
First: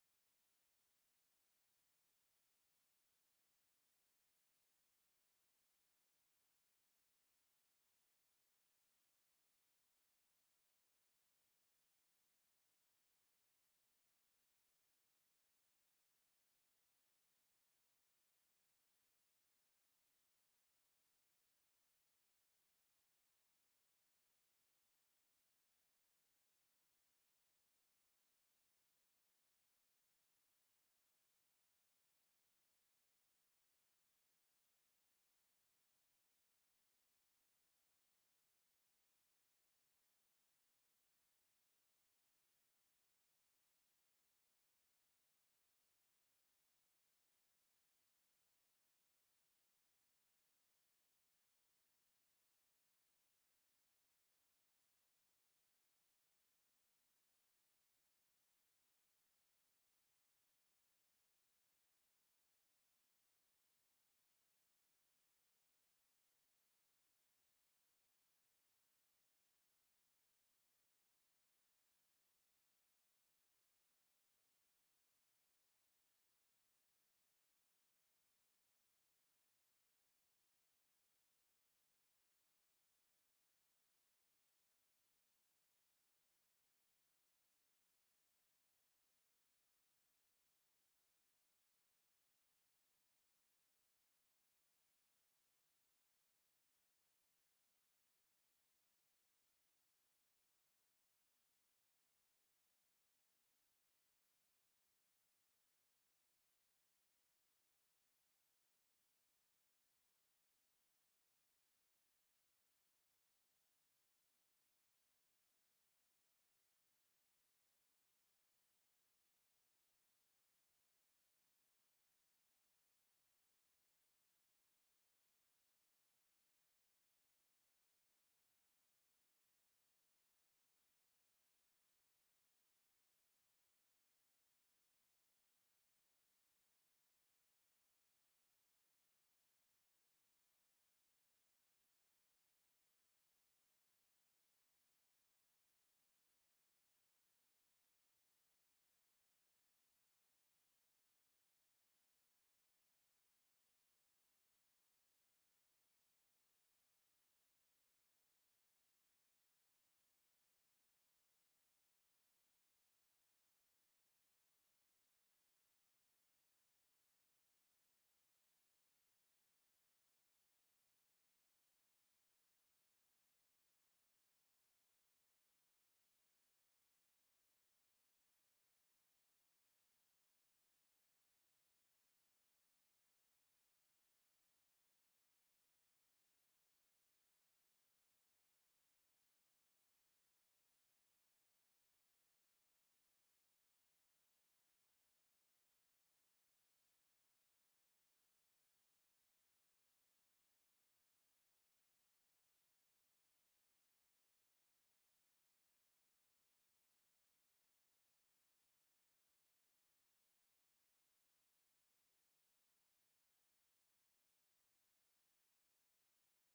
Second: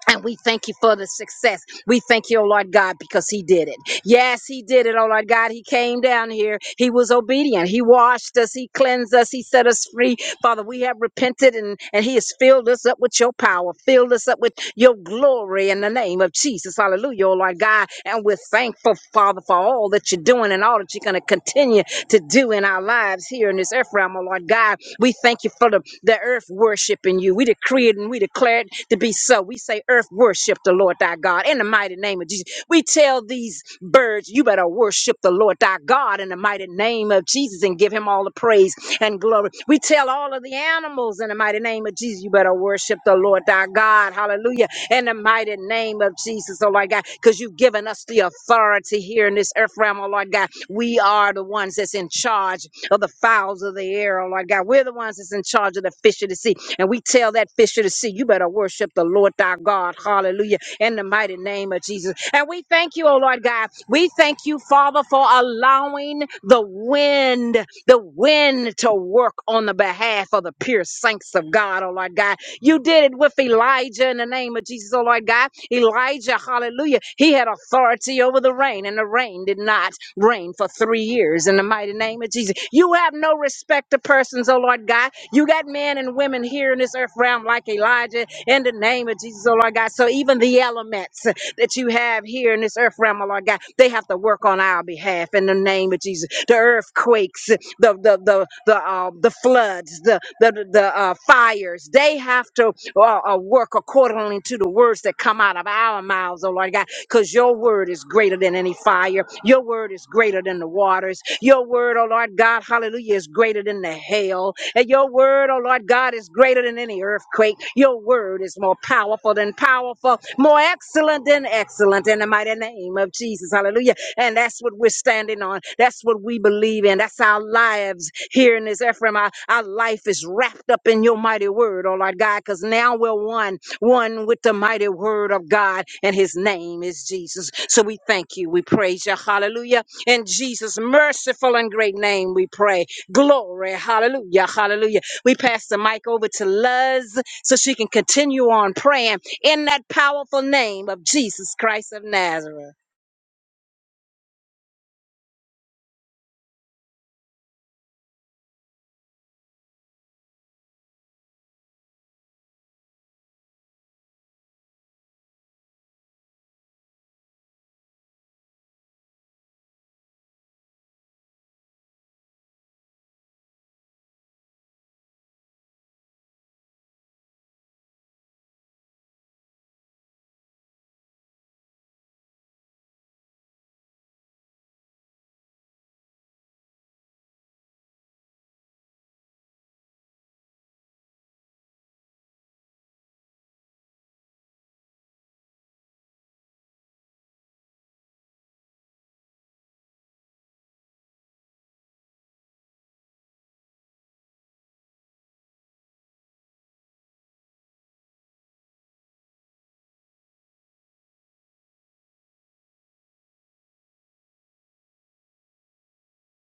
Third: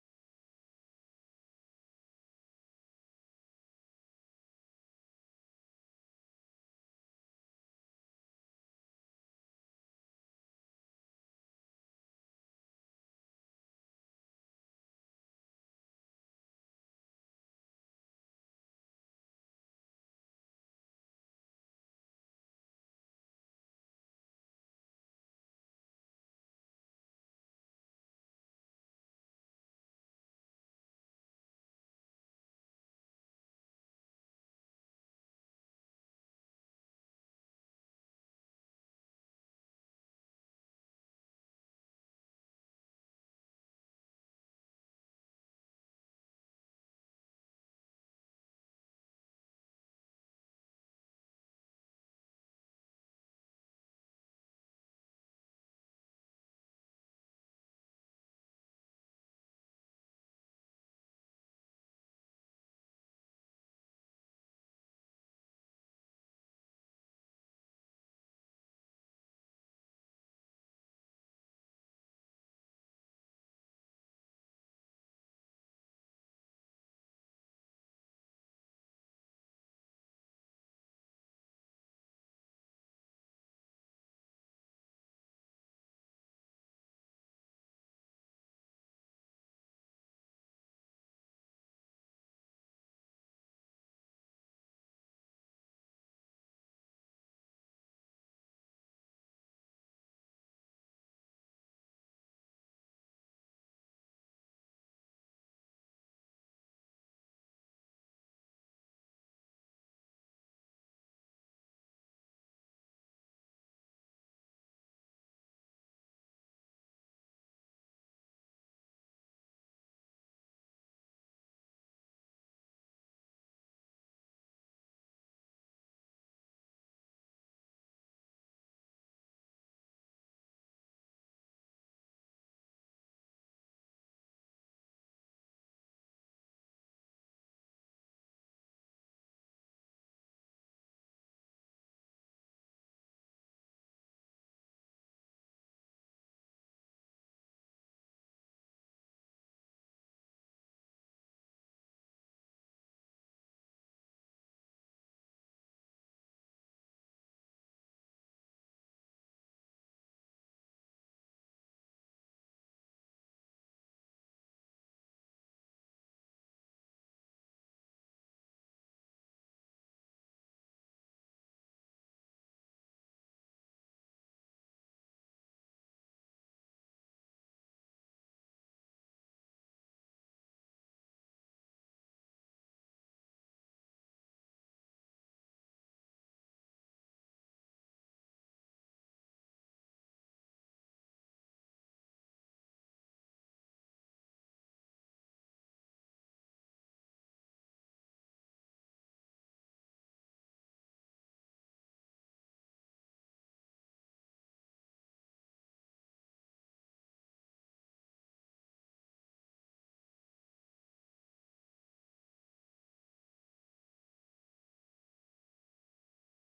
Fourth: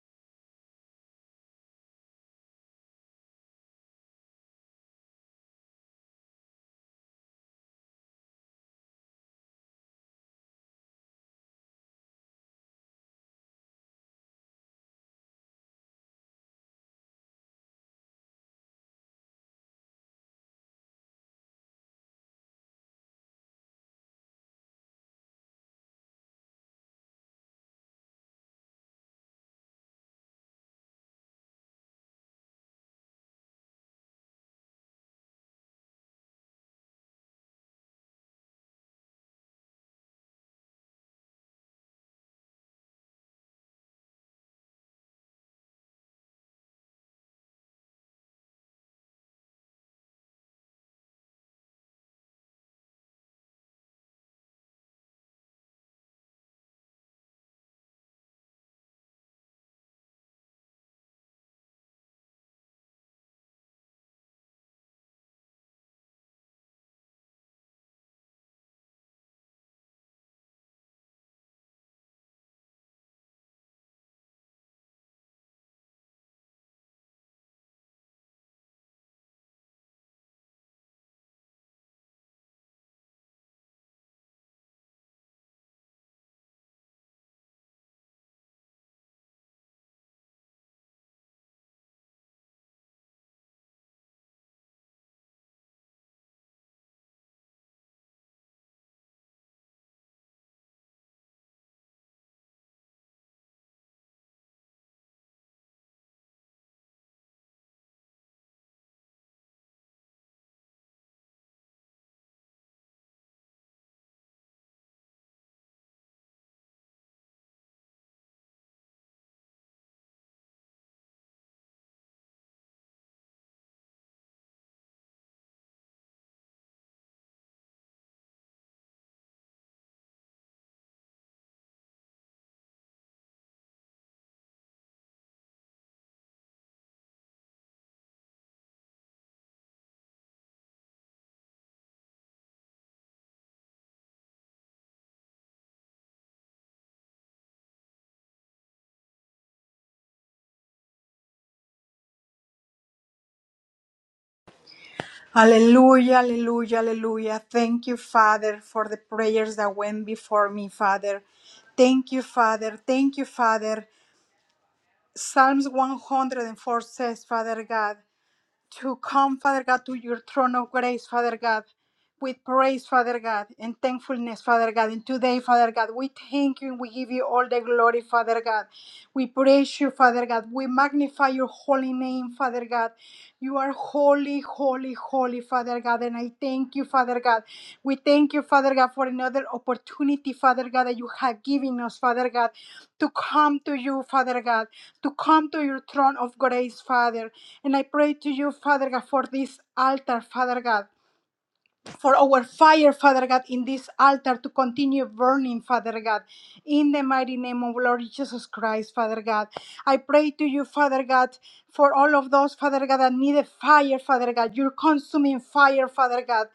and we thank you for the success. We thank you, oh Lord God, because He did it. Yes, He did it, oh Lord God. He came down here. He was obedient. He washed us. He cleansed us. He set us free. Father, we have repented and, and He has filled us up with your power, filled us up with your glory in the name of Jesus. Hallelujah, oh Lord God. And we're thankful, Father, for all that you're doing and all that you're going to continue to do in our lives here in this earth realm, oh Lord God. We thank you for the, the earth worshiping you. We decree it and we declare it to be so. We say, Earth, worship the Lord thy God in the mighty name of Jesus. We tell these birds, You better worship the Lord thy God in the mighty name of Jesus and give him all the praise and glory. We tell all of the animals in the in the mighty name of Jesus. You better worship the Lord thy God. Hallelujah. In the mighty name of Jesus, oh Lord God, because you've given us the authority here in this earth realm, oh Lord God. We are the ones that's in charge of the fowls of the air, oh Lord God. We're the ones that's in charge of the fish of the sea. And we tell that fish of the sea, you better worship the Lord thy God. Hallelujah in the mighty name of Jesus. And we thank you, oh Lord God. We thank you, Father, for allowing the wind, the wind to work on the behalf of the pure saints of God, oh Lord God. You did it with Elijah in the name of Jesus, oh Lord God. Elijah, hallelujah. He had authority over the rain, and the rain did not reign for three years in the mighty name of Jesus. You have no respect to persons, oh Lord God. You got men and women here in this earth realm like Elijah in the name of Jesus, oh Lord God. So even the elements that you have here in this earth realm, oh Lord God, they have to work on our behalf in the name of Jesus. The earthquakes, the the the the uh, the floods, the the the the, uh, fires, they have to uh, uh, work accordingly to the words that come out of our mouths, oh Lord God because your word is greater than any fire. Your word is greater than the waters. Your word, oh Lord God, hallelujah, is greater than the hail. And your word, oh Lord God, is greater than any earthquake. Your word is more powerful than powerful, more excellent than excellent in the mighty name of Jesus. Hallelujah. And that's what we're standing on. That's what we believe in. That's our lives here in this Ephraim. Our, our life is wrapped up in your mighty word, oh Lord God, because now we're one one with the mighty word of God, and his name is Jesus. So we thank you. We praise you. Hallelujah. In Jesus' merciful and great name, we pray. Glory. Hallelujah. Hallelujah. We pass the mic over to Luz so she can continue on praying in that powerful name of Jesus Christ of Nazareth. Hallelujah, hallelujah, hallelujah. Thank you, Father, for the prayers that went before me, Father. Thank you, Father. Thank you, Father. Psalms 104 says, Father God, to come, Father God, to your throne of grace, Father God, with praise, Father God, and thankfulness, Father God. And today, Father God, we thank you and we give you all the glory, Father God. We praise you, Father God. We magnify your holy name, Father God. You are holy, holy, holy, Father God. And I thank you, Father God. We thank you, Father God, for another opportunity, Father God, that you have given us, Father God, to come to you, Father God, to come to your throne of grace, Father. And I pray to you, Father God, for this altar, Father God, for our fire, Father God, in this altar to continue burning, Father God, in the mighty name of Lord Jesus Christ, Father God. I pray to you, Father God, for all of those, Father God, that need a fire, Father God, your consuming fire, Father God,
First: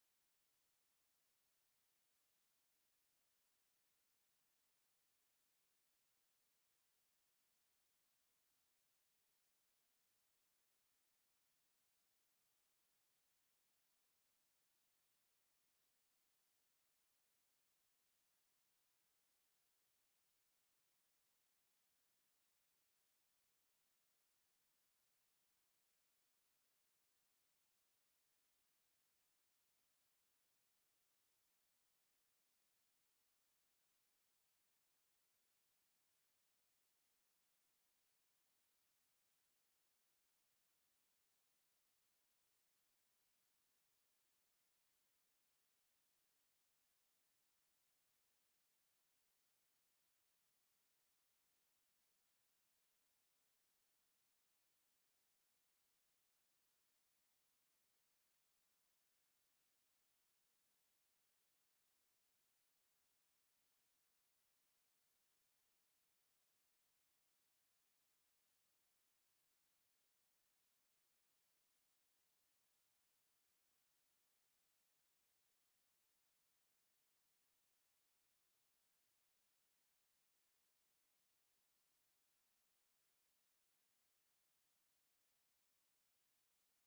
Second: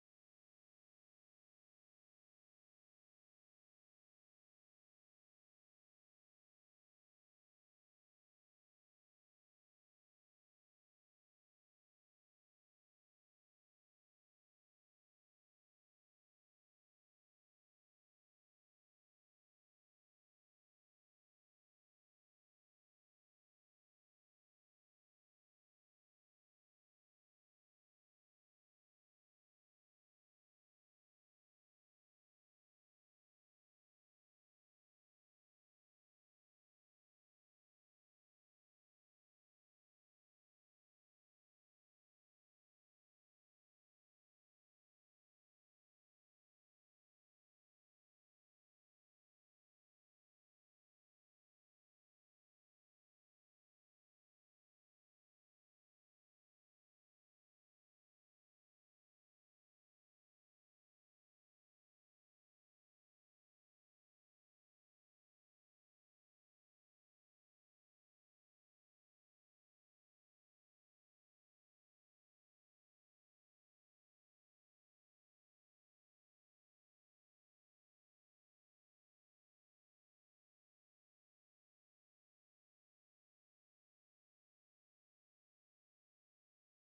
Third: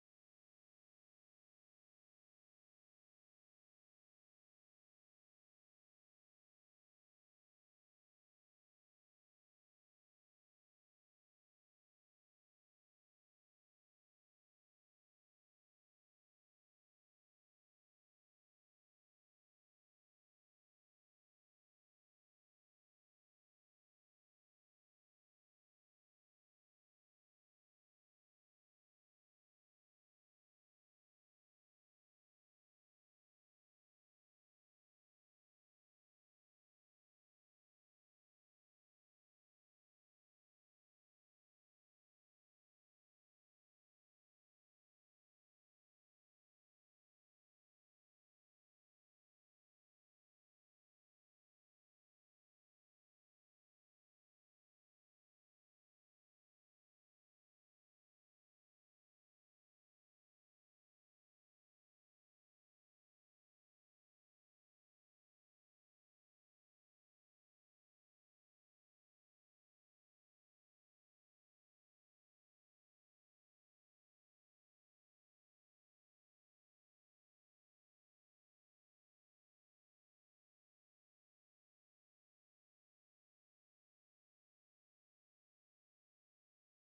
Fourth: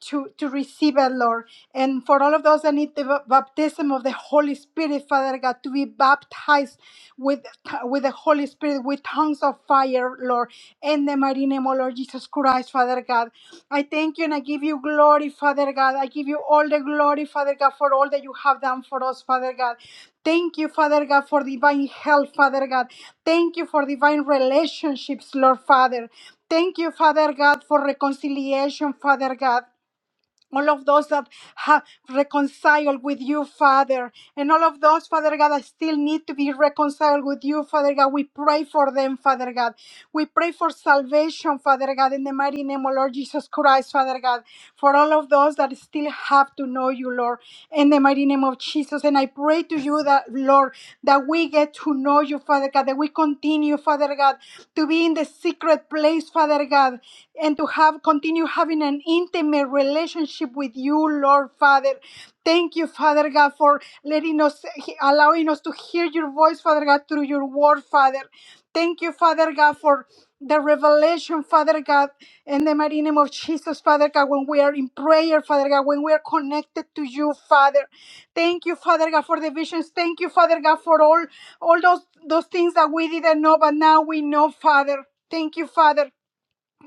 to, to receive it, Lord. And for all of those that need the baptism of the Holy Spirit, Father God, to be baptized with, with the Holy Spirit, with tongues of fire, Lord, in the mighty name of Lord Jesus Christ, Father God. I thank you and I give you glory, Father God. I give you all the glory, Father God, for all that you have done for us, Father God. Thank you, Father God, for divine help, Father God. Thank you for divine relationships, Lord Father. Thank you, Father God, for reconciliation, Father God all of those that have reconciled with you, Father, and all of those, Father God, that still need to be reconciled with you, Father God. We pray for them, Father God. We pray for salvation, Father God, in the mighty name of Lord Jesus Christ, Father God, for all of those that still have to know you, Lord, in the mighty name of Jesus. And I pray to you that, Lord, that we get to know you, Father God, that we continue, Father God, to be in the secret place, Father God, and to have continue having an intimate relationship with you, Lord Father. Thank you, Father God, for letting us allowing us to hear your voice, Father God, through your word, Father. Thank you, Father God, for the revelation, Father God, in the mighty name of Jesus, Father God, when we are in prayer, Father God, when we are connected to you, Father. Thank you, Father God, for the visions. Thank you, Father God, for all all those those things that we didn't know, but now we know, Father. Thank you, Father.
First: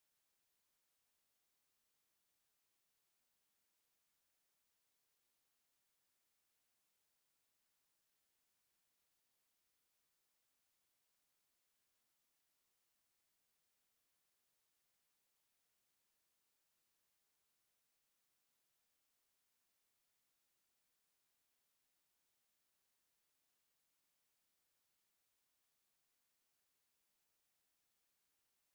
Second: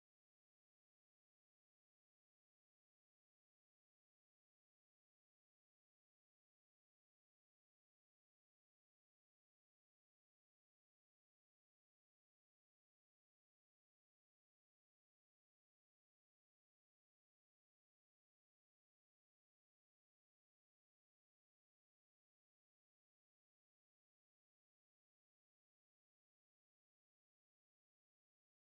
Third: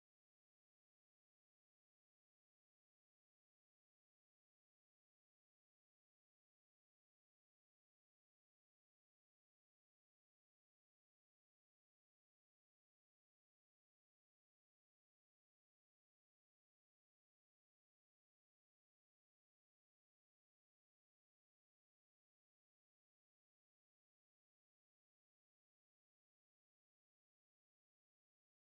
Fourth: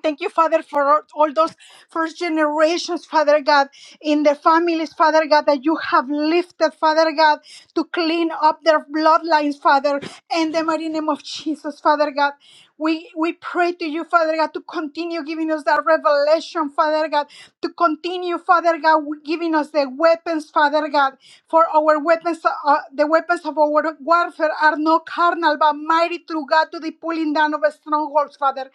Thank you, Father, for all those first generations, Father God, in their families, Father God, that you have lifted, Father God, to clean up their bloodlines, Father, in the mighty name of Jesus, Father God. We we pray to you, Father God, to continue giving us that revelation, passion, Father God, to continue, Father God, giving us the weapons, Father God, for our weapons, uh, uh, the weapons of our warfare are not carnal, but mighty through God to the pulling down of strongholds, Father.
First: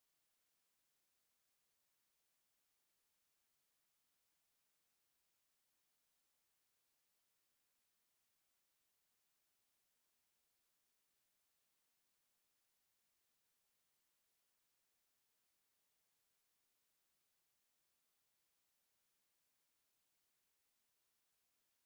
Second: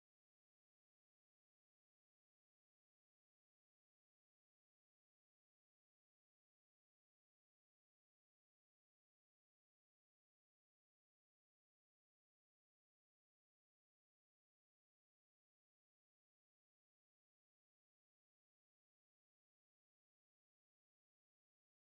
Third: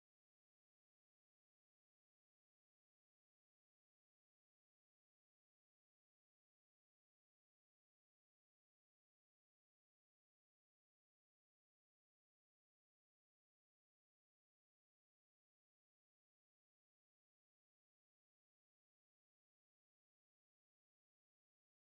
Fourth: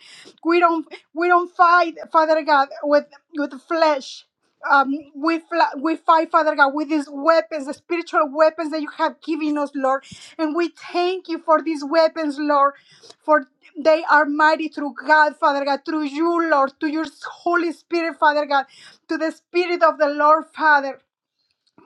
We don't, we don't fight, Father God, with with flesh um, we fla- we fight, Father God, with these weapons, the spiritual weapons that you have given us, Lord. And we thank you for these weapons, Lord, for they are mighty through God, Father God, through you, Lord, to your Holy Spirit, Father God, to the Spirit of the Lord, Father.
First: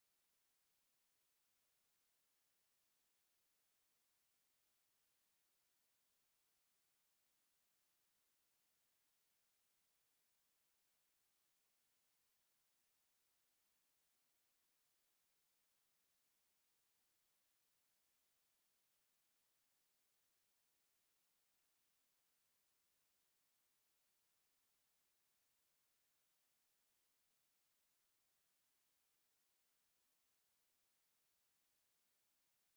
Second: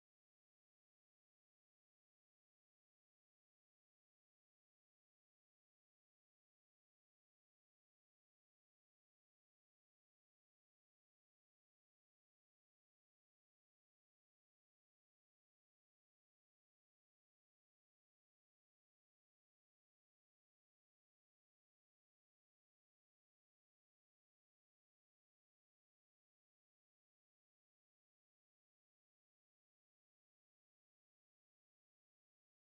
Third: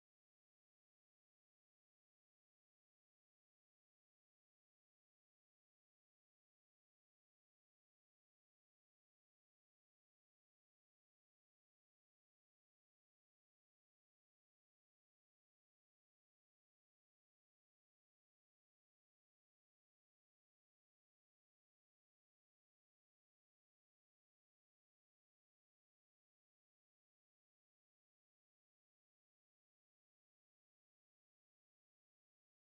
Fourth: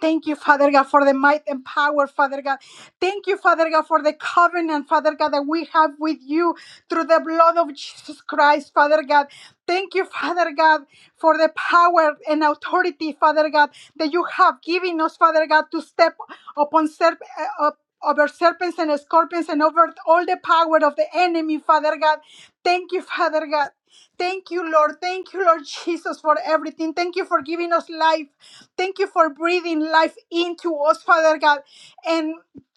Thank you, Father God, for the might and power, Father God. Thank you, Father God, for the covenant, Father God, that we have with you through the blood of Jesus Christ, Father God. Thank you, Father God, for the power and authority, Father God, that you have given us, Father God, to step upon serp- uh, up- over serpents and scorpions and over all the power of the enemy, Father God. Thank you, Father God. Thank you, Lord. Thank you, Lord Jesus, for everything. Thank you for giving us life. Thank you for breathing life into us, Father God. And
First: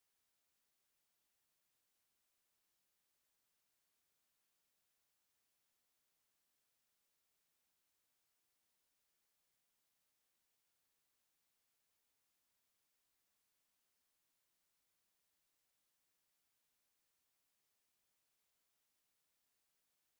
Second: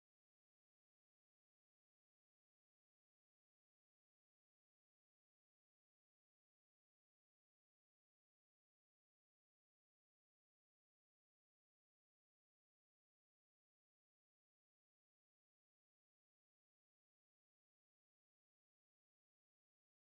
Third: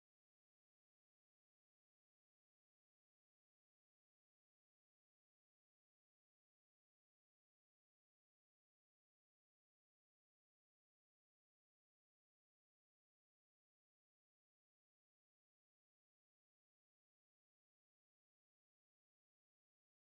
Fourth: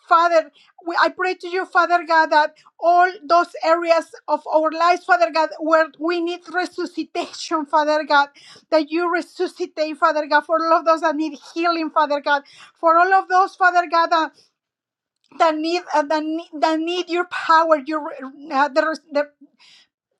Father, we, I pray to you, Father God, that all those areas of our lives, Father God, where we need resuscitation, Father God, that you resuscitate, Father God, for all of those that need healing, Father God, for all of those, Father God, that, that need uh, that, need, that need your power, your uh, the, res- the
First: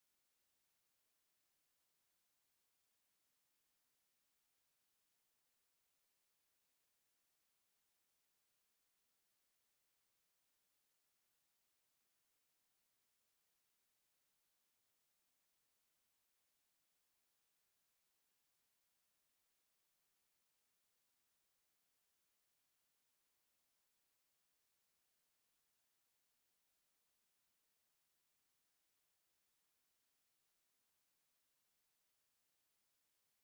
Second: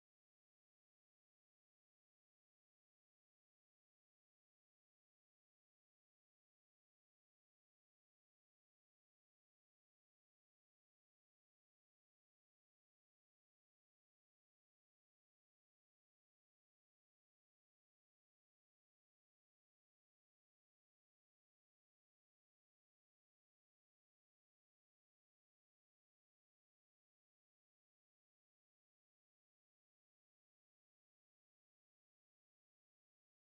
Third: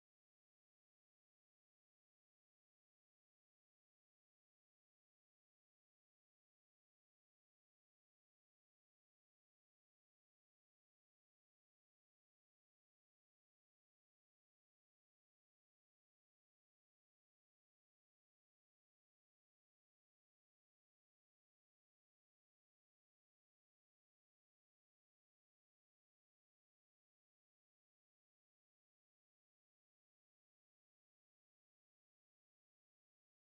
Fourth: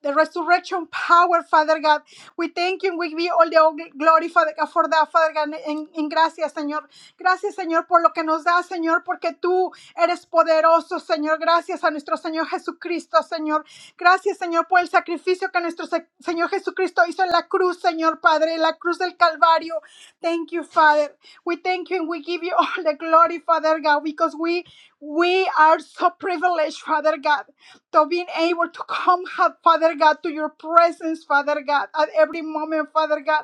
the resurrection power, Father God. We thank you and we give you all the all glory, Father God, for that, Father God. En, en gracias, Señor. Gracias, Señor, por lo que nos da, Señor, porque tú eres poderoso, Señor. Gracias a nuestro Señor Jesucristo, Señor. Gracias, Señor, por el sacrificio que nuestro Se- Señor Jesucristo hizo en la cruz, Señor Padre, en la cruz del Calvario. Thank you, Father. We thank you and we give you all the glory, Father God, because we we are so privileged, Father God to being able to come, Father God, to your presence, Father God, at every moment, Father God.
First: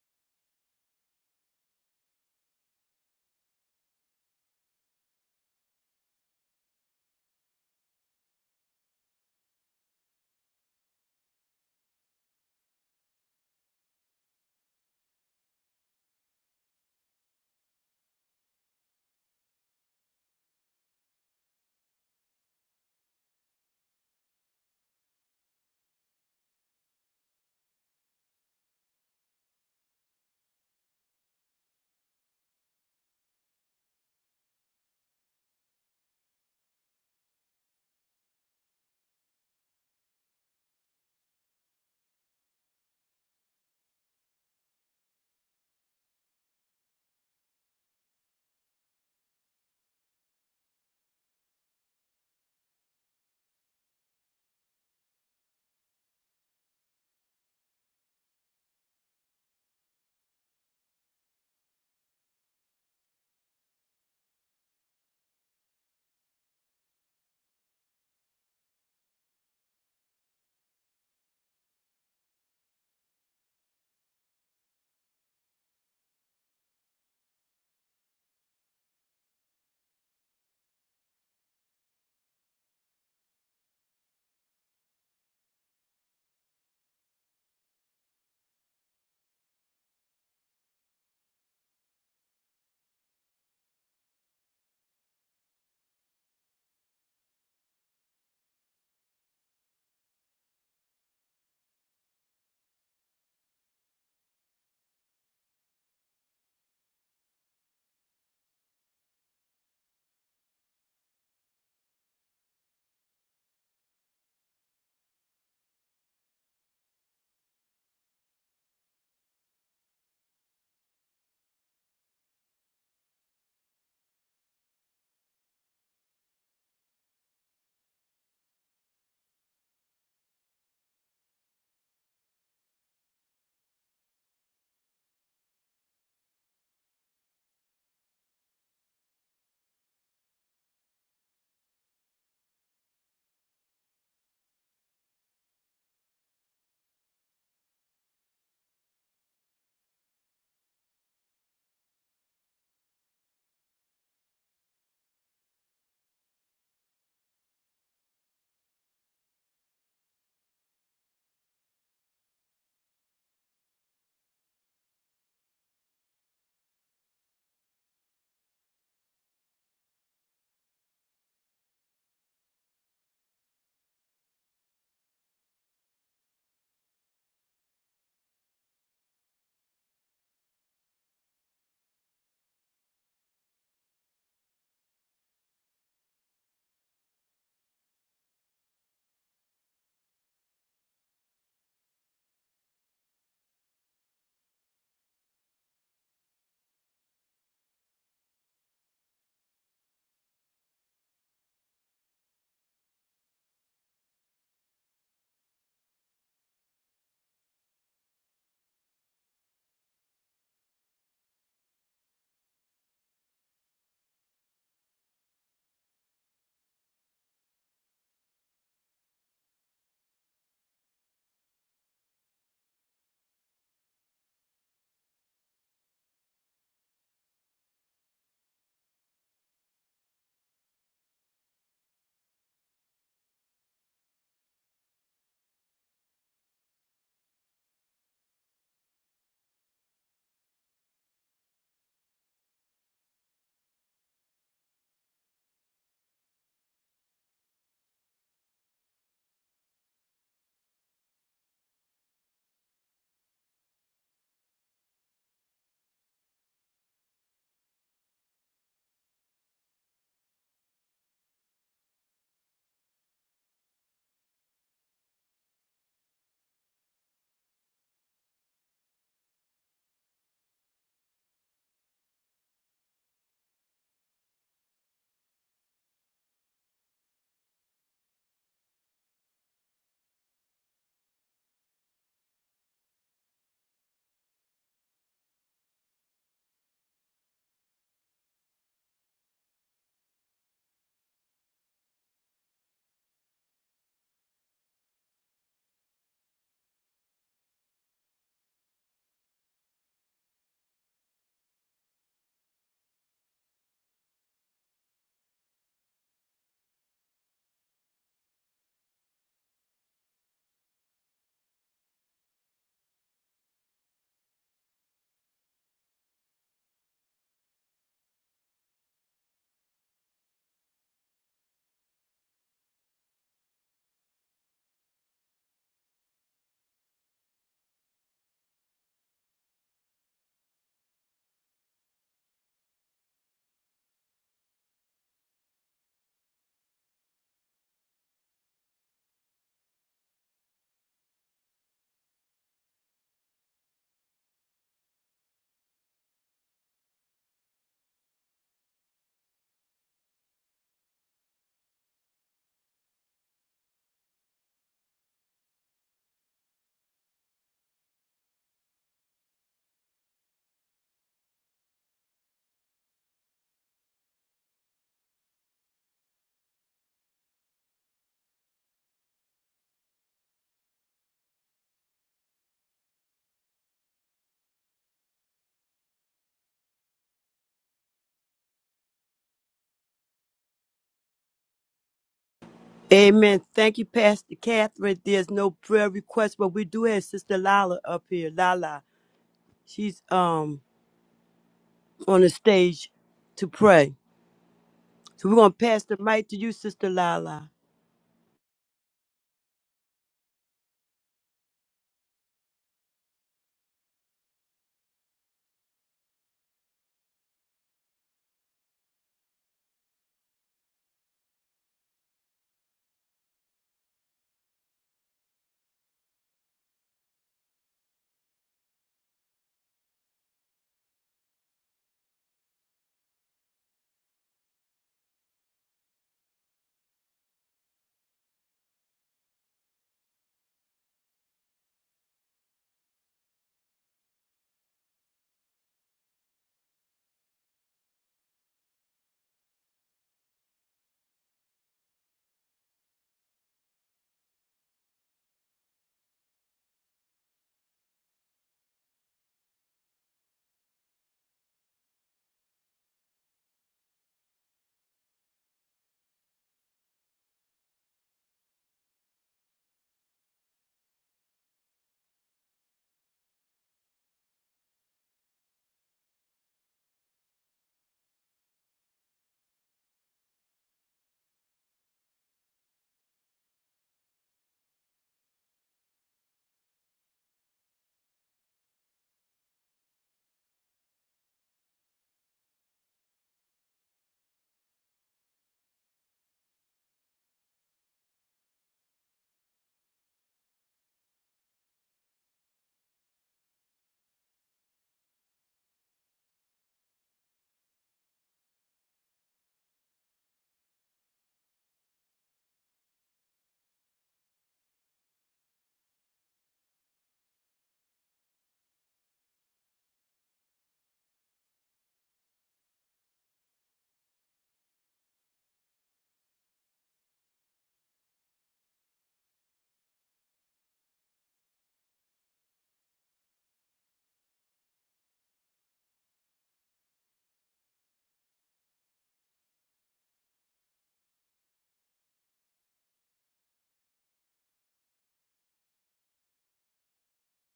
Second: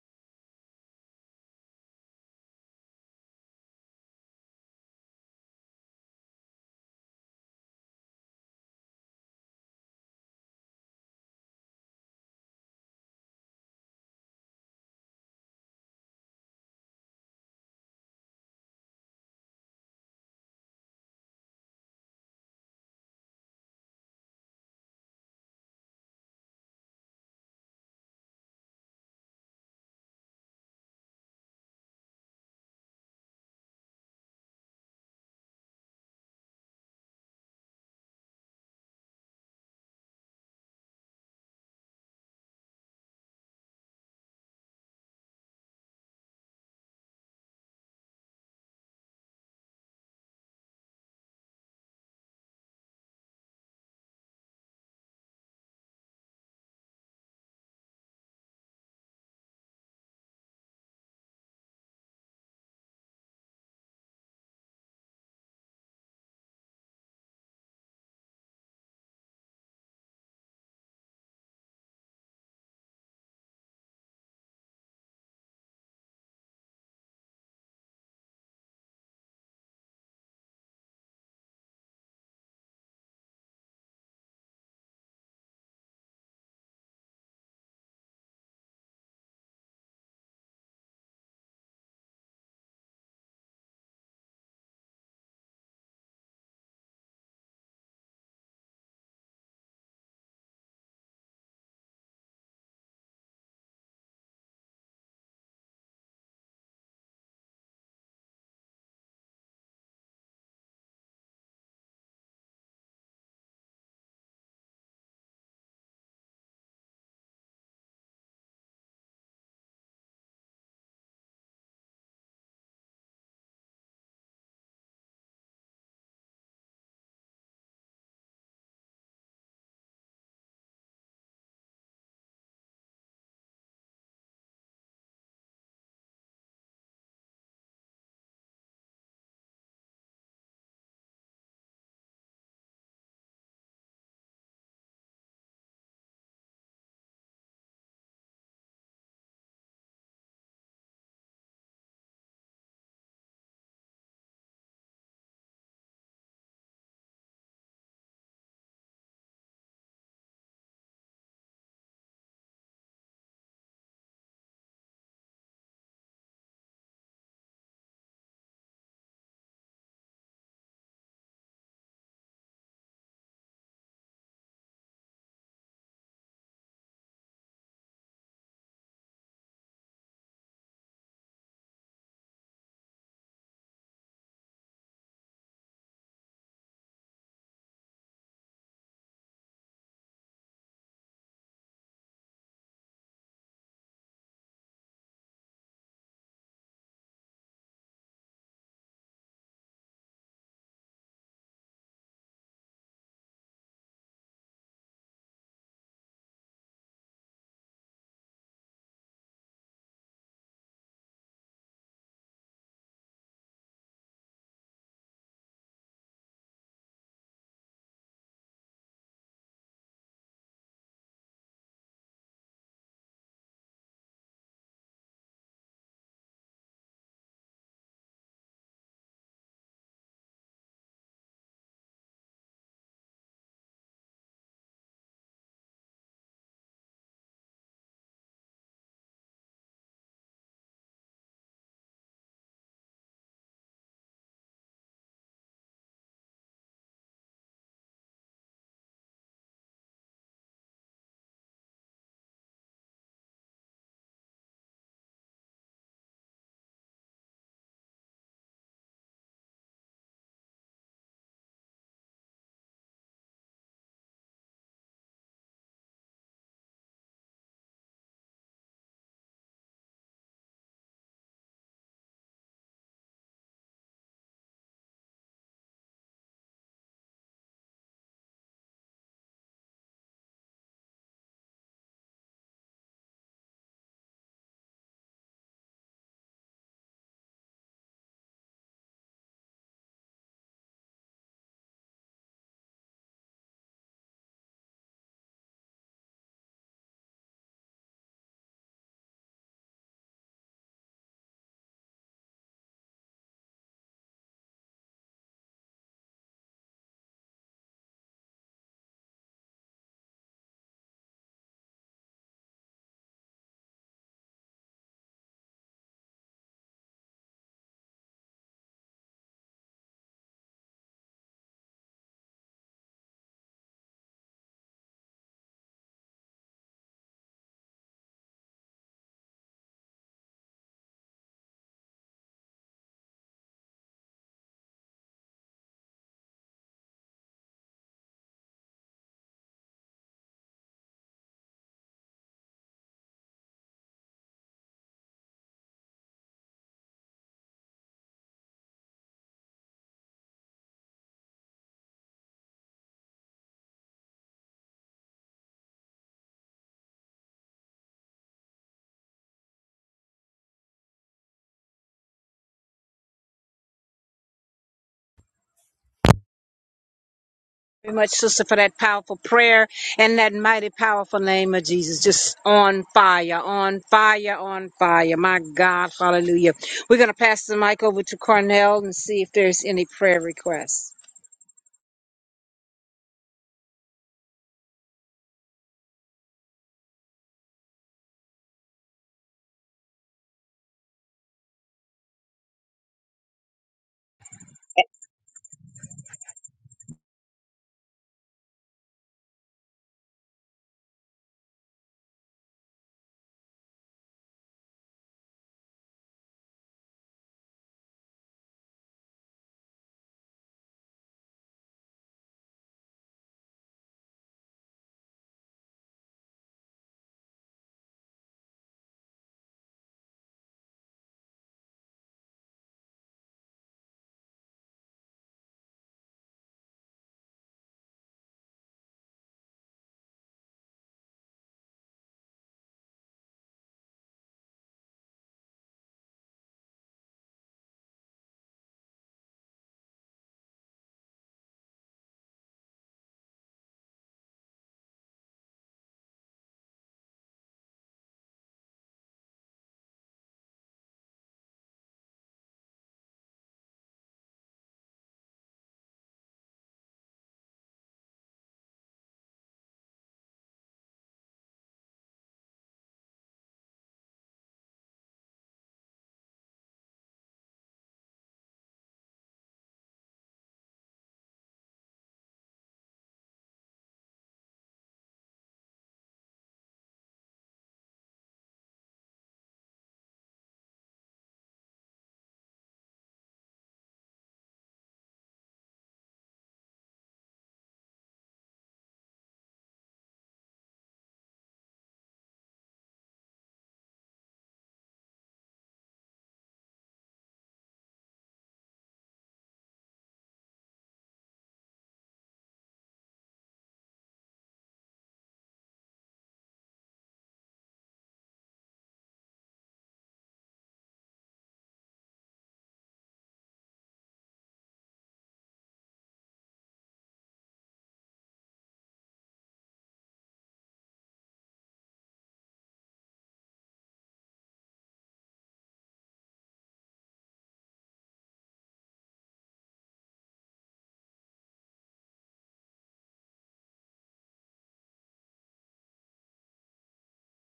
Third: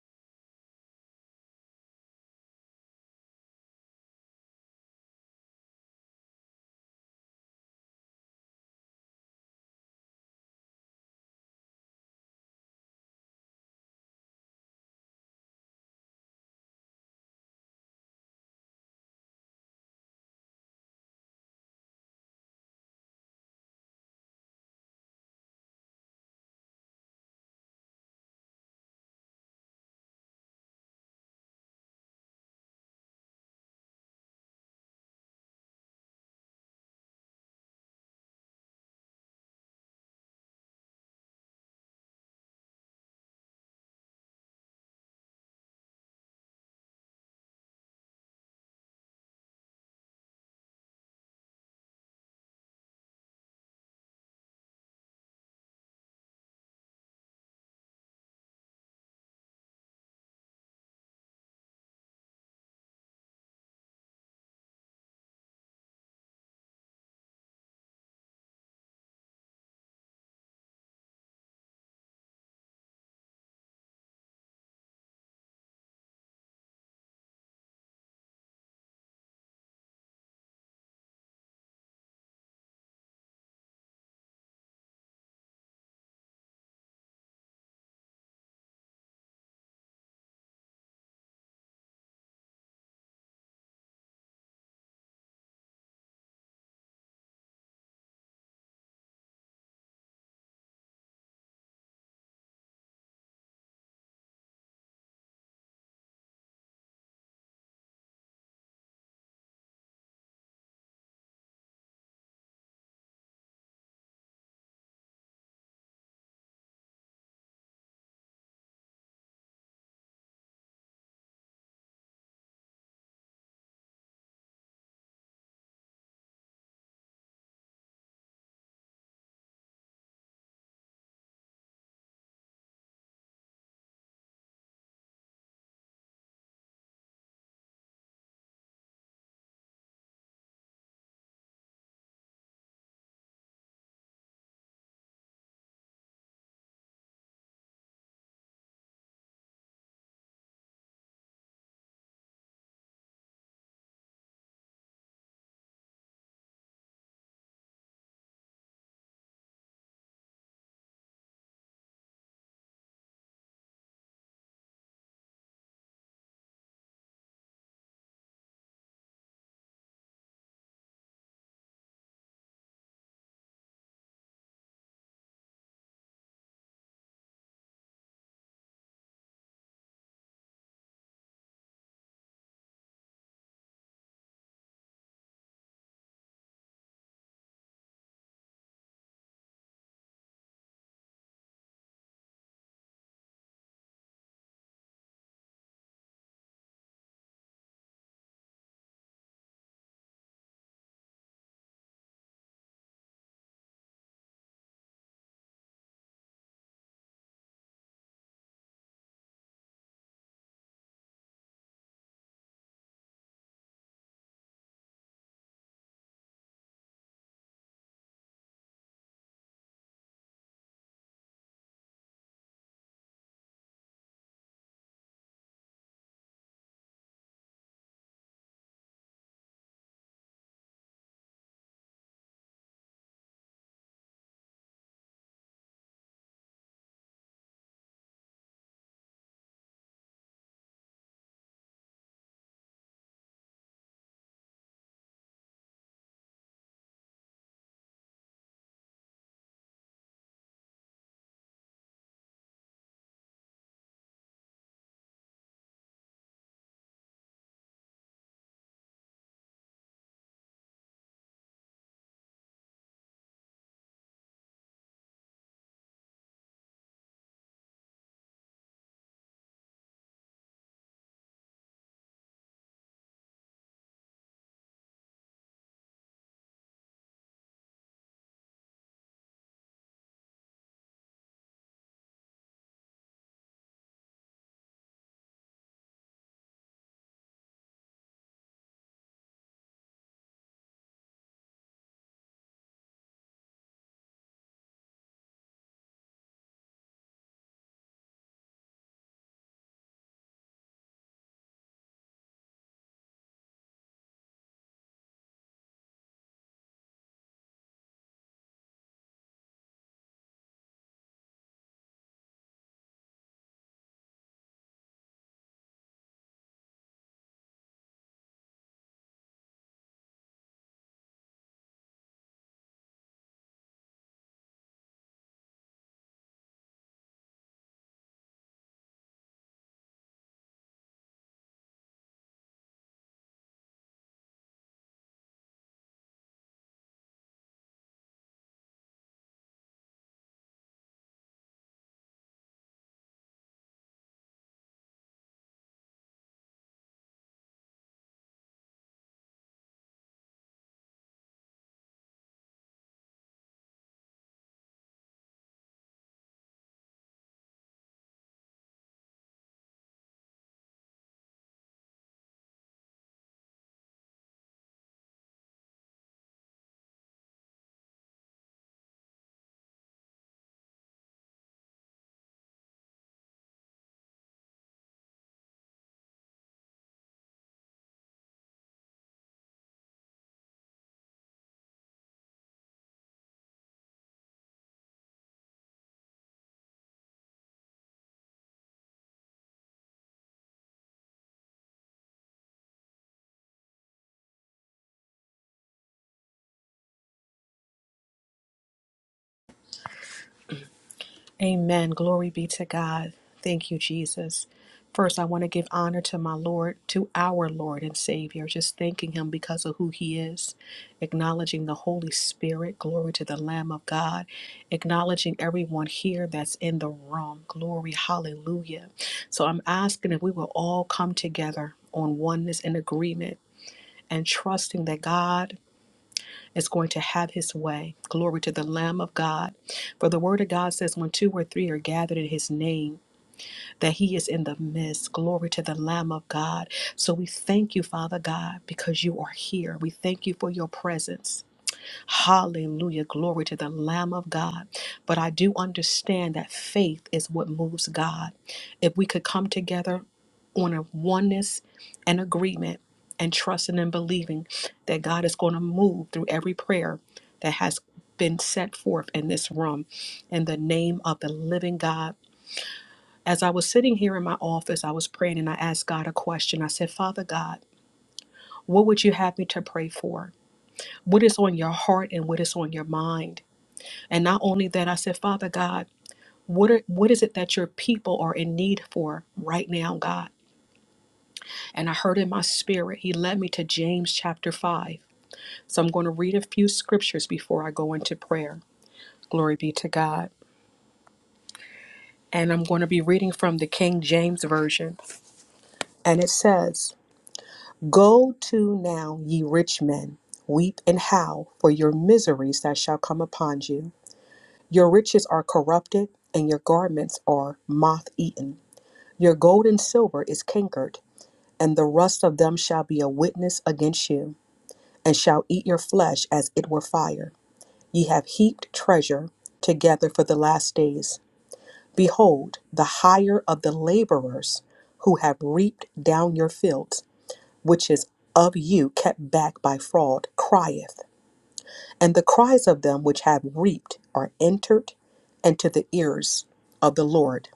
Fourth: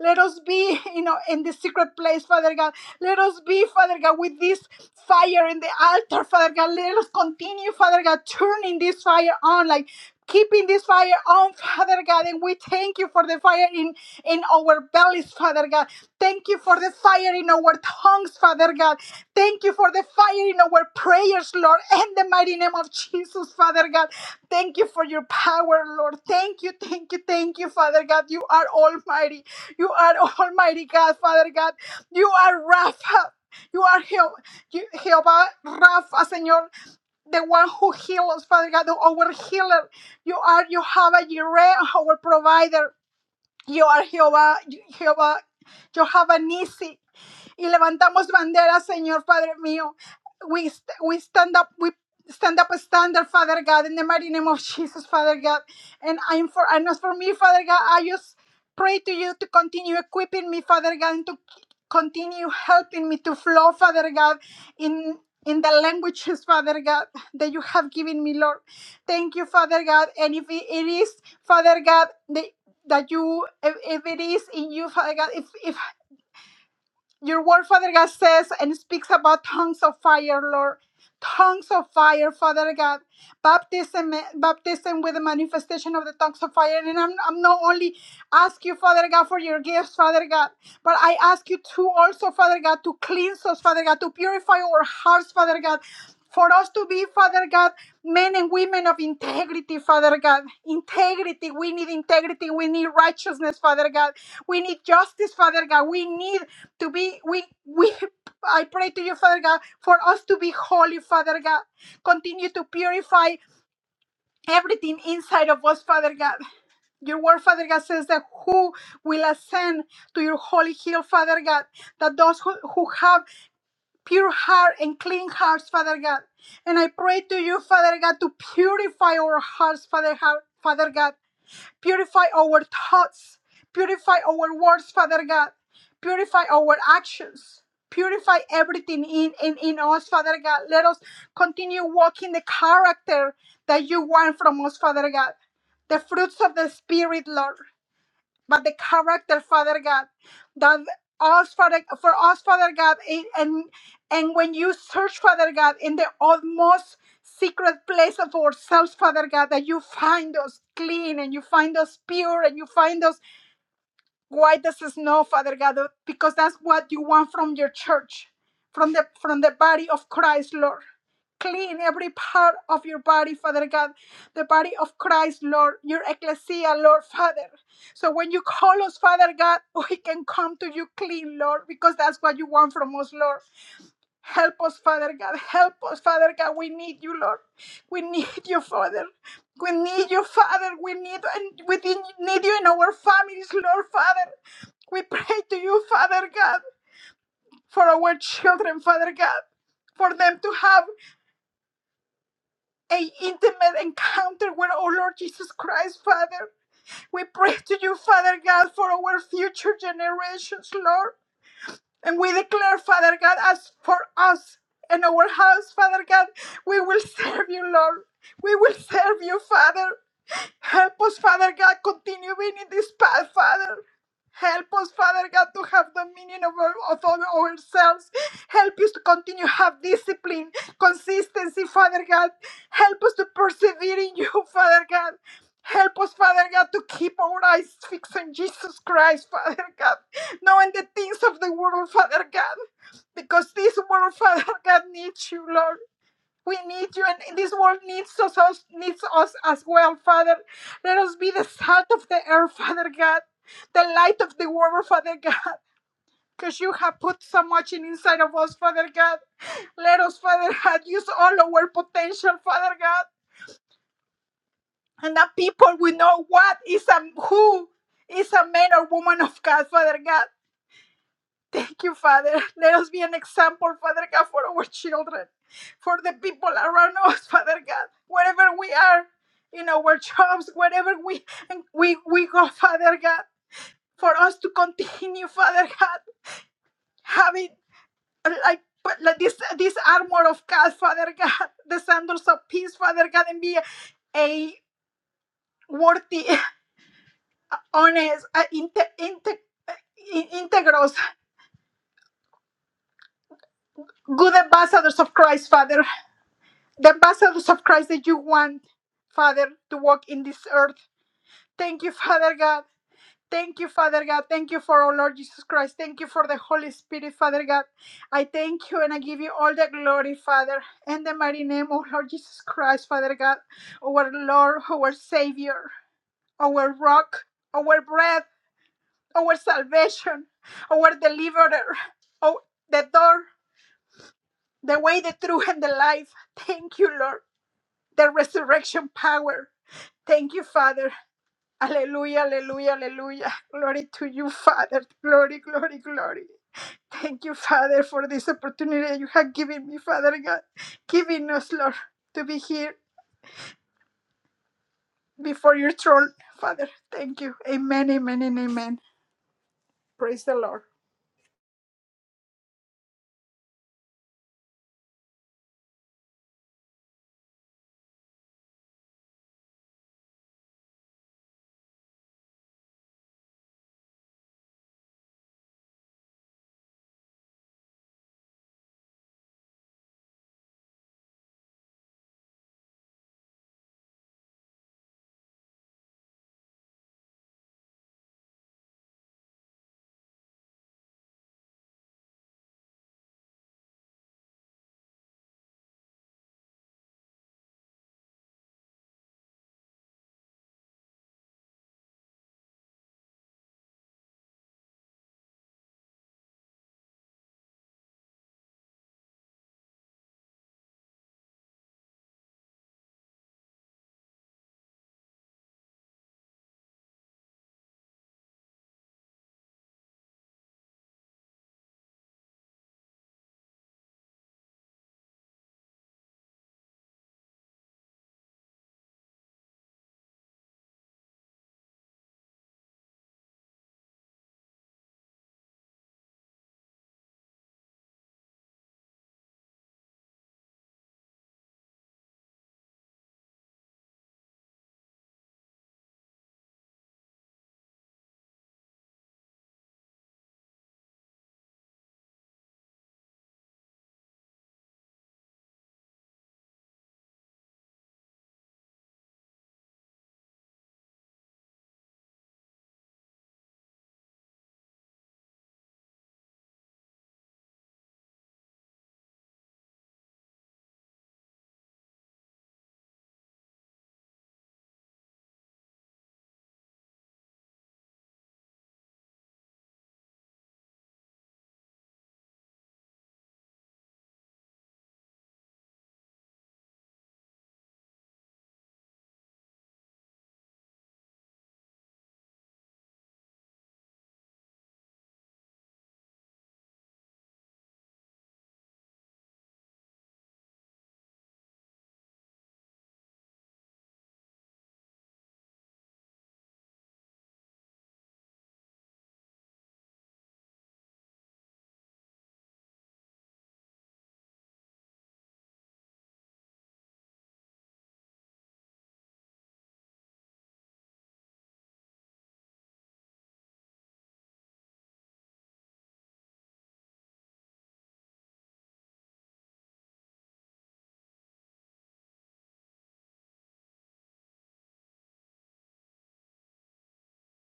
Let us be, you know, in the secret place, Father God. Let us be, Father God, with this fire in the altar, Father God. Let us continue, Father God, turning this fire on, like keeping this fire on, Father God. And we thank you for the fire in, in our bellies, Father God. Thank you for the fire in our tongues, Father God. Thank you for the fire in our prayers, Lord, in the mighty name of Jesus, Father God. Thank you for your power, Lord. Thank you, thank you, thank you, Father God. You are almighty. You are Almighty God, Father God. You are Rapha. You are Jehovah, Jehovah Rapha, Señor, the one who heals, Father God, the- our healer. You are Jehovah Jireh, our provider. You are Jehová, Jehová, Jehová Nisi, y levantamos banderas, Señor Padre mío. We, st- we stand up, we stand up a standard, Father God, in the mighty name of Jesus, Father God. And I'm for, and as for me, Father God, I just pray to you to continue equipping me, Father God, and to continue helping me to flow, Father God, in in the languages, Father God, that you have given me, Lord. Thank you, Father God. And if it it is, Father God, the that you if, if it is in you father god if if your word father god says and speaks about tongues of fire lord tongues of fire, Father God, baptism, baptism with the manifestation of the tongues of fire. And I'm, I'm not only ask you, Father God, for your gifts, Father God, but I ask you to also, Father God, to cleanse us, Father God, to purify our hearts, Father God, for us to be, Father God, men and women of integrity, Father God. Integrity. We need integrity. We need righteousness, Father God. We need justice, Father God. We need to be we we I pray to you, Father God, for us to be holy, Father God. Continue to purify everything inside of us, Father God. Your word, Father God, says that who will ascend to your holy hill, Father God, that those who, who have pure heart and clean hearts, Father God. And I pray to you, Father God, to purify our hearts, Father, God- Father God. Purify our thoughts. Purify our words, Father God. Purify our actions. Purify everything in, in, in us, Father God. Let us continue walking the character that you want from us, Father God. The fruits of the Spirit, Lord but the character, Father God, that us, Father, for us, Father God, and and and when you search, Father God, in the utmost secret place of ourselves, Father God, that you find us clean and you find us pure and you find us why does it snow, Father God? Because that's what you want from your church, from the from the body of Christ, Lord. Clean every part of your body, Father God, the body of Christ, Lord, your ecclesia, Lord, Father. So when you call us, Father God, we can come to you clean, Lord, because that's what you want from us, Lord. Help us, Father God. Help us, Father God. We need you, Lord. We need you, Father. We need you, Father. We need and we need you in our families, Lord, Father. We pray to you, Father God, for our children, Father God, for them to have a intimate encounter with our Lord Jesus Christ, Father. We pray to you, Father God, for our future generations, Lord. And we declare, Father God, as for us and our house, Father God, we will serve you, Lord. We will serve you, Father. Help us, Father God, continue being in this path, Father. Help us, Father God, to have dominion over, over ourselves. Help us to continue have discipline, consistency, Father God. Help us to persevere in you, Father God. Help us, Father God, to keep our eyes fixed on Jesus Christ, Father God, knowing the things of the world, Father God, because this world, Father God, needs you, Lord. We need you, and this world needs us, us- needs us as well, Father. Let us be the salt of the earth, Father God, the light of the world, Father God, because you have put so much in inside of us, Father God. Let us, Father God, use all our potential, Father God, and that people will know what is a who is a man or woman of God, Father God. Thank you, Father. Let us be an example, Father God, for our children, for the people around us, Father God, wherever we are, in our jobs, wherever we we we go, Father God, for us to continue, Father God, having uh, like. But like this, this armor of God, Father God, the sandals of peace, Father God, and be a worthy, honest, uh, inte- inte- in- integros, good ambassadors of Christ, Father. the ambassadors of Christ that you want, Father, to walk in this earth. Thank you, Father God. Thank you, Father God. Thank you for our Lord Jesus Christ. Thank you for the Holy Spirit, Father God. I thank you and I give you all the glory, Father, in the mighty name of Lord Jesus Christ, Father God, our Lord, our Savior, our rock, our bread, our salvation, our deliverer, oh, the door, the way, the truth, and the life. Thank you, Lord. the resurrection power. Thank you, Father. Hallelujah, hallelujah, hallelujah. Glory to you, Father. Glory, glory, glory. Thank you, Father, for this opportunity you have given me, Father God, giving us, Lord, to be here before your throne, Father. Thank you. Amen, amen, and amen. Praise the Lord. very much, sister, for that powerful prayer and that mighty, powerful name of Jesus. Just on fire, on fire, on fire. My God, hallelujah. We're going to pass the mic over to Cornell and see if there's any prayer requests. Amen. Thank you, Pastor Catherine. There's no prayer request, but we do have Sister Lala up here. Lala. She's um on the stage to pray. So we're gonna pass the mic to you, Sister Lala. Amen. Glory be to God. Thank you, Jesus. First, I want to give honor to my Lord, to our Lord and Savior, just thanking Him because of who He is, acknowledging the Holy Spirit. Glory to the Lamb of God, acknowledging everyone here that's in the room. Glory, hallelujah. So I'm asking if we will all come together on oneness and agreement and trusting that God is going to have his way. Glory to the Lamb of God. For the word of God says, when two or three are gathered in his name, that he is in the midst. Glory to the Lamb of God. So we thank you, Father God, because you are here. We thank you for your presence. Hallelujah. Glory to the Lamb of God. But I do understand that faith is what moves God. If we could come together on a oneness and agreement and trusting and believing that God is going to move through every prayer that has been set forth in this room in the name of the living God. As I was sitting here in my office, I was praying and I asked God a question. I said, Father God, what would you have me to pray for? What is on your heart and what is on your mind? And not only that, I said, Father God, what are, what is it that your people are in need for right now, God? And I heard in my spirit, He led me to James chapter 5. So I'm going to read a few scriptures before I go into prayer. Glory be to God. And I'm going to be reading from the King James Version. And it says, Go to now, ye rich men, weep and howl for your miseries that shall come upon you. Your riches are corrupted, and your garments are moth eaten. Your gold and silver is cankered, and the rust of them shall be a witness against you, and shall eat your flesh as it were fire. Ye have heaped treasure together for the last days. Behold, the hire of the laborers who have reaped down your fields, which is of you kept back by fraud, crieth, and the cries of them which have reaped are entered into the ears of the Lord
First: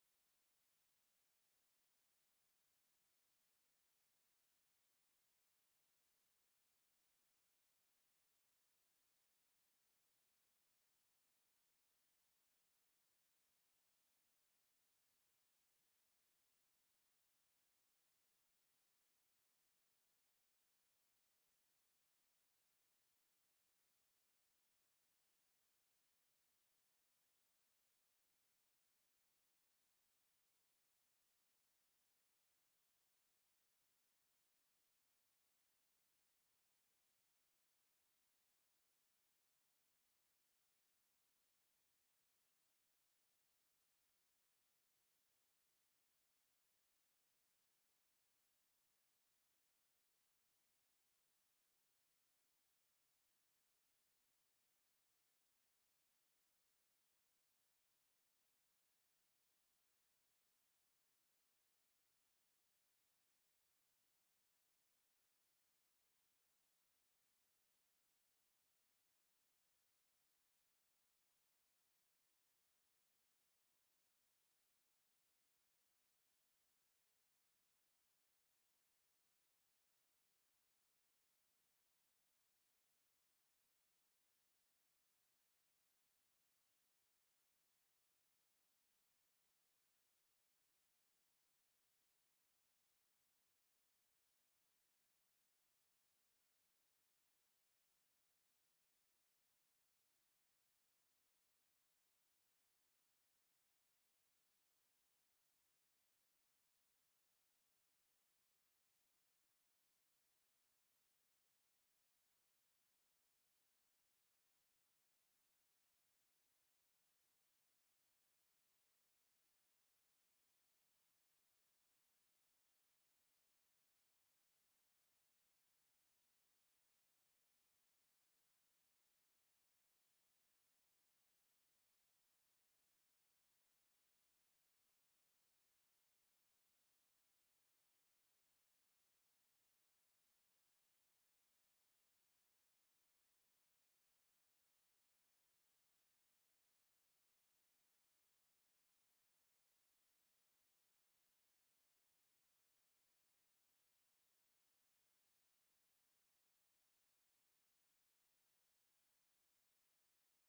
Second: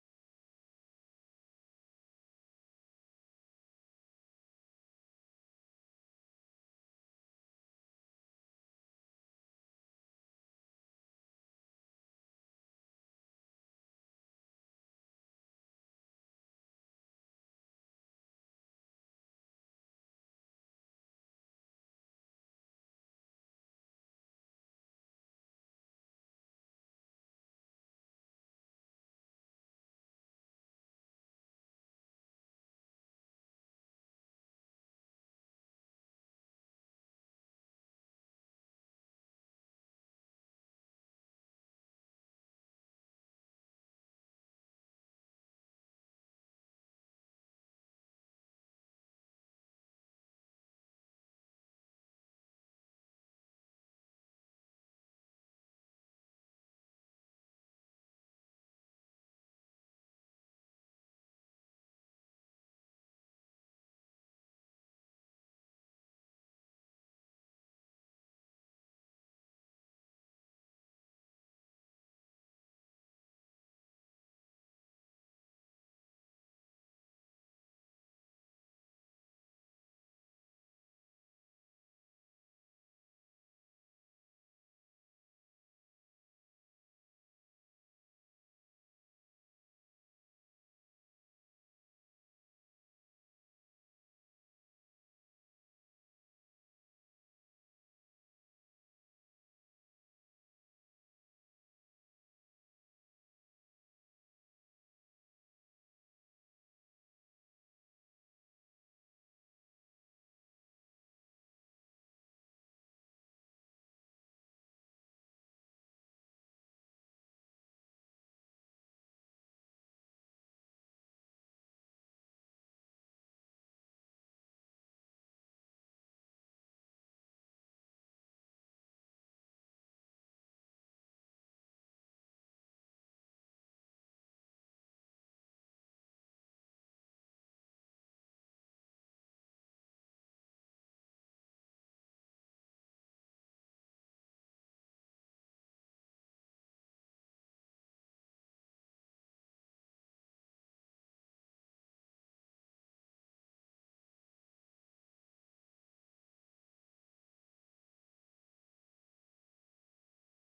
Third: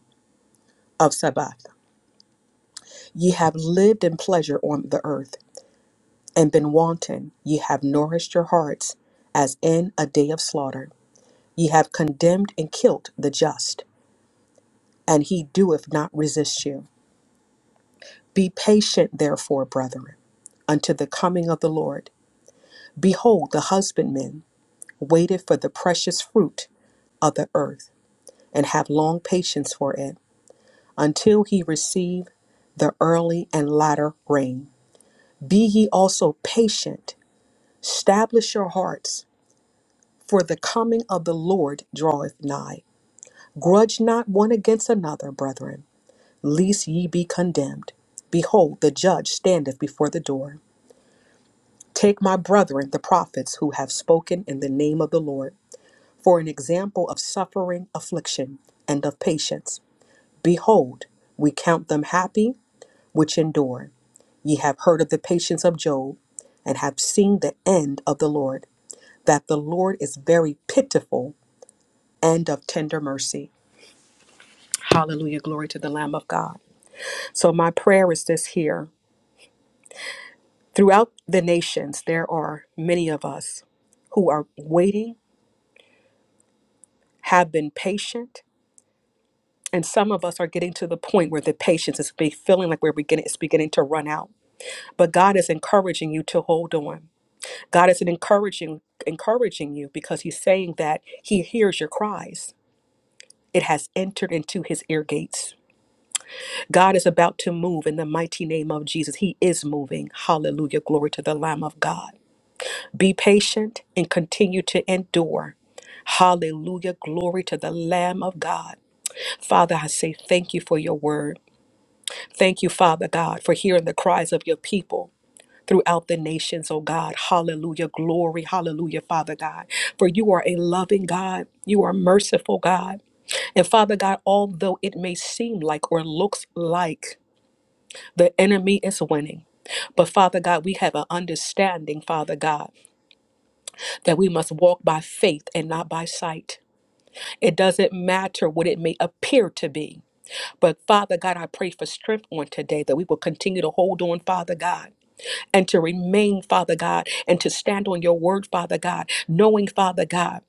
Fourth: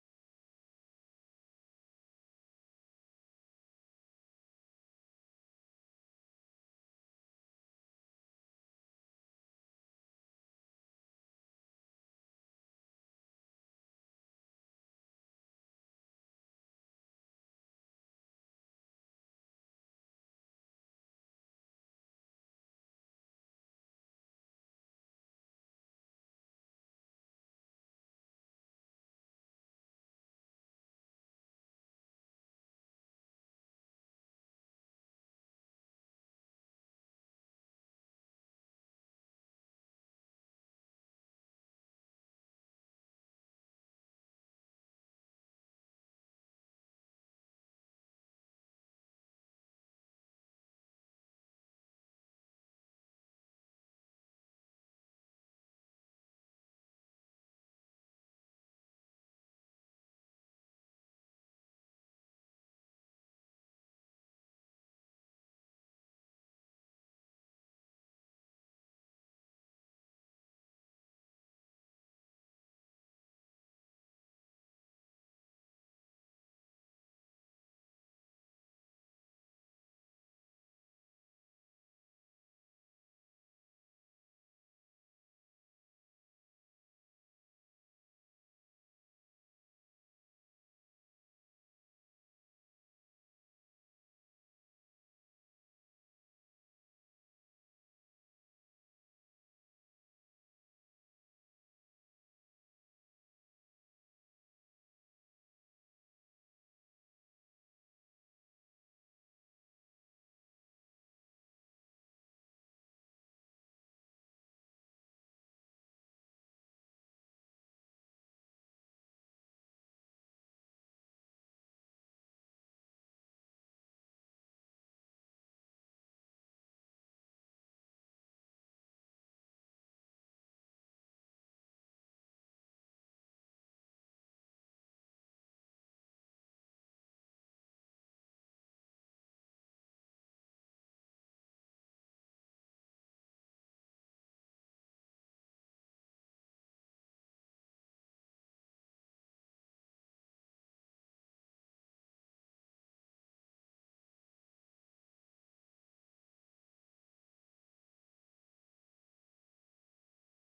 of Sabbath. Ye have lived in pleasure on the earth and been wanton. Ye have nourished your hearts as in a day of slaughter. Ye have condemned and killed the just, and he doeth not resist you. Be patient, therefore, brethren, unto the coming of the Lord. Behold, the husbandman waited for the precious fruit of the earth, and have long patience for it, until he receive the early and latter rain. Be ye also patient, establish your hearts, for the coming of the Lord draweth nigh. Grudge not one against another, brethren, lest ye be condemned. Behold, the judge standeth before the door. Take my brethren, the prophets who have spoken in the name of the Lord, for an example of suffering, affliction, and of patience. Behold, we count them happy which endure. Ye have heard of the patience of Job, and have seen the end of the Lord, that the Lord is very pitiful and of tender mercy. Hallelujah, glory to the Lamb of God. So, my prayer is this here. Throughout the nations, there are many of us who are waiting, have been patient, and some of us are getting to the point where the patience is be feeling like we're beginning, it's beginning to run out. But God is encouraging you to hold on. God is encouraging, encouraging you because He's saying that He hears your cries. It has entered into His ear gates. God is about to move in the mighty name of Jesus. He is moving. Hallelujah. Glory to the Lamb of God. Be patient and continue to endure. Hallelujah. Glory to the Lamb of God. Father, I say thank you for your word. Thank you, Father God, for hearing the cries of your people. Throughout the nations, oh God. Hallelujah. Glory. Hallelujah, Father God. For you are a loving God. You are merciful God. And Father God, although it may seem like or looks like the enemy is winning, but Father God, we have an understanding, Father God. that we must walk by faith and not by sight. It doesn't matter what it may appear to be. But Father God, I pray for strength on today that we will continue to hold on, Father God, and to remain, Father God, and to stand on your word, Father God, knowing, Father God.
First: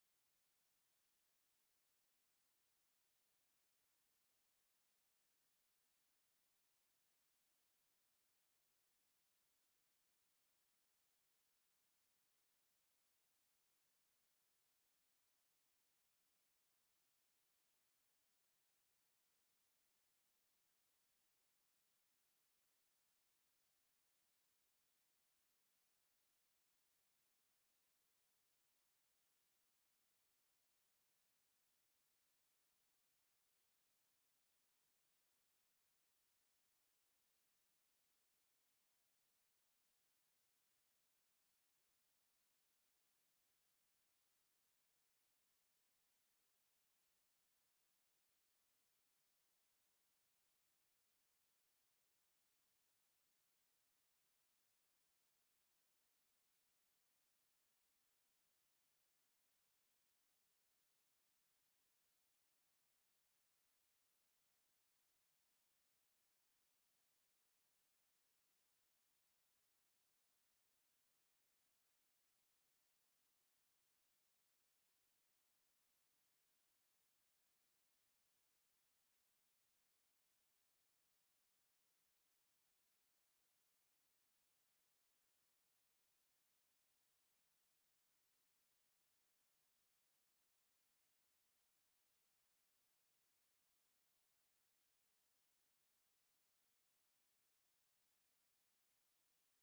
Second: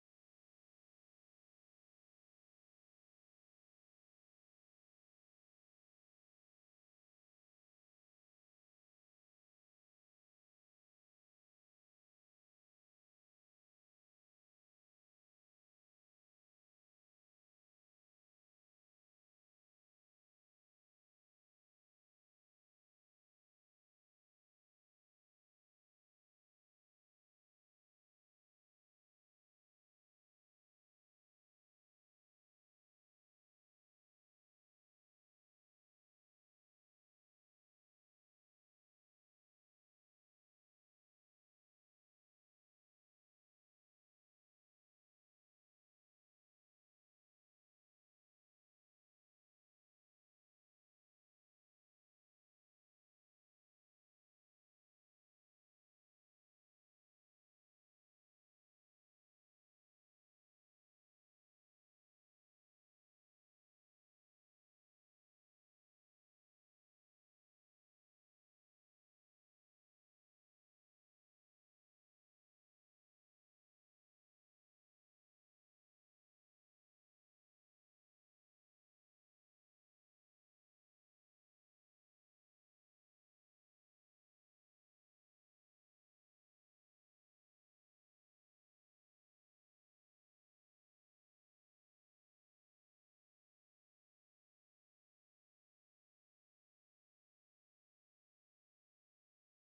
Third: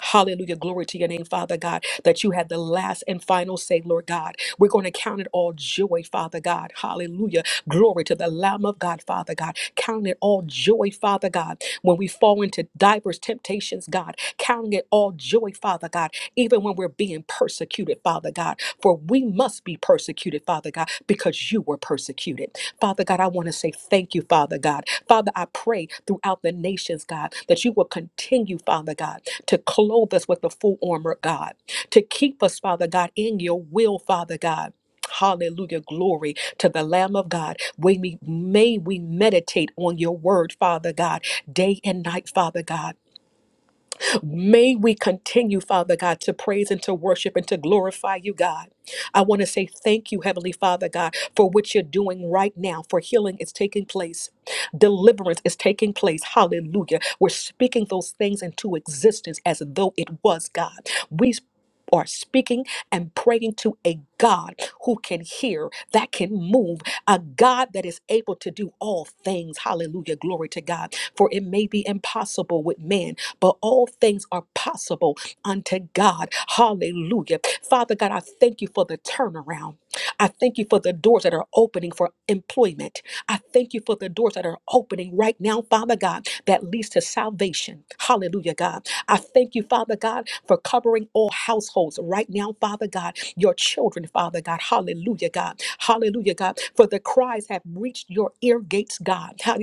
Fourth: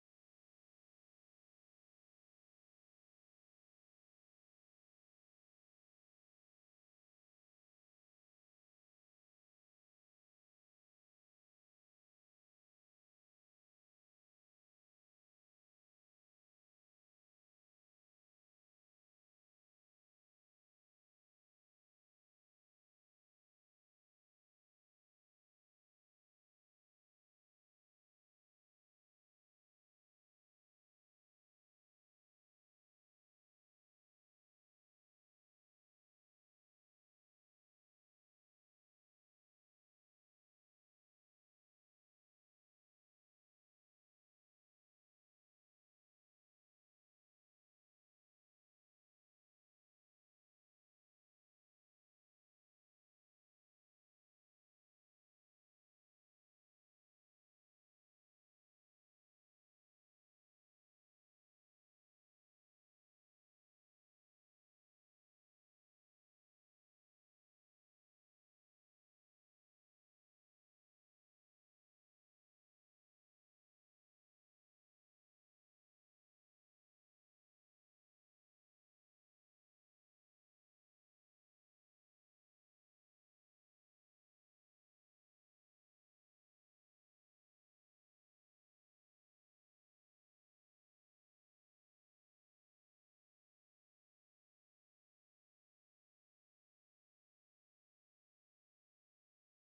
Hallelujah. Glory to your name, Father God, that you had the last and final say, Lord God. We're going to count it all joy, Father God. Hallelujah. Glory to the Lamb of God, Father God. Count it all joy, Father God, when we fall into diverse temptations, God. Counting it all joy, Father God, even when we're being persecuted, Father God. For we must be persecuted, Father God, because you were persecuted. Father God, I want to say thank you, Father God. Father, I pray throughout the nations, God, that you will continue, Father God to clothe us with the full armor, of God, to keep us, Father God, in your will, Father God. Hallelujah. Glory to the Lamb of God. We may may we meditate on your word, Father God, day and night, Father God. May we continue, Father God, to praise and to worship and to glorify you, God. I want to say thank you, Heavenly Father God, for what you're doing right now, for healing is taking place. Deliverance is taking place. Hallelujah. We're speaking those things into existence as though it was God. We are speaking and praying to a God who can hear, that can move, a God that is able to do all things. Hallelujah. Glory to God. For it may be impossible with man, but all things are possible unto God. Hallelujah. Father God, I thank you for the turnaround. I thank you for the doors that are opening for employment. I thank you for the doors that are opening right now, Father God, that leads to salvation. Hallelujah, God. I thank you, Father God, for covering all households right now, Father God, your children, Father God. Hallelujah, God. Hallelujah, God. For the cries have reached your ear gates, God. Hallelujah.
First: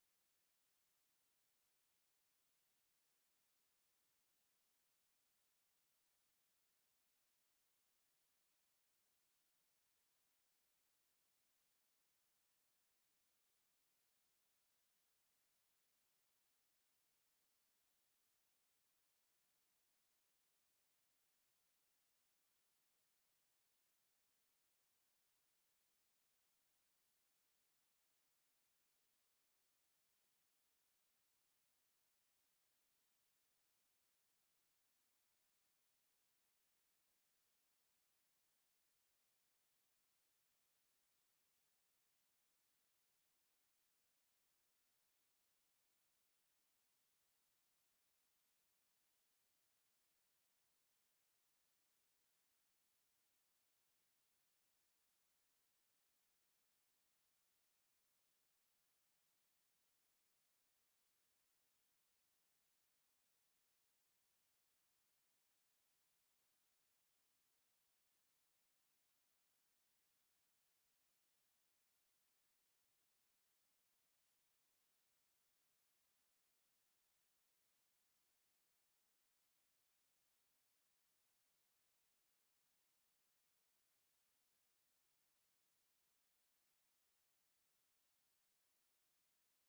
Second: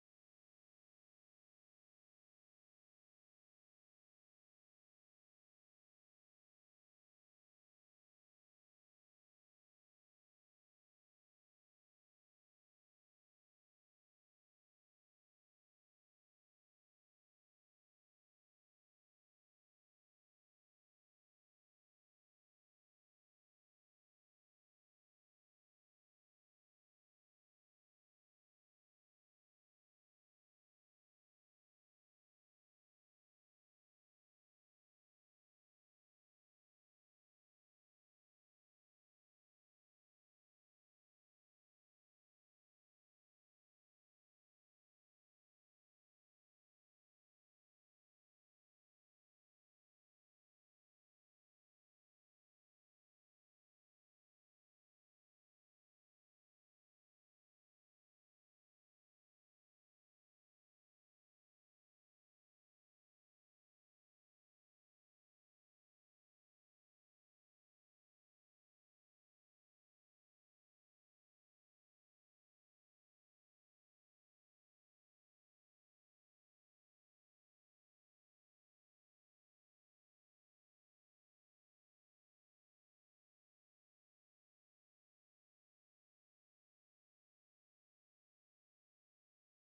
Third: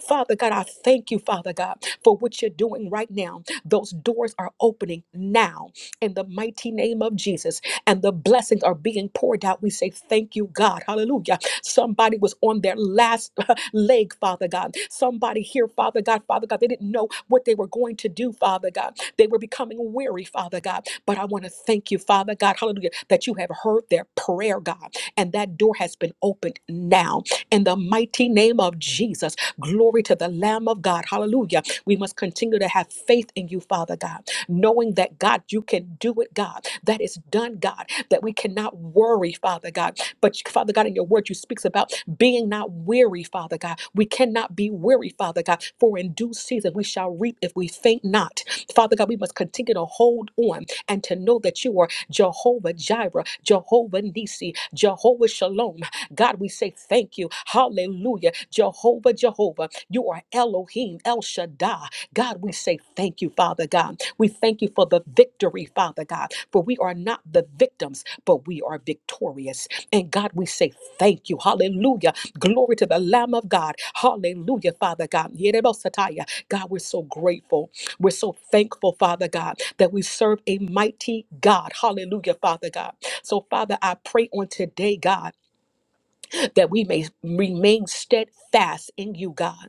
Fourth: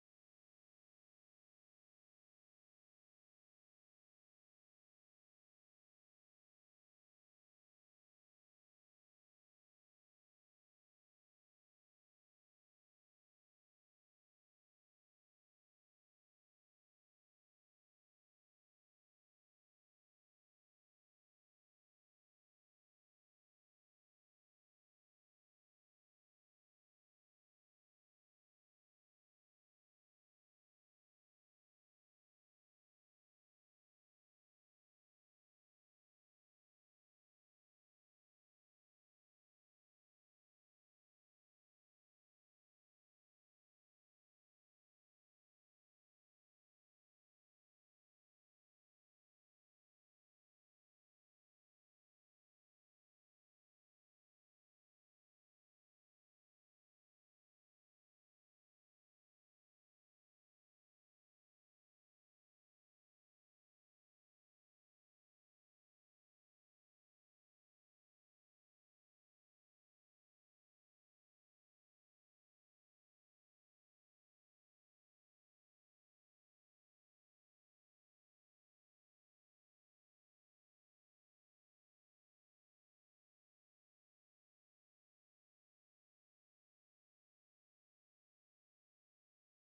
Father God, I thank you, Father God, for what you're doing right now. Those doors are opening now in the mighty name of Jesus, and the blessings are being poured out. We say thank you, God. Hallelujah. Somebody was on their last leg, Father God. Somebody here, Father God, Father God, they didn't know what they were going to do, Father God. They were becoming weary, Father God. But I want to thank you, Father God, hallelujah, that you have heard their prayer, God, and that door has been opened now. In the mighty name of Jesus, glory to the Lamb of God, hallelujah. We must continue to have faith in you, Father God, knowing that, God, you can do it, God. That is done, God, that we cannot worry, Father God but Father God, in your word, you speaks about being not weary, Father God. We cannot be weary, Father God, for in due season we shall reap if we faint not. Father God, we must continue to hold on and to know that you are Jehovah Jireh, Jehovah Nisi, Jehovah Shalom. God, we say thank you. Hallelujah. Jehovah, Jehovah, you are Elohim, El Shaddai. God, we say thank you, Father God. We thank you for the victory, Father God, for we are not the victims, but we are victorious. And God, we say thank you. Hallelujah. Glory to the Lamb of God. Hallelujah, Father God. Yerebosataya. God, we're so grateful. We're so thankful, Father God, that we serve a mighty God. Hallelujah, Father God. So, Father, I pray on today, God, that we may remain steadfast in you, God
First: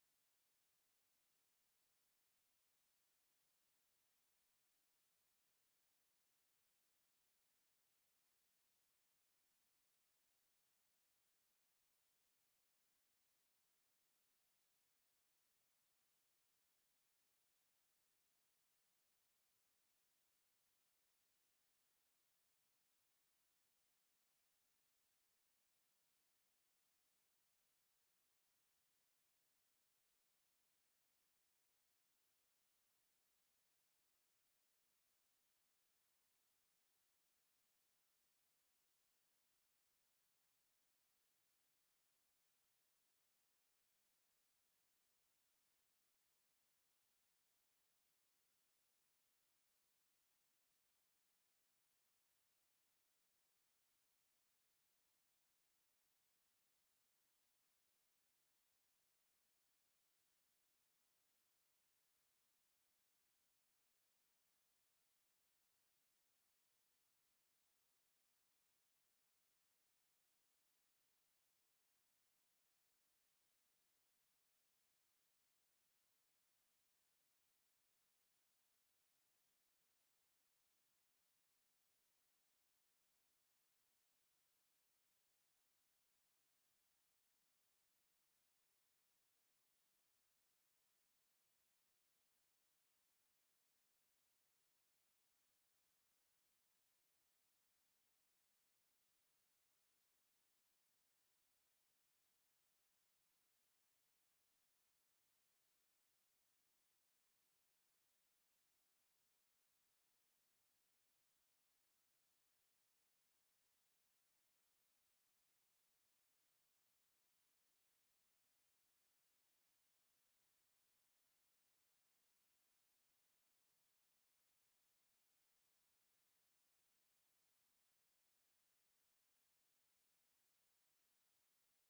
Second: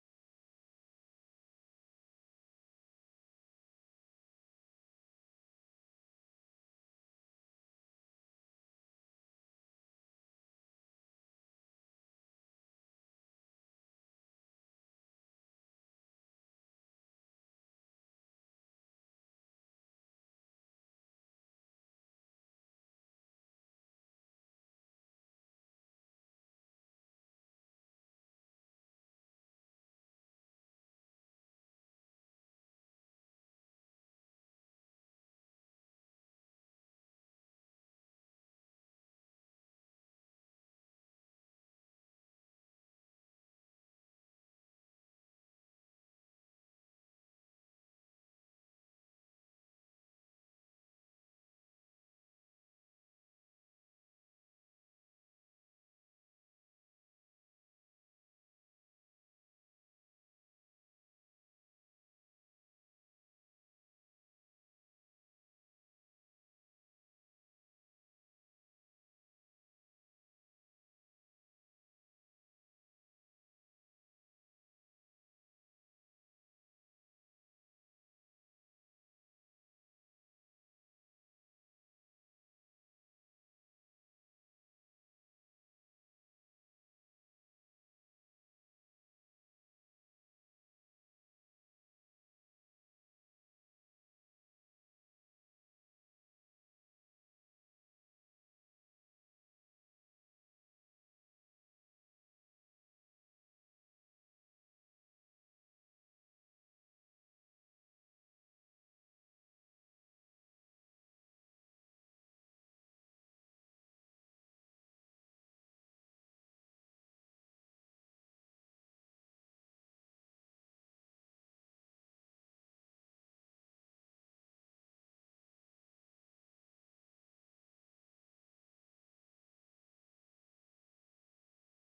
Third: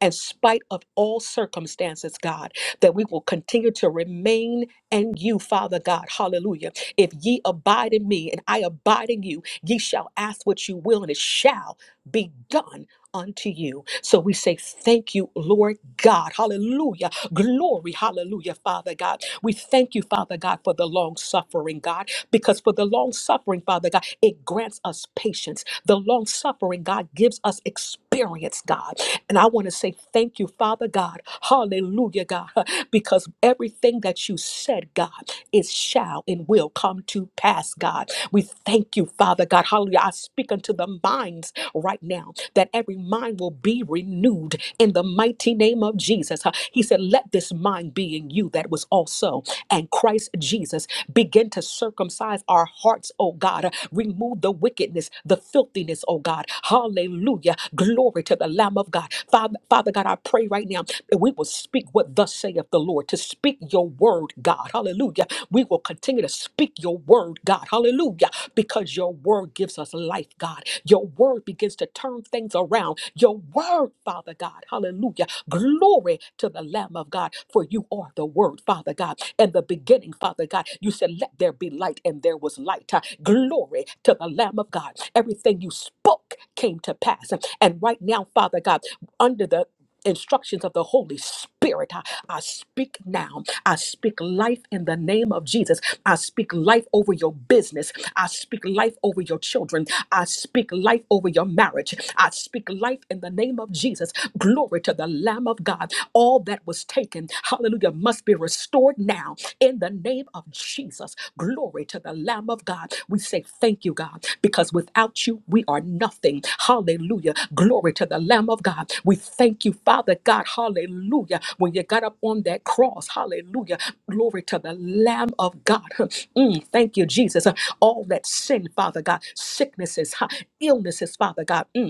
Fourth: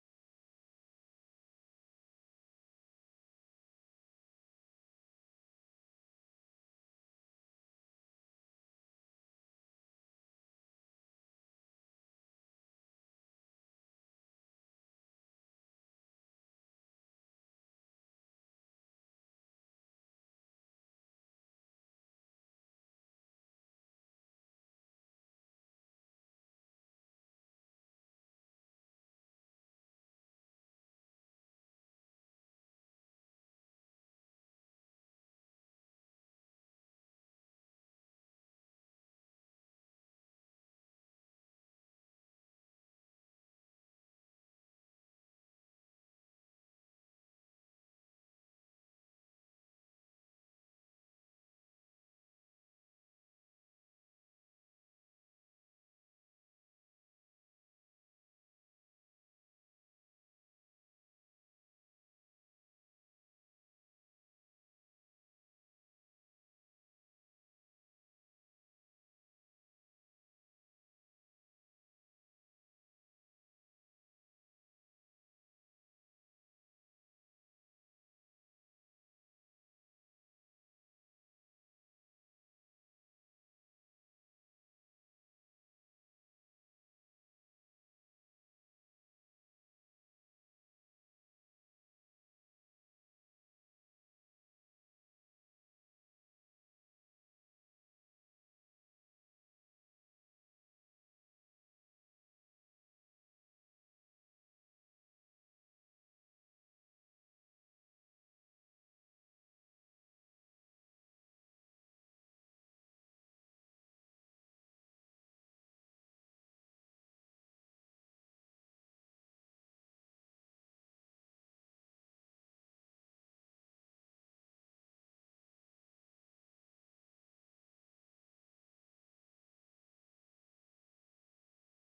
in spite of all circumstances, God, that we will continue to remain in you, Father God. Hallelujah. If ye abide in me and I abide in you, ye shall ask what you will, and it shall be done unto you. So we say, Thank you, Lord God. Hallelujah. Glory. Hallelujah, Father God. We thank you, Father God, for the long suffering, God, because for the long suffering, Father God, it grants us patience. The long suffering, God, gives us experience, God. And I want to say thank you, Father God. Hallelujah, God. Because everything that you said, God, is shall and will come to pass, God. We thank you, Father God. Hallelujah. I speak unto the minds right now that every mind will be renewed in the mighty name of Jesus. Huh. He said, Let this mind be in you that was also and Christ Jesus begin to circumcise our hearts, oh God. Remove the wickedness, the filthiness, oh God. Hallelujah. Hallelujah. Glory to the Lamb of God. Father, Father God, I pray right now that we will speak what thus saith the Lord, to speak your word, God. Hallelujah. We will continue to speak your word, God. Hallelujah. Because your word gives us life, God. Your word begins to turn things around. Your word, Father God. Hallelujah. Glory to the Lamb of God, for you are the word, Father God. And the beginning, Father God, you said, Let there be light, and there was there was light. Uh, Glory to the Lamb of God. Everything you spoke came to pass. And right now, Father God, under the instructions of the Holy Spirit, I, I speak now. I speak life in the name of Jesus. I speak life over your business. I speak life over your children. I speak life over your marriage. I speak life in the name of Jesus. Glory to the Lamb of God. All that was taken taken, hallelujah, must be restored now in the name of Jesus. Glory to the Lamb of God. We say thank you, God, because without you, we are nothing. Hallelujah. Glory to the Lamb of God. We thank you, Father God. Hallelujah. When you got up on that cross, hallelujah. Glory to the Lamb of God. Mm, thank you, Jesus. All that sin, Father God, sicknesses, huh, illnesses, Father God. Mm,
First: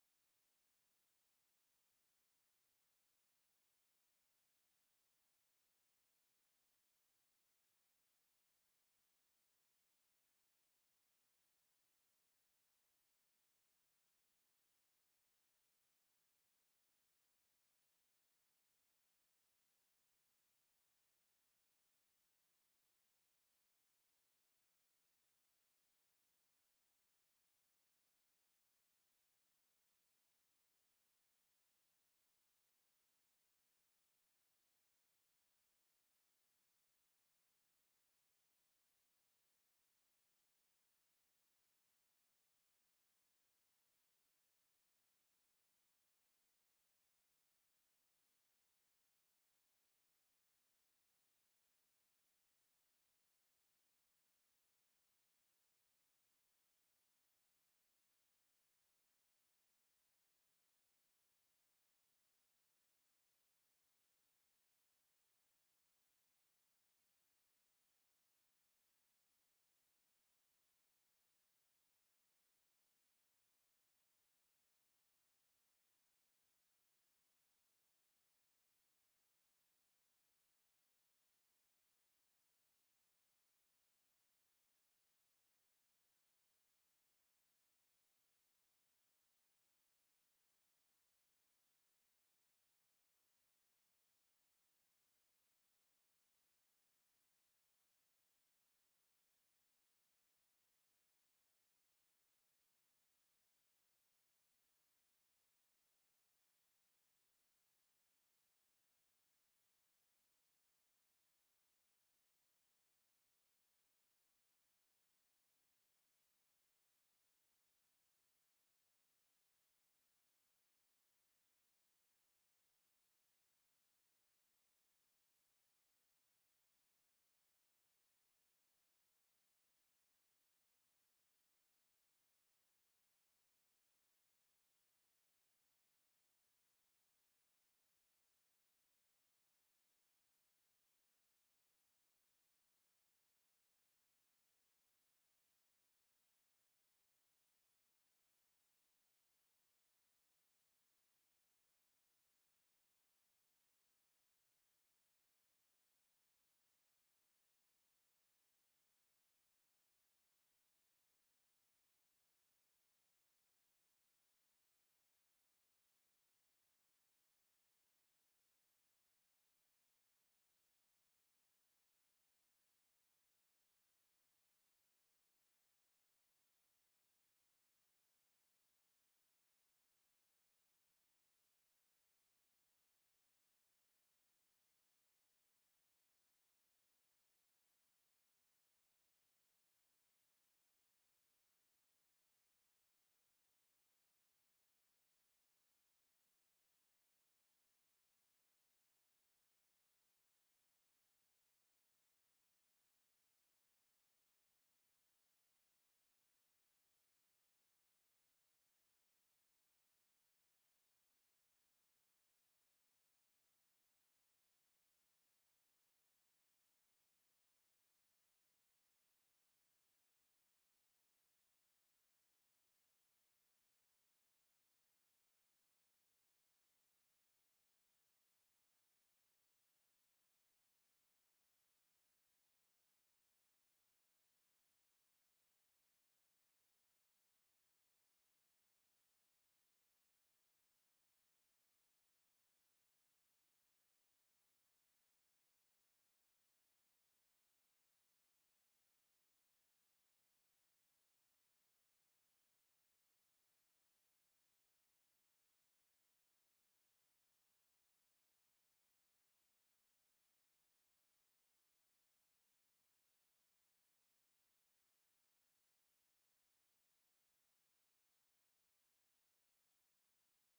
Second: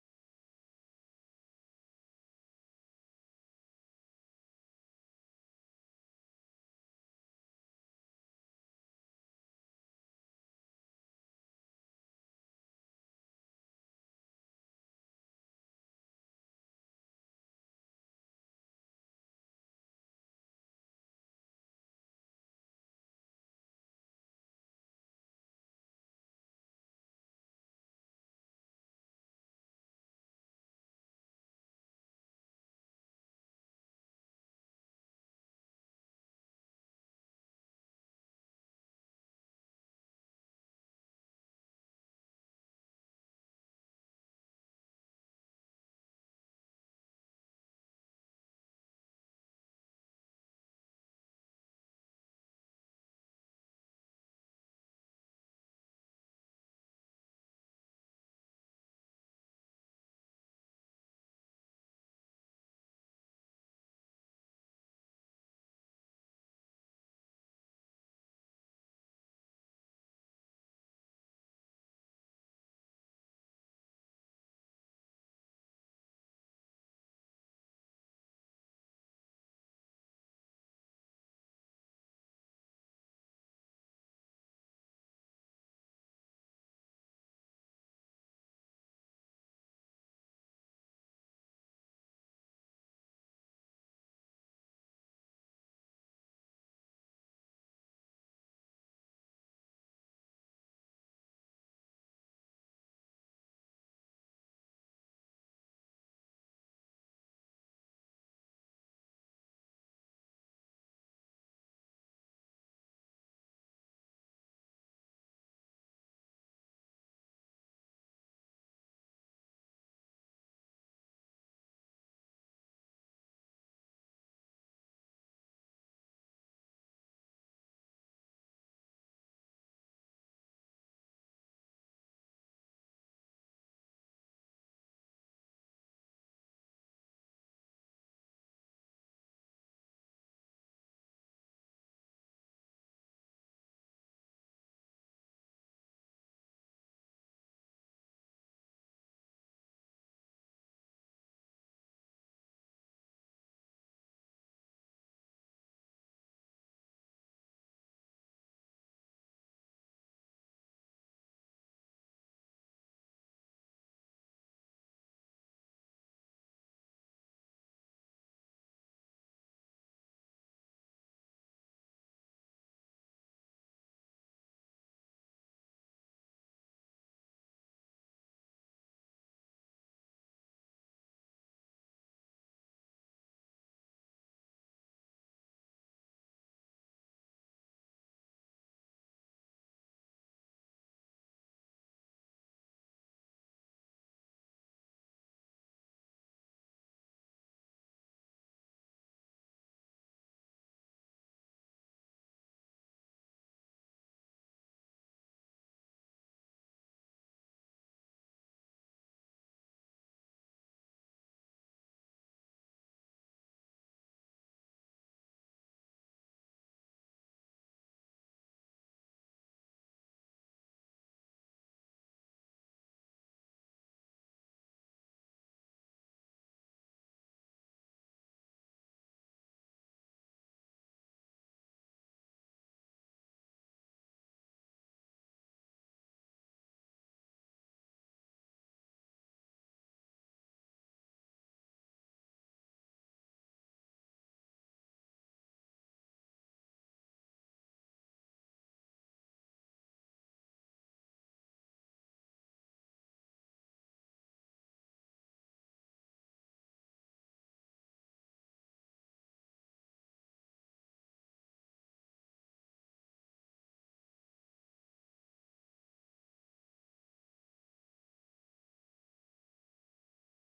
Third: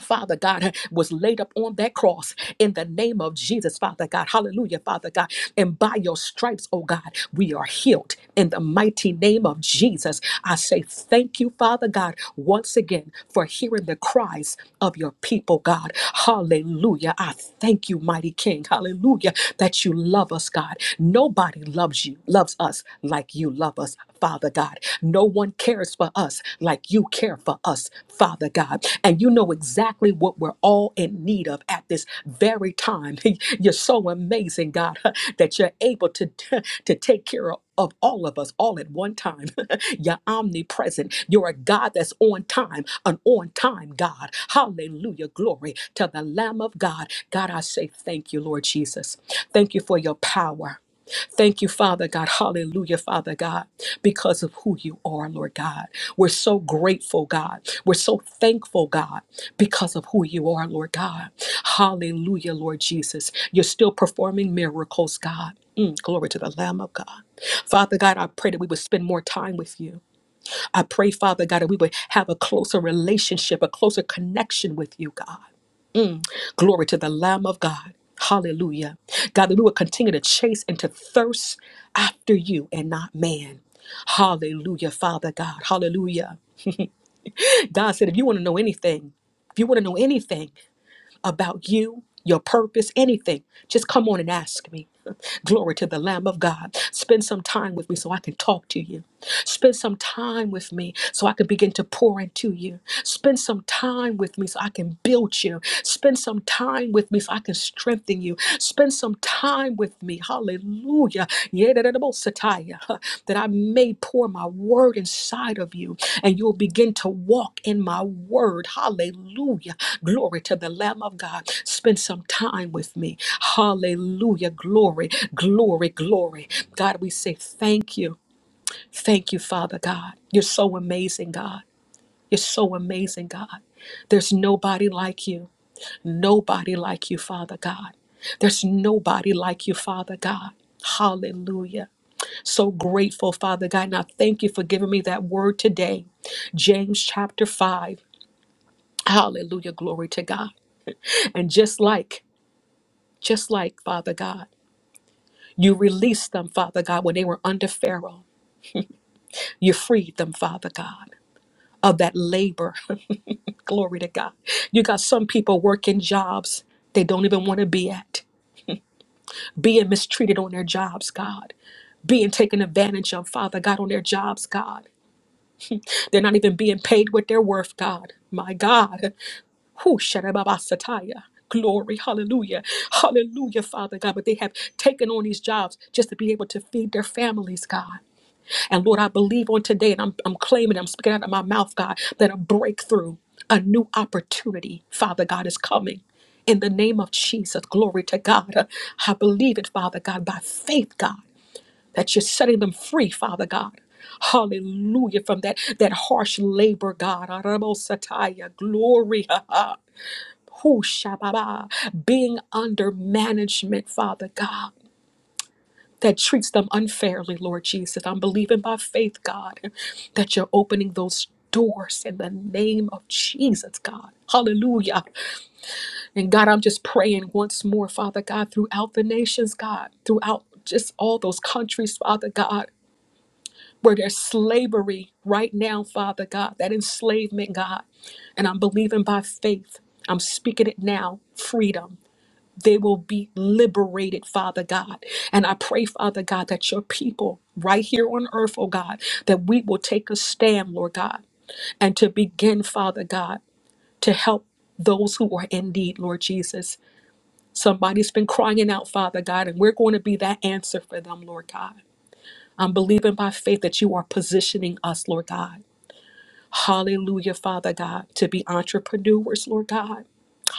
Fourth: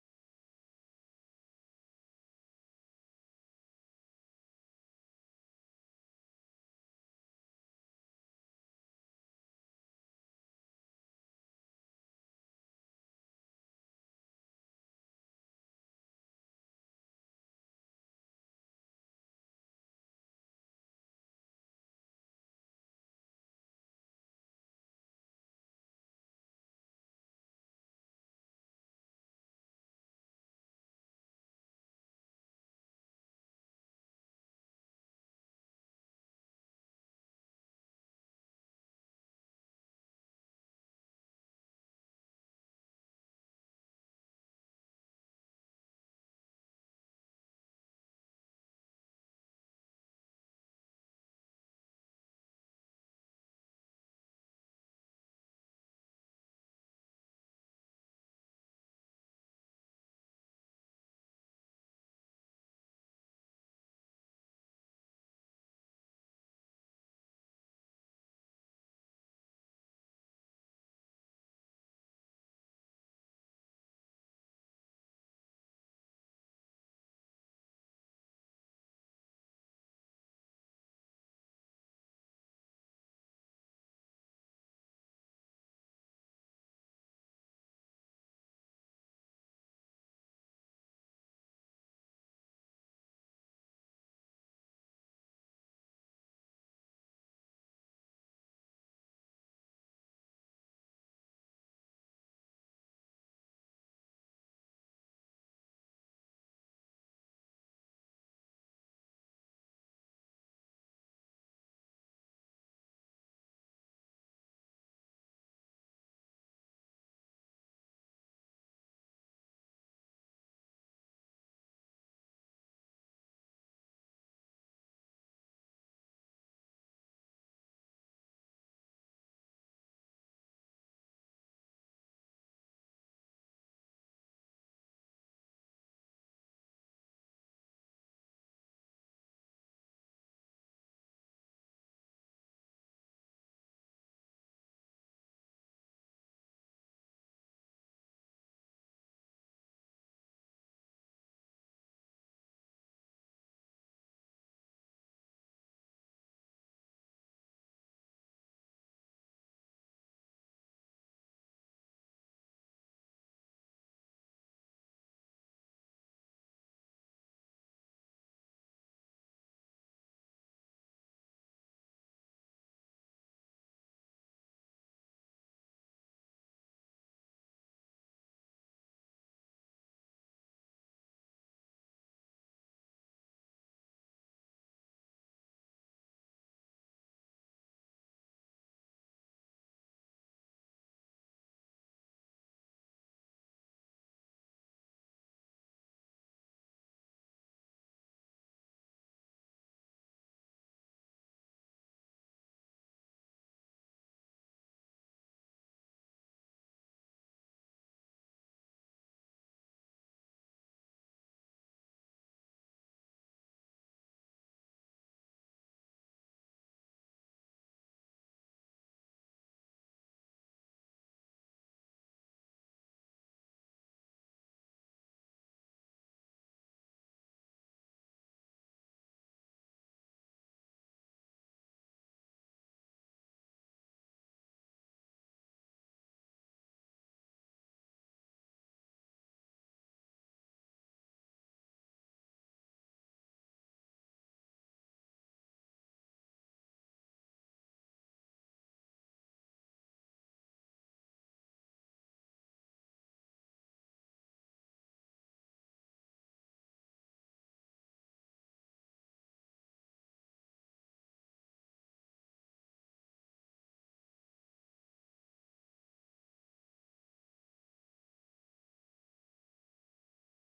Father God, was laid up on that cross in the name of Jesus, Father God. Hallelujah, Father God. And by your stripes, oh God, we are healed in the mighty name of Jesus. I say thank you, Father God, once again for hearing the cries of your people, God. Hallelujah. I thank you, mighty King. Hallelujah, that you love us, God. Nobody loves you, loves us like you love us, Father God. No one one cares for us like you care for us, Father God. And you know exactly what we're all in need of at this very time. You're so amazing, God, that you're able to, to take care of. Of all of us, all at one time. You're omnipresent. You're a God that's on time, an on time God. Hallelujah. Glory to the Lamb of God. God, I say thank you, Lord Jesus. Thank you for your power. Thank you, Father God. Hallelujah, Father God, because of who you are, Lord God. We're so grateful, God. We're so thankful, God, because of who you are, Lord God. Hallelujah, Lord Jesus. You're still performing miracles, God. Mm, glory to the Lamb of God. Father God, I pray that we would spend more time with you. I pray, Father God, that we would have a closer relationship, a closer connection with you, God. Glory to the Lamb of God. Hallelujah. God, that we would continue to chase and to thirst after you and not man. Hallelujah, Father God. Hallelujah. God said, if you want to know anything, if you want to know anything, about you, your purpose, anything, just come on and ask me. Glory to the Lamb of God. Spend some time with me so I can talk to you. Spend some time with me so I can begin to pour into you. Spend some time with me so I can build you. Spend some time with me so I can strengthen you. Spend some time with me. Hallelujah. Yedididibosataya. That I may pour my word inside of you and you'll begin to walk in my word. Hallelujah. Glory to the Lamb of God. Spend some time with me. Hallelujah. Glory, glory, glory. God, we say thank you. Thank you, Father God. You're so amazing, God. You're so amazing, God. There's nobody like you nobody like you, Father God. There's nobody like you, Father God. Hallelujah. So grateful, Father God. And I thank you for giving me that word today. James chapter 5. Hallelujah. Glory to God. And just like, just like, Father God, you released them, Father God, when they were under Pharaoh. You freed them, Father God, of that labor. Glory to God. You got some people working jobs they don't even want to be at, being mistreated on their jobs, God. being taken advantage of, Father God, on their jobs, God. They're not even being paid what they're worth, God. My God. Who Sataya. Glory, hallelujah, hallelujah, Father God. But they have taken on these jobs just to be able to feed their families, God. And Lord, I believe on today, and I'm, I'm claiming, I'm speaking out of my mouth, God, that a breakthrough, a new opportunity, Father God, is coming. In the name of Jesus, glory to God. I believe it, Father God, by faith, God that you're setting them free, Father God. Hallelujah. From that, that harsh labor, God. Arabosataya. Glory. Ha, ha. Hu shababa. Being under management, Father God. That treats them unfairly, Lord Jesus. I'm believing by faith, God, that you're opening those doors in the name of Jesus, God. Hallelujah. And God, I'm just praying once more, Father God, throughout the nations, God, throughout just all those countries, Father God. where there's slavery right now, Father God, that enslavement, God. And I'm believing by faith. I'm speaking it now freedom. They will be liberated, Father God. And I pray, Father God, that your people right here on earth, oh God, that we will take a stand, Lord God, and to begin, Father God, to help those who are in need, Lord Jesus. Somebody's been crying out, Father God, and we're going to be that answer for them, Lord God. I'm believing by faith that you are positioning us, Lord God. Hallelujah, Father God, to be entrepreneurs, Lord God.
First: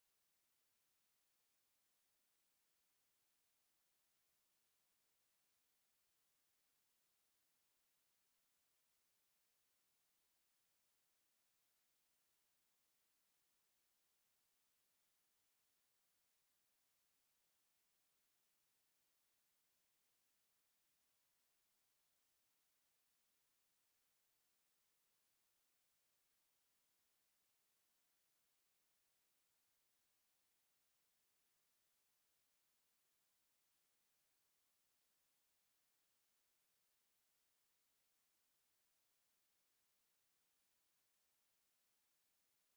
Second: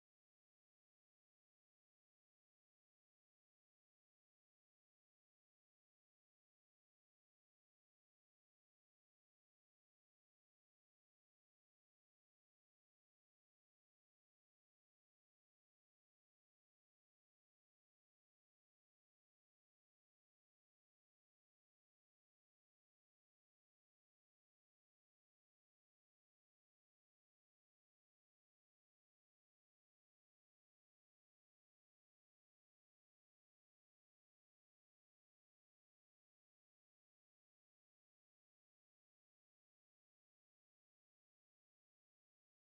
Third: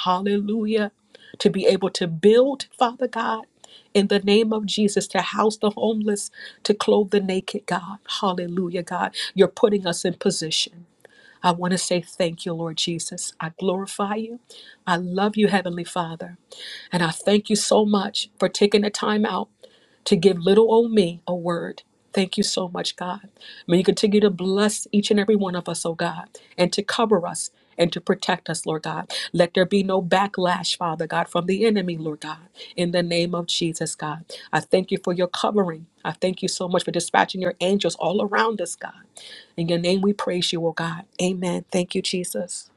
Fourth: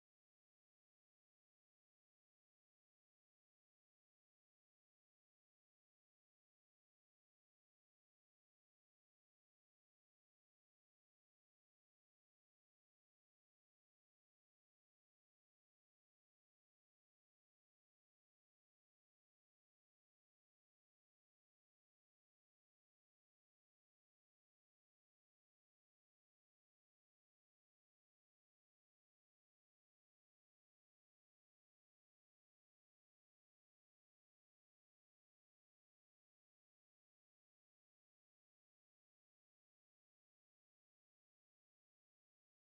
Hallelujah. To be able to build, Father God, in the name of Jesus, to house the homeless, to clothe the naked, God. Hallelujah, God. You're putting us in position. I want to say thank you, Lord Jesus. I glorify you. I love you, Heavenly Father. And I thank you so much for taking the time out to give little old me a word. Thank you so much, God. May you continue to bless each and every one of us, oh God, and to cover us and to protect us, Lord God. Let there be no backlash, Father God, from the enemy, Lord God, in the name of Jesus, God. I thank you for your covering. I thank you so much for dispatching your angels all around us, God. In your name we praise you, oh God. Amen. Thank you, Jesus.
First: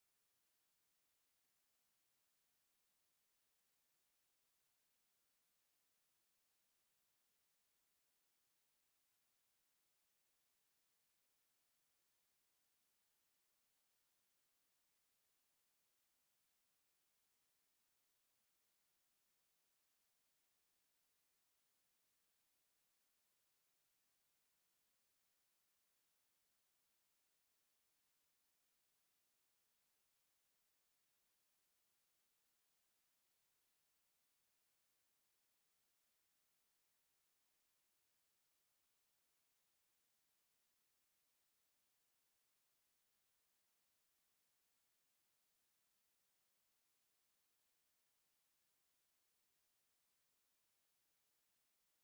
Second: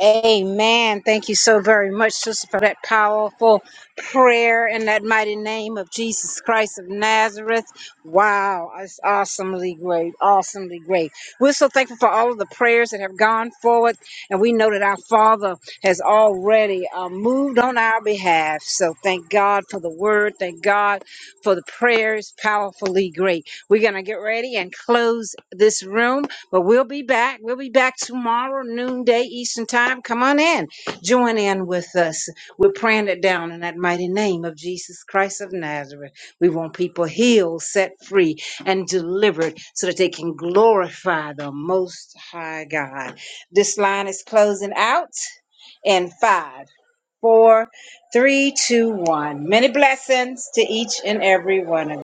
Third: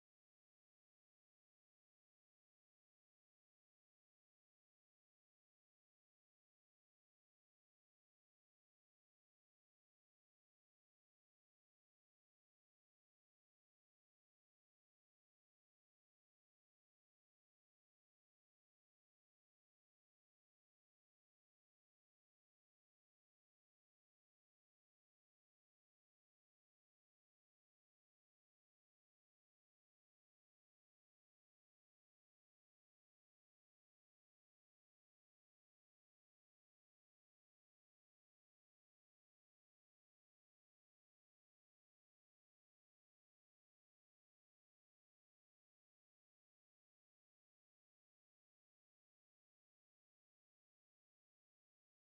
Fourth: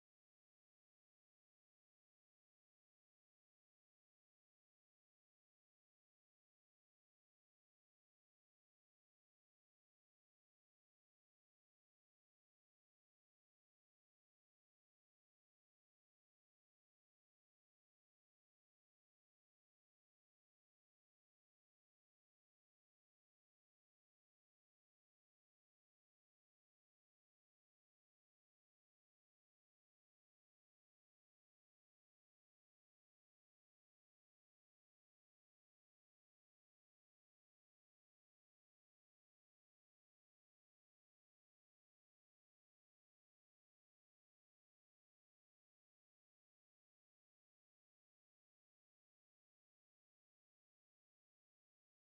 Amen. Thank you so very much, sister, for that powerful prayer in that mighty name of Jesus Christ of Nazareth. Wow, it's awesomely great, awesomely great. We're so thankful for all of the prayers that have gone forward, and we know that our Father has already uh, moved on our behalf. So thank God for the word. Thank God for the prayers, powerfully great. We're going to get ready and close this room. But we'll be back. We'll be back tomorrow, noonday Eastern time. Come on in. Join in with us. We're praying it down in that mighty name of Jesus Christ of Nazareth. We want people healed, set free, and delivered so that they can glorify the Most High God. This line is closing out in five, four, three, two, one. Many blessings to each and every one of you.